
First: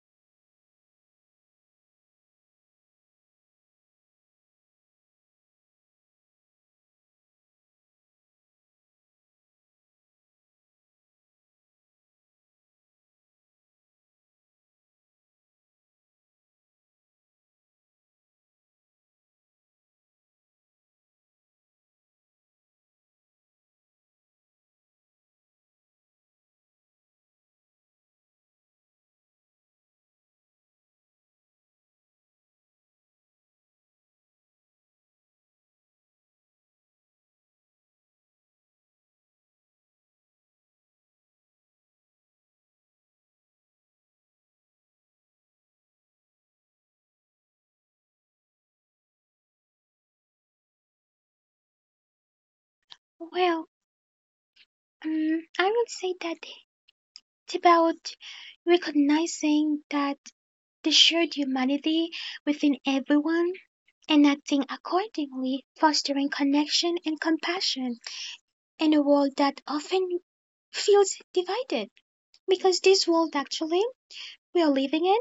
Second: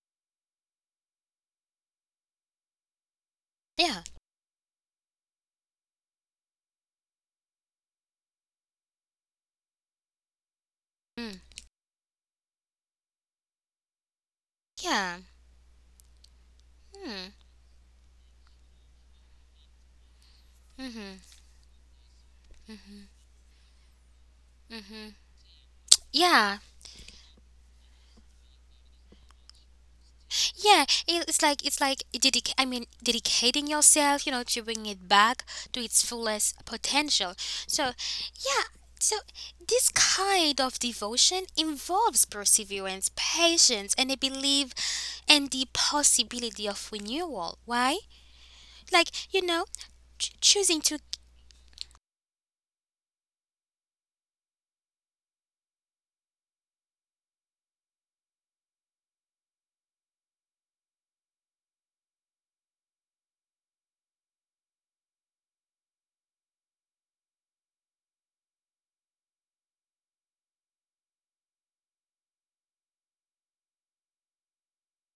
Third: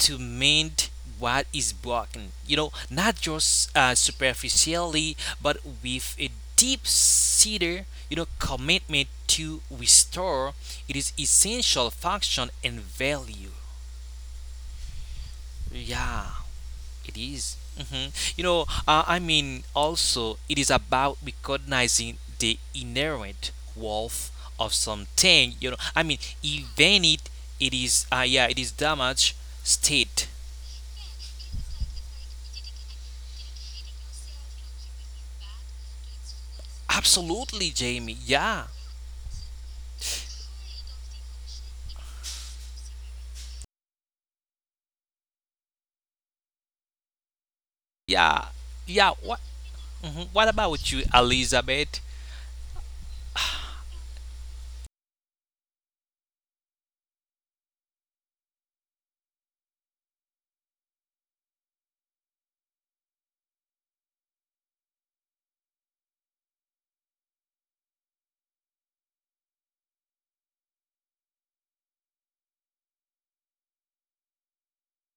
Speaker 2: to mend what is broken, not just
Speaker 1: Yeah.
Speaker 2: superficially, but with a deep seated, you know, commitment to restore it is
Speaker 1: Mm.
Speaker 2: essential function and value.
Speaker 1: Yeah.
Speaker 2: Yeah. It
Speaker 1: Mm.
Speaker 2: is, hmm You know, also, it is
Speaker 1: Hmm.
Speaker 2: about recognizing the inherent worth of
Speaker 1: Hmm.
Speaker 2: something. You know, I mean,
Speaker 1: Yeah.
Speaker 2: even yeah, it is damage state.
Speaker 1: Yeah, it's like I mean dedicating yourself, you know, to bring it back to its fullest potential.
Speaker 2: Absolutely,
Speaker 1: So,
Speaker 2: Jamie.
Speaker 1: yeah,
Speaker 2: Yeah,
Speaker 1: so this kind of devotion involves perseverance, patience, and a belief and the possibility of renewal. Why?
Speaker 2: yeah,
Speaker 1: Like,
Speaker 2: yeah.
Speaker 1: you
Speaker 2: What?
Speaker 1: know,
Speaker 2: Mhm. What
Speaker 1: choosing
Speaker 2: about
Speaker 1: to
Speaker 2: you, Elizabeth?
Speaker 3: Well, I will say that it's about recognizing that the shared humanity within everyone and acting accordingly, fostering connection and compassion in a world that often feels divided. Because this world actually we are living in,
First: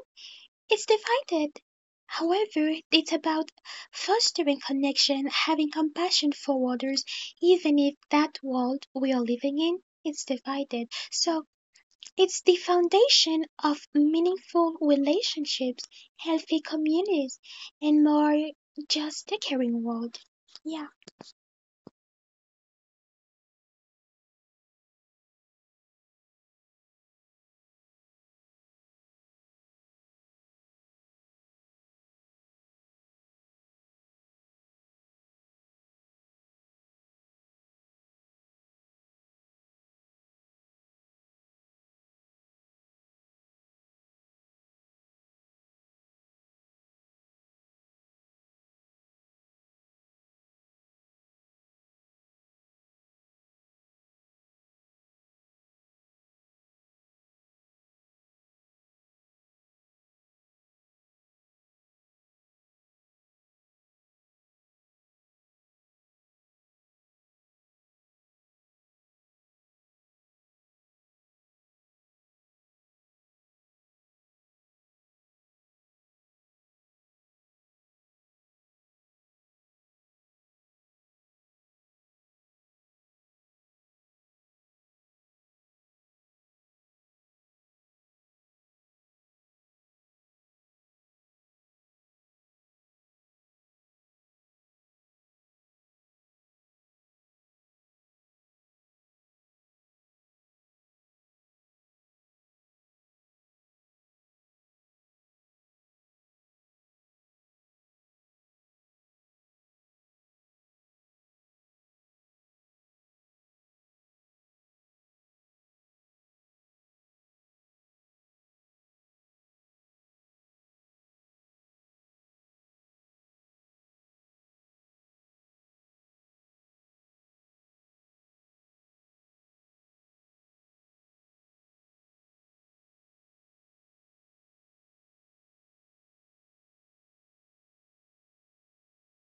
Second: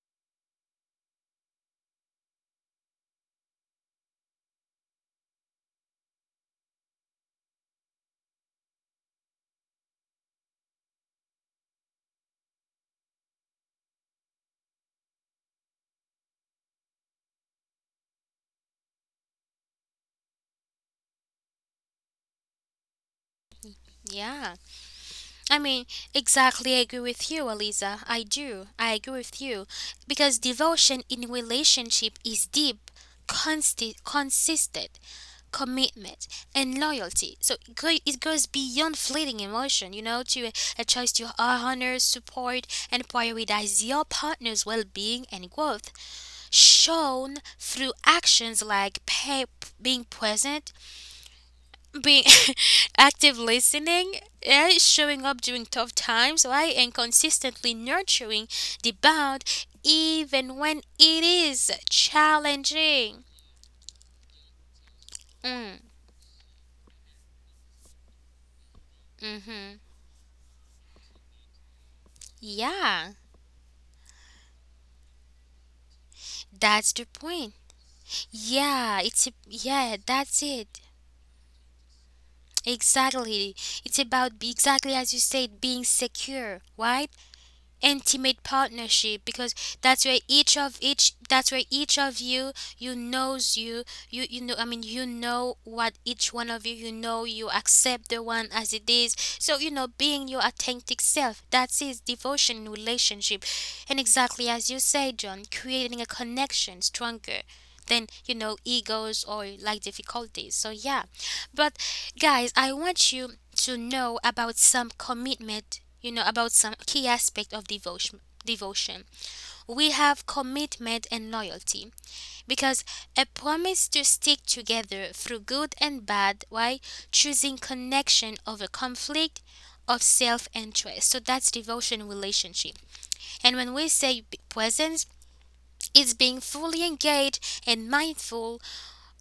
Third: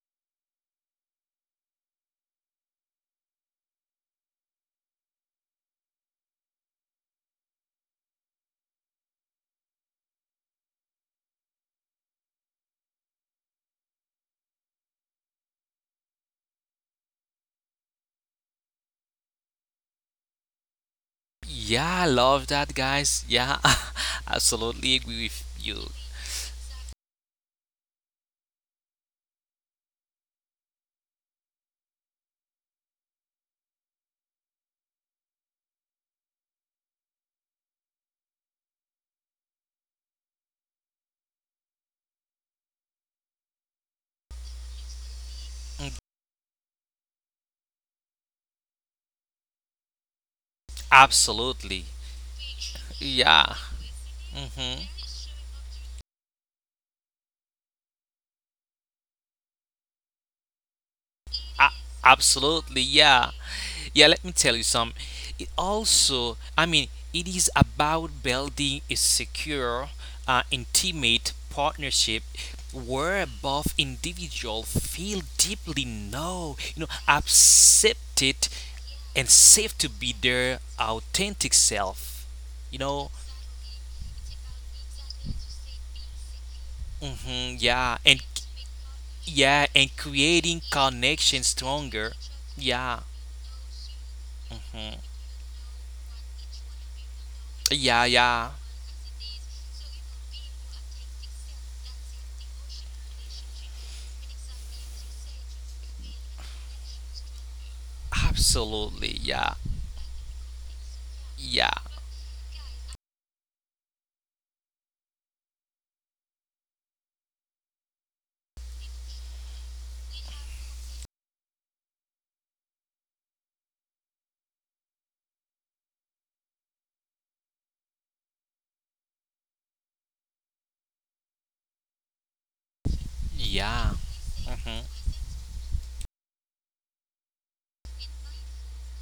Speaker 3: it's divided. However, it's about fostering connection, having compassion for others, even if that world we are living in is divided. So it's the foundation of meaningful relationships, healthy communities, and more just a caring world. Yeah,
Speaker 2: Yeah, I love that, guys. Yeah, <laughs>
Speaker 1: yeah.
Speaker 2: absolutely agree with
Speaker 1: I
Speaker 2: you.
Speaker 1: mean, exactly, I agree with you, Eliza. I do. I agree with you. Because devotion in relationship is deep, consistent commitment and loyalty. So it goes beyond fleeting emotion, a choice to honor, support, and prioritize your partner's well being and growth, shown through actions like pay, being present
Speaker 2: Absolutely.
Speaker 1: being <laughs> active
Speaker 2: Yeah.
Speaker 1: listening eh,
Speaker 2: hmm
Speaker 1: showing up during tough times right and consistently nurturing the bond even when it is
Speaker 2: A- Absolutely,
Speaker 1: challenging.
Speaker 2: yeah. Yeah, let me tell you some. It
Speaker 1: Mm,
Speaker 2: also, I mean, it is about building a
Speaker 1: mm-hmm.
Speaker 2: secure, intimate partnership
Speaker 1: Yeah,
Speaker 2: where both individual feel deeply know, you know,
Speaker 1: that's the point.
Speaker 2: accepted
Speaker 1: Yeah,
Speaker 2: and safe
Speaker 1: yeah
Speaker 2: to be
Speaker 1: that's
Speaker 2: their
Speaker 1: it.
Speaker 2: authentic self. You know,
Speaker 1: Exactly, it's about exactly as you said being secure right
Speaker 2: hmm yeah, and
Speaker 1: intimate partnership because
Speaker 2: yeah,
Speaker 1: that's
Speaker 2: and
Speaker 1: where each of
Speaker 2: creating
Speaker 1: each that's where
Speaker 2: connection
Speaker 1: each of
Speaker 2: stronger.
Speaker 1: you
Speaker 2: Yeah,
Speaker 1: knows you know. I mean, you know what each one of you, you know, you accept the
Speaker 2: yeah,
Speaker 1: one
Speaker 2: yeah.
Speaker 1: as it is, so you know being your authentic self, that's his devotion in relationship. And exactly as you say John, creating a connection stronger than you know egos
Speaker 2: Absolutely,
Speaker 1: or
Speaker 2: yeah.
Speaker 1: like difficulties, so yeah. But
Speaker 2: Yeah.
Speaker 1: guys, I want you to know about some commitment, you know, about some key aspect of devotion. We have commitment and loyalty because a promise to stick together through good and bad. Why? Choosing connection over conflict of self-interest. So that's devotion relationship. And when we
Speaker 2: Yeah.
Speaker 1: say
Speaker 2: hmm
Speaker 1: presence, it's being fully engaged and mindful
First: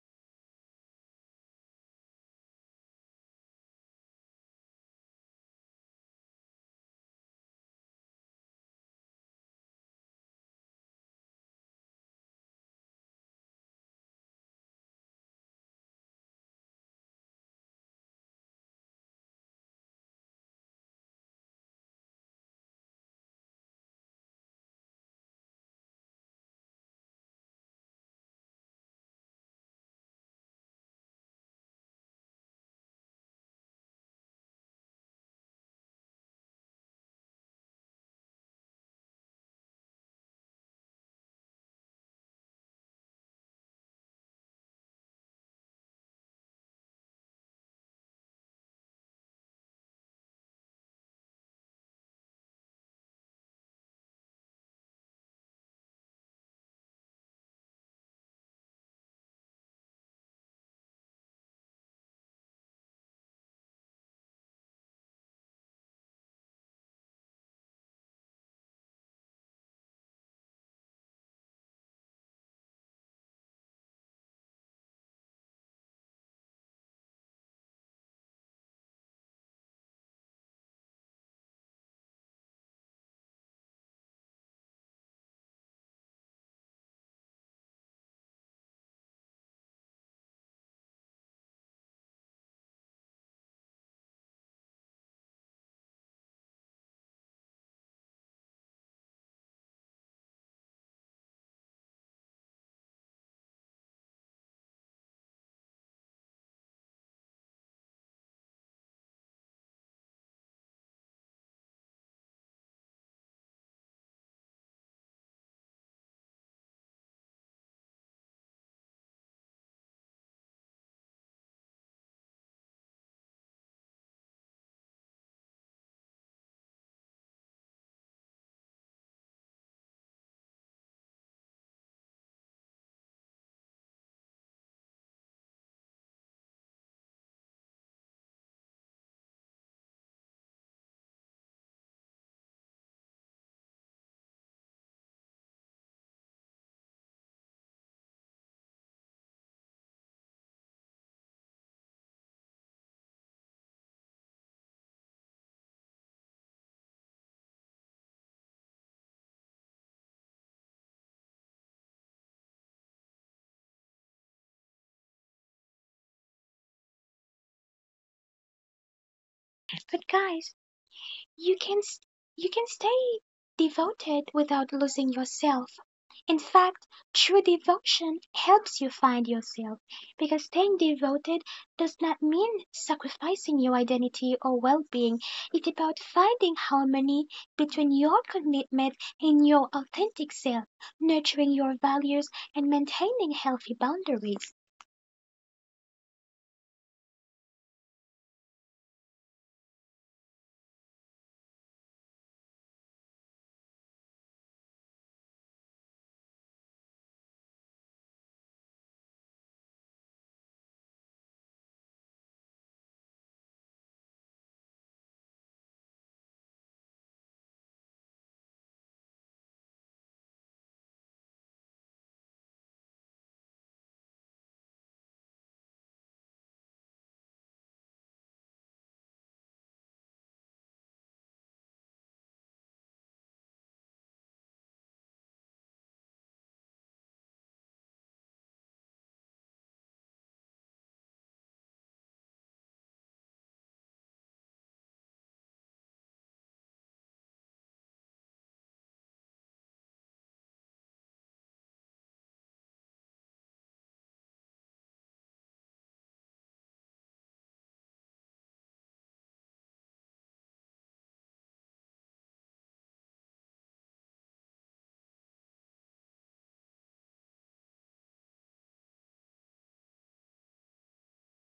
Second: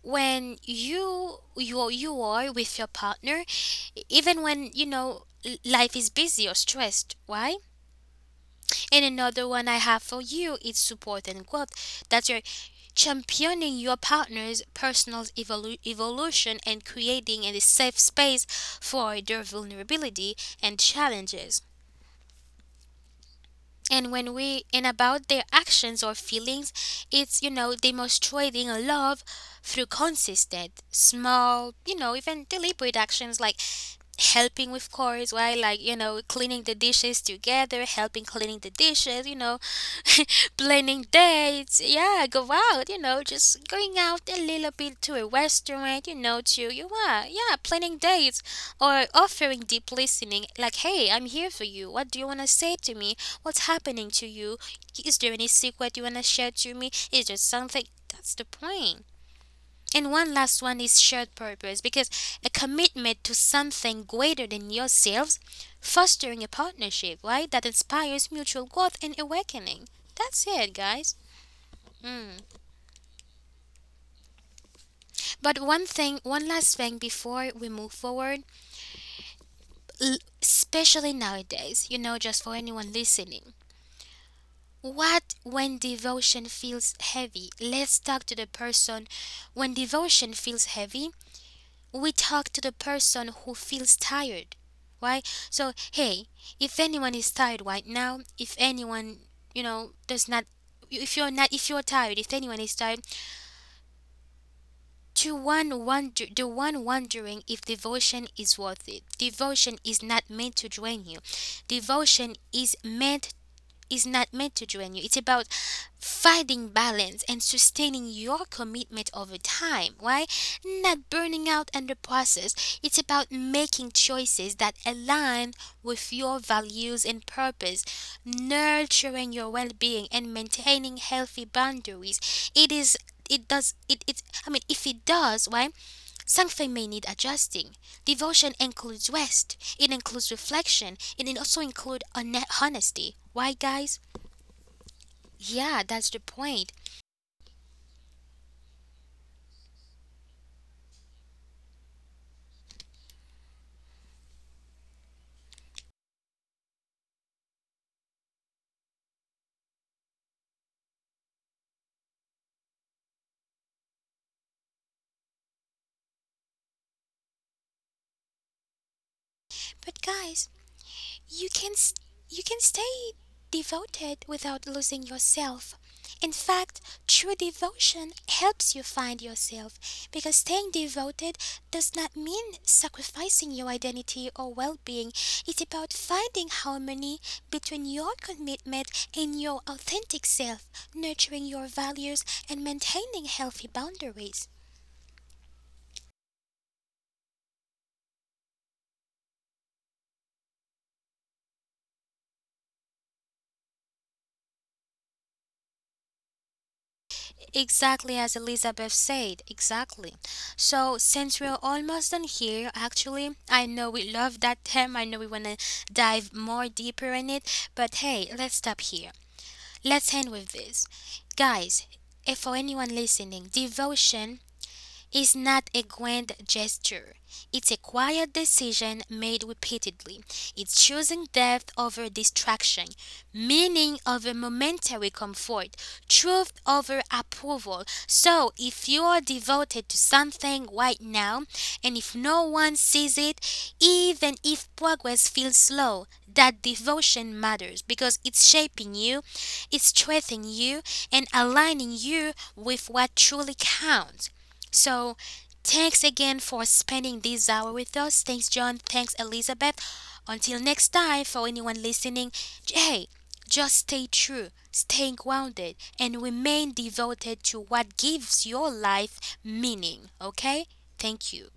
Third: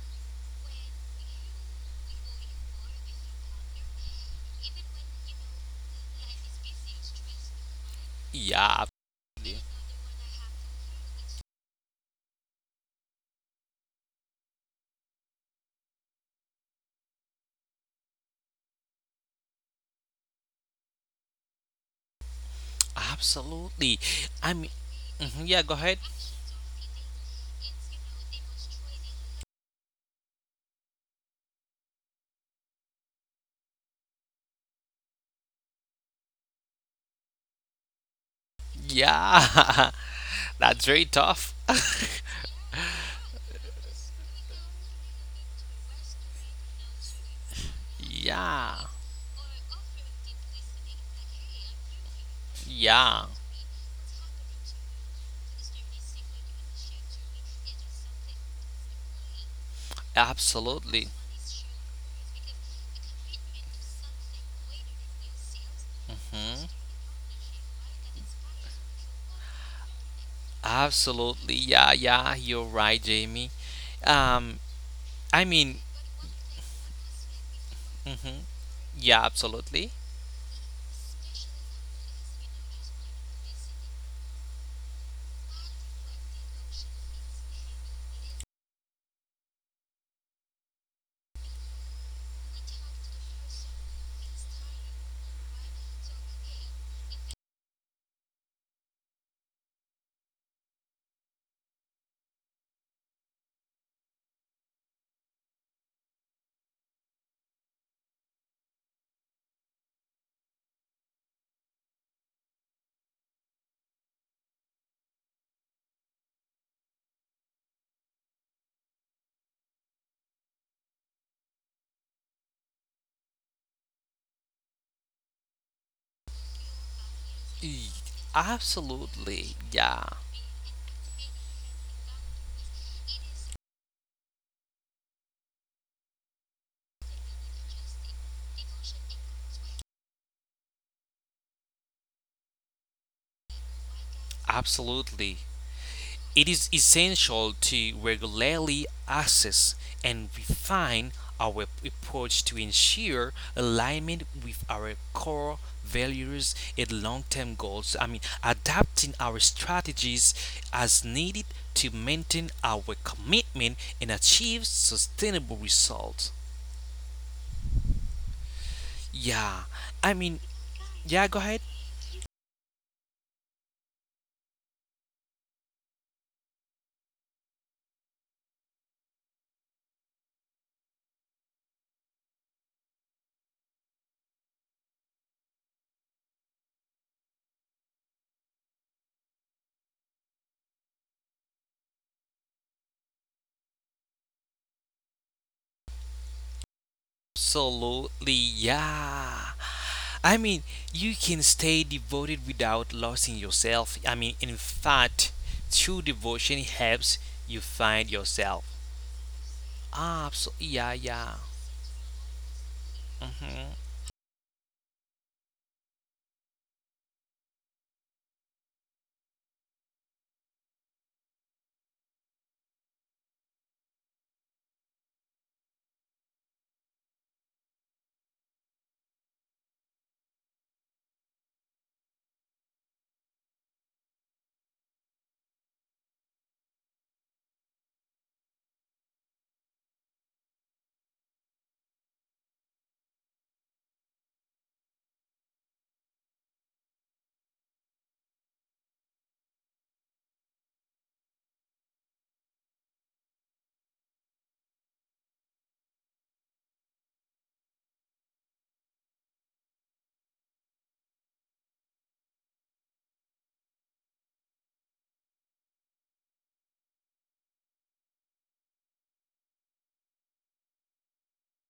Speaker 1: when you are with your partner, even when you know life is busy or stressed, right?
Speaker 2: Yeah.
Speaker 1: And another one I have for you is support and growth, that you're championing your partner's evolution and creating a safe space for their vulnerability and challenges.
Speaker 2: Absolutely. Absolutely.
Speaker 1: And when
Speaker 2: I
Speaker 1: we
Speaker 2: mean,
Speaker 1: and about their
Speaker 2: mhm, yeah, Go ahead.
Speaker 1: actions or feelings, it's you know demonstrating love through consistent small you know even deliberate actions like helping with chores, right? Like, you know, cleaning the dishes together, helping cleaning the dishes, you know,
Speaker 2: Yeah.
Speaker 1: <laughs>
Speaker 2: <laughs> That's
Speaker 1: planning
Speaker 2: very tough.
Speaker 1: dates. Yeah,
Speaker 2: <laughs>
Speaker 1: go out, you know, just going out a little bit to a restaurant, you know, to, you are, yeah, planning dates
Speaker 2: Yeah.
Speaker 1: or offering deep listening. Like, hey, I'm here for you. What do you want to say to
Speaker 2: Yeah.
Speaker 1: me? What's happening to you? Is there any secret you want to share to me? Is there something? That's the point. And one last one
Speaker 2: Absolutely.
Speaker 1: is shared purpose because a commitment to something greater than yourselves, fostering
Speaker 2: Mhm.
Speaker 1: a partnership, right? That inspires mutual growth and awakening. That's it, guys.
Speaker 2: Absolutely. Yeah,
Speaker 1: Mm.
Speaker 2: you're right, Jamie. Um, I
Speaker 1: But
Speaker 2: mean,
Speaker 1: one thing, one last thing before we move
Speaker 2: mhm,
Speaker 1: forward,
Speaker 2: yeah, Absolutely.
Speaker 1: especially nowadays, you know, just for anyone listening. What when devotion feels heavy? Let's talk to the person when devotion feels heavy. We talk to the person who feels tired, right? So hey, if anyone is tired right now, if anyone you know does not, if you're tired, if anyone is tired, to one wonder the one wondering if devotion is worth it, devotion is not meant to drain you. Devotion is not meant to drain you. It's about finding balance and sustaining your commitment over time. Why? Not burning out in the process. It's about making choices that align with your values and
Speaker 2: Y-
Speaker 1: purpose, nurturing
Speaker 2: Absolutely.
Speaker 1: your
Speaker 2: Yeah.
Speaker 1: well-being and maintaining healthy boundaries. It is it does it, it I mean if it does, why, something may need adjusting. Devotion includes rest, it includes reflection, and it also includes honesty. Why, guys?
Speaker 2: Absolutely.
Speaker 1: Yeah, that's the
Speaker 2: It
Speaker 1: point.
Speaker 2: is essential to regularly assess and refine our approach to ensure alignment with our core values and long-term goals. I mean, adapting our strategies as needed to maintain our commitment and achieve sustainable results. Yeah,
Speaker 3: but
Speaker 1: But
Speaker 2: I mean,
Speaker 3: guys,
Speaker 1: guys,
Speaker 2: yeah, Go
Speaker 3: You
Speaker 1: you
Speaker 2: ahead.
Speaker 3: can
Speaker 1: can
Speaker 3: s-
Speaker 1: st-
Speaker 3: you
Speaker 1: you can
Speaker 3: can stay
Speaker 1: stay
Speaker 3: devoted
Speaker 1: devoted
Speaker 3: without
Speaker 1: without losing
Speaker 3: losing yourself.
Speaker 1: yourself. In
Speaker 3: In fact,
Speaker 1: fact,
Speaker 3: true
Speaker 1: true devotion
Speaker 3: devotion
Speaker 1: helps
Speaker 3: helps
Speaker 1: you
Speaker 3: you
Speaker 1: find
Speaker 3: find yourself
Speaker 1: yourself because
Speaker 3: because staying
Speaker 1: staying
Speaker 3: devoted
Speaker 1: devoted
Speaker 3: does
Speaker 1: does
Speaker 3: not
Speaker 1: not mean
Speaker 3: mean
Speaker 1: sacrificing
Speaker 3: sacrificing
Speaker 1: your
Speaker 3: your
Speaker 1: identity
Speaker 3: identity
Speaker 1: or
Speaker 3: or
Speaker 1: well-being.
Speaker 3: well-being.
Speaker 1: It's
Speaker 3: It's
Speaker 1: about
Speaker 3: about
Speaker 1: finding
Speaker 3: finding
Speaker 1: harmony
Speaker 3: harmony between
Speaker 1: between your
Speaker 3: your commitment
Speaker 1: commitment and
Speaker 3: and
Speaker 1: your
Speaker 3: your
Speaker 1: authentic
Speaker 3: authentic self,
Speaker 1: self, nurturing
Speaker 3: nurturing
Speaker 1: your
Speaker 3: your values
Speaker 1: values
Speaker 3: and
Speaker 1: and maintaining
Speaker 3: maintaining
Speaker 1: healthy
Speaker 3: healthy
Speaker 1: boundaries.
Speaker 3: boundaries.
Speaker 2: Absolutely, yeah. I mean, you can stay devoted without losing yourself. I mean, in fact, true devotion helps you find
Speaker 1: Exactly as
Speaker 2: yourself.
Speaker 1: Elizabeth said, exactly.
Speaker 2: Absolutely, yeah,
Speaker 1: So,
Speaker 2: yeah.
Speaker 1: since we're almost done here, actually, I
Speaker 2: hmm
Speaker 1: know we love that term. I know we want to dive more deeper in it, but hey, let's stop here. Let's end with this. Guys, if for anyone listening, devotion is not a grand gesture. It's a quiet decision made repeatedly. It's choosing depth over distraction, meaning over momentary comfort, truth over approval. So, if you are devoted to something right now, and if no one sees it, even if progress feels slow, that devotion matters because it's shaping you, it's strengthening you, and aligning you with what truly counts. So, thanks again for spending this hour with us. Thanks, John. Thanks, Elizabeth. Until next time, for anyone listening, hey, just stay true, stay grounded, and remain devoted to what gives your life meaning, okay? Thank you.